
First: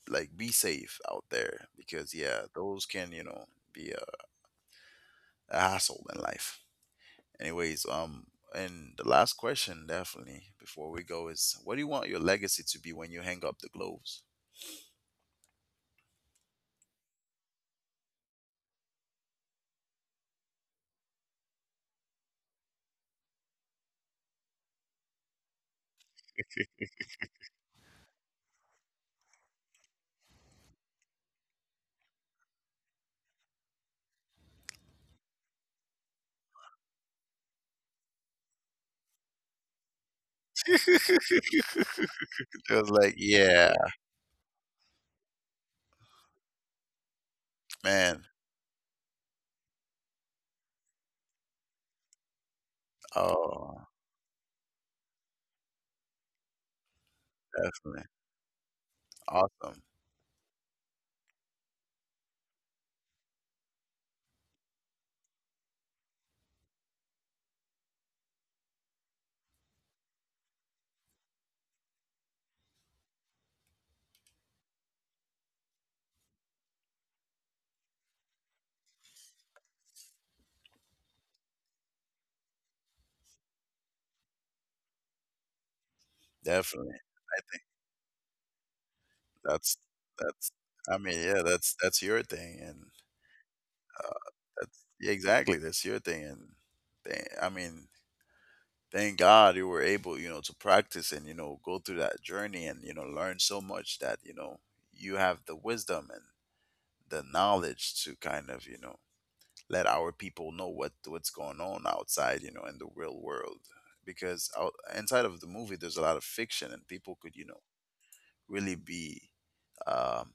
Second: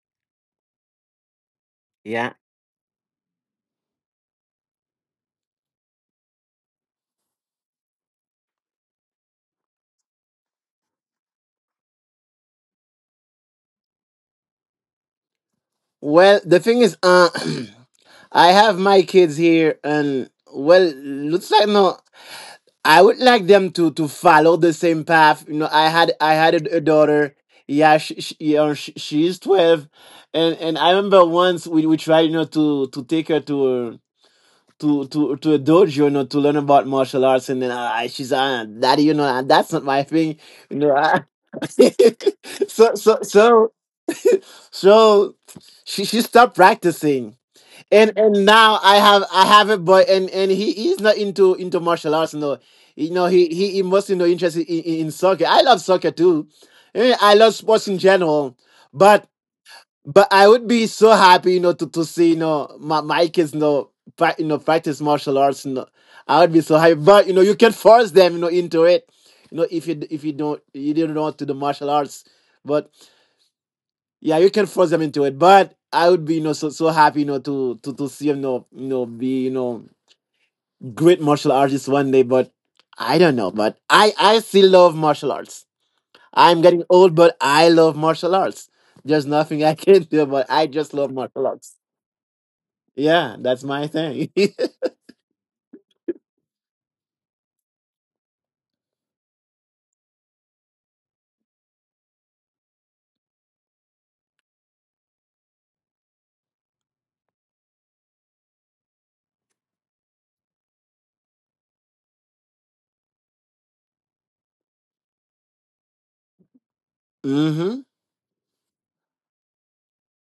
[SPEAKER 1] like, be safe out there, because
[SPEAKER 2] Yeah.
[SPEAKER 1] yeah, those can, you know, be a, a hassle in life. Anyways, um and the last question definitely before we go is, what do you want your legacy to be when you hang up the gloves?
[SPEAKER 2] Well, the thing is, uh, I have my kids here, and, well, looks like no. I would like them to to follow the same path. You know, I had I had a, a daughter. Yeah, she, she, you know, she, she's twelve, and and I remember once we we tried, you know, to to take her to a- to to to a dojo, you know, to learn about martial arts, and then, uh, I, she's, ah, daddy, you know, ah, that's not my thing, you know. I,
[SPEAKER 1] It was
[SPEAKER 2] so
[SPEAKER 1] like,
[SPEAKER 2] so
[SPEAKER 1] yeah,
[SPEAKER 2] so so she she stopped practicing and
[SPEAKER 1] man.
[SPEAKER 2] and now I have I have it, but and and he he's not into into martial arts. No, you know he he,
[SPEAKER 1] Oh,
[SPEAKER 2] he mostly no interest in, in, in soccer. I love soccer too. Eh, I love sports
[SPEAKER 1] definitely.
[SPEAKER 2] in general, but
[SPEAKER 1] Awesome.
[SPEAKER 2] but I would be so happy, you know, to to see you know my my kids you know pra- you know practice martial arts. You know, I would be so happy. But you know you can force them you know into it. You know if you if you don't you don't want to do martial arts. but yeah, you can force them into it. But I would be, you know, so so happy, you know, to to to see him, you know, you know, be, you know, great martial artist one day. But I don't know. But I I still love martial arts. I'm getting
[SPEAKER 1] Definitely.
[SPEAKER 2] old,
[SPEAKER 1] I
[SPEAKER 2] but
[SPEAKER 1] think
[SPEAKER 2] I love martial arts. There's nothing
[SPEAKER 1] that's
[SPEAKER 2] I can do,
[SPEAKER 1] that's
[SPEAKER 2] but I
[SPEAKER 1] I
[SPEAKER 2] just love
[SPEAKER 1] mean, yeah,
[SPEAKER 2] martial
[SPEAKER 1] that's
[SPEAKER 2] arts.
[SPEAKER 1] that's your thing. And
[SPEAKER 2] Yeah, that's my
[SPEAKER 1] uh,
[SPEAKER 2] thing.
[SPEAKER 1] that's, yeah, exactly, that's your thing. And thank, I mean, thank God you were able, you know, to practice and, you know, go through that journey and, you know, learn so much, that, you know, you have the wisdom and the knowledge to kind of, you know, let our people know what what's going on outside, you know, in the real world. Because out, inside of the movie, there's a lot of fiction, and people could, you know,
[SPEAKER 2] Mm-hmm.
[SPEAKER 1] really be, um,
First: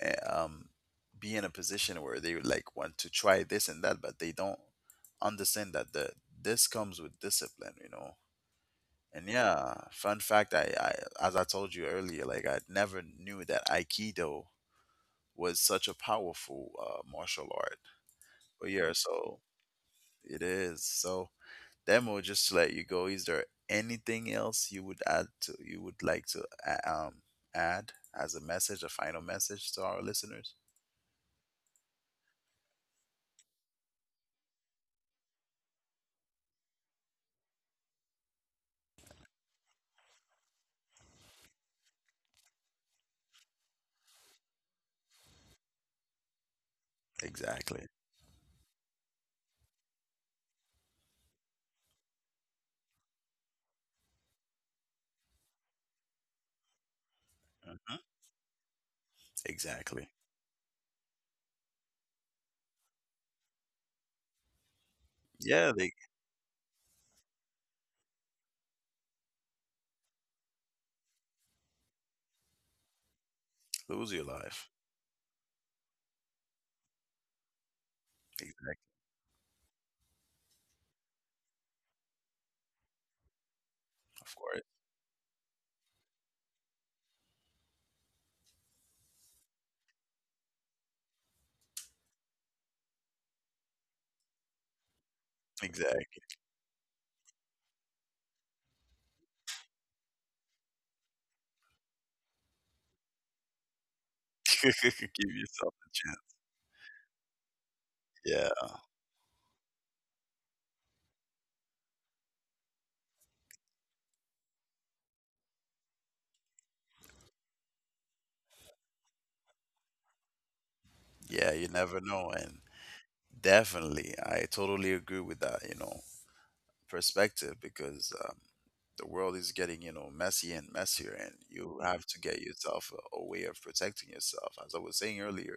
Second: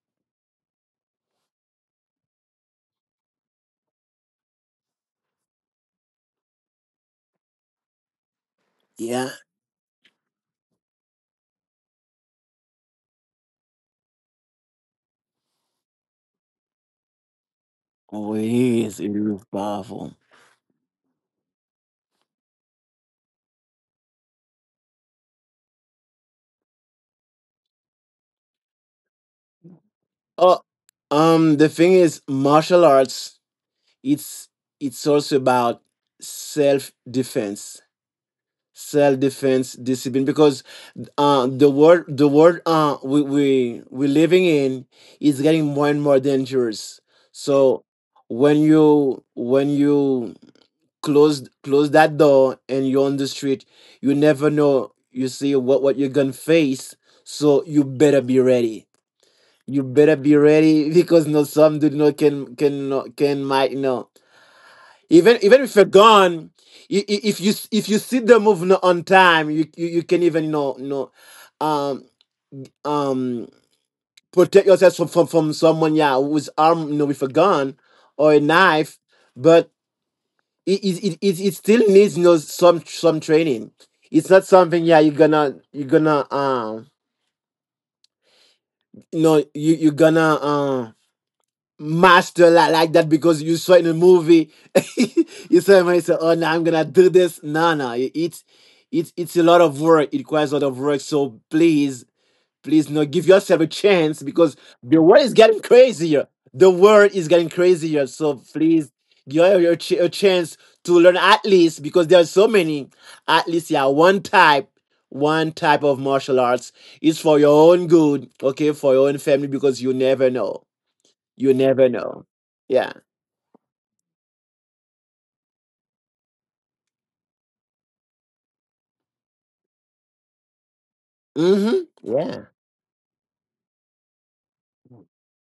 [SPEAKER 1] eh, um, be in a position where they like, want to try this and that, but they don't understand that the this comes with discipline, you know. And
[SPEAKER 2] Yeah.
[SPEAKER 1] yeah, fun fact, I, I as I told you earlier, like, I never knew that Aikido was such a powerful, uh, martial art.
[SPEAKER 2] Oh, it
[SPEAKER 1] But yeah,
[SPEAKER 2] is. It is
[SPEAKER 1] so
[SPEAKER 2] powerful.
[SPEAKER 1] it is. So, Demo, just to let you go, is there anything else you would add to you would like to, a- um add as a message, a final message to our listeners?
[SPEAKER 2] Oh, um, the thing is, martial arts. It's it's also about self defense, self-defense discipline because uh, the world the world uh, we, we we're living in is getting more and more dangerous. So
[SPEAKER 1] Exactly.
[SPEAKER 2] when you when you close close that door and you're on the street, you never know, you see what what you're gonna face, so you better be ready, you
[SPEAKER 1] Exactly.
[SPEAKER 2] better be ready. Because no, some dude no, can can no- can might no. Even even
[SPEAKER 1] Yeah,
[SPEAKER 2] if you're
[SPEAKER 1] they
[SPEAKER 2] gone, i- i- if you if you see the move no- on time, you you, you can even you know, you know, um um
[SPEAKER 1] lose your
[SPEAKER 2] protect
[SPEAKER 1] life.
[SPEAKER 2] yourself from from, from someone, yeah, who's armed, you know, with a gun or a
[SPEAKER 1] Exactly.
[SPEAKER 2] knife. But it it, it, it it still needs, you know, some some training. It's
[SPEAKER 1] Of
[SPEAKER 2] not
[SPEAKER 1] course.
[SPEAKER 2] something, yeah, you're gonna you're gonna um you know you you're gonna uh, master like, like that because you saw it in a movie. You saw him and you say,
[SPEAKER 1] Exactly.
[SPEAKER 2] "Oh no, I'm gonna do this." No, no, it- it's it's it's a lot of work. It requires a lot of work. So please, please, no, give yourself a chance because the world is
[SPEAKER 1] Give
[SPEAKER 2] getting
[SPEAKER 1] yourself a
[SPEAKER 2] crazier.
[SPEAKER 1] chance.
[SPEAKER 2] The world is getting crazier. So
[SPEAKER 1] Yeah.
[SPEAKER 2] please, give your ch- a chance to learn at least because there are so many. At least, yeah, one type. One type of martial arts is for your own good, okay, for your own family, because you never know, you
[SPEAKER 1] Yeah, you
[SPEAKER 2] never
[SPEAKER 1] never
[SPEAKER 2] know.
[SPEAKER 1] know. And
[SPEAKER 2] Yeah.
[SPEAKER 1] definitely, I totally agree with that, you know, perspective, because, um, the world is getting, you know, messy and messier. And you
[SPEAKER 2] Mhm.
[SPEAKER 1] have to get
[SPEAKER 2] Yeah.
[SPEAKER 1] yourself a, a way of protecting yourself. As I was saying earlier,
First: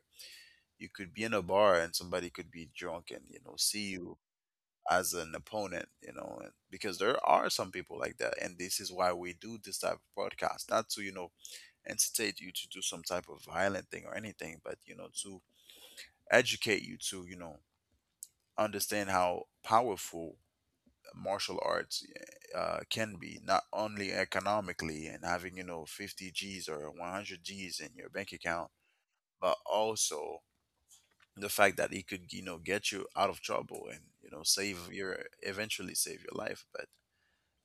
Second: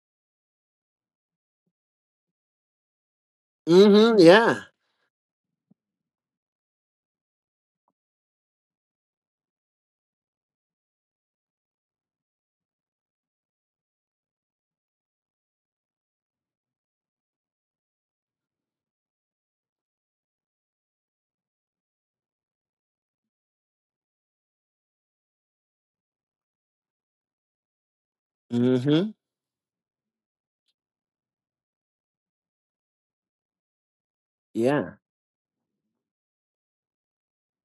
[SPEAKER 1] you could be in a bar and somebody could be drunk and, you know, see you
[SPEAKER 2] Mhm. Yeah.
[SPEAKER 1] as an opponent, you know, and- because there are some people like that, and this is why we do this type of podcast, not to you know incitate you to do some type of violent thing or anything, but you know to educate you to you know understand how powerful martial arts eh, uh, can be, not only economically and having you know 50 G's or 100 G's in your bank account,
[SPEAKER 2] Mhm.
[SPEAKER 1] but also the fact that it could, you know get you out of trouble, and you know save
[SPEAKER 2] Yeah.
[SPEAKER 1] your eventually save your life. But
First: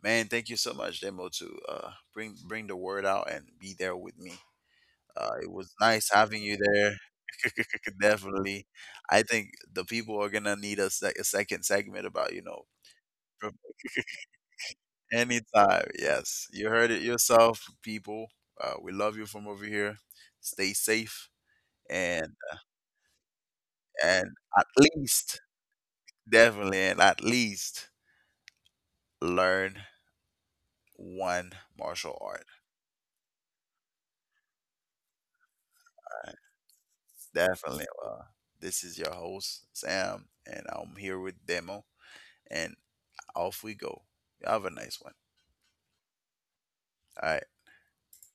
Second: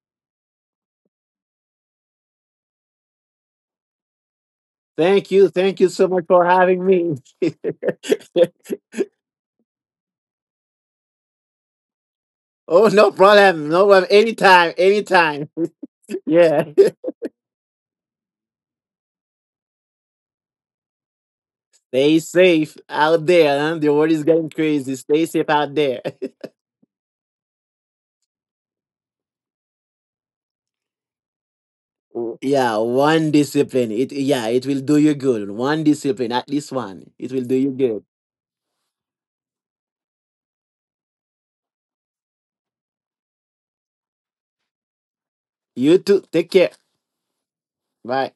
[SPEAKER 1] man, thank you so much, Demo, to uh, bring bring the word out and be there with me.
[SPEAKER 2] Thank
[SPEAKER 1] Uh,
[SPEAKER 2] you.
[SPEAKER 1] it was
[SPEAKER 2] Thank you so
[SPEAKER 1] nice
[SPEAKER 2] much
[SPEAKER 1] having
[SPEAKER 2] for
[SPEAKER 1] you
[SPEAKER 2] having
[SPEAKER 1] there.
[SPEAKER 2] me.
[SPEAKER 1] Definitely, I think the people are gonna need a, sec- a second segment about, you know
[SPEAKER 2] Oh, no problem. No problem. Anytime. Anytime.
[SPEAKER 1] Anytime. Yes,
[SPEAKER 2] Yeah.
[SPEAKER 1] you heard it yourself, people. Uh, we love you from over here. Stay safe,
[SPEAKER 2] Stay
[SPEAKER 1] and
[SPEAKER 2] safe out there. Huh? The world is
[SPEAKER 1] and
[SPEAKER 2] getting
[SPEAKER 1] at
[SPEAKER 2] crazy. Stay
[SPEAKER 1] least
[SPEAKER 2] safe out there.
[SPEAKER 1] definitely and at least learn one martial art.
[SPEAKER 2] Yeah. One discipline. It. Yeah. It will do you good. One discipline. At least one. It will do you
[SPEAKER 1] Definitely.
[SPEAKER 2] good.
[SPEAKER 1] Uh, this is your host, Sam, and I'm here with Demo. And off we go. Have a nice one.
[SPEAKER 2] You too. Take care.
[SPEAKER 1] All right.
[SPEAKER 2] Bye.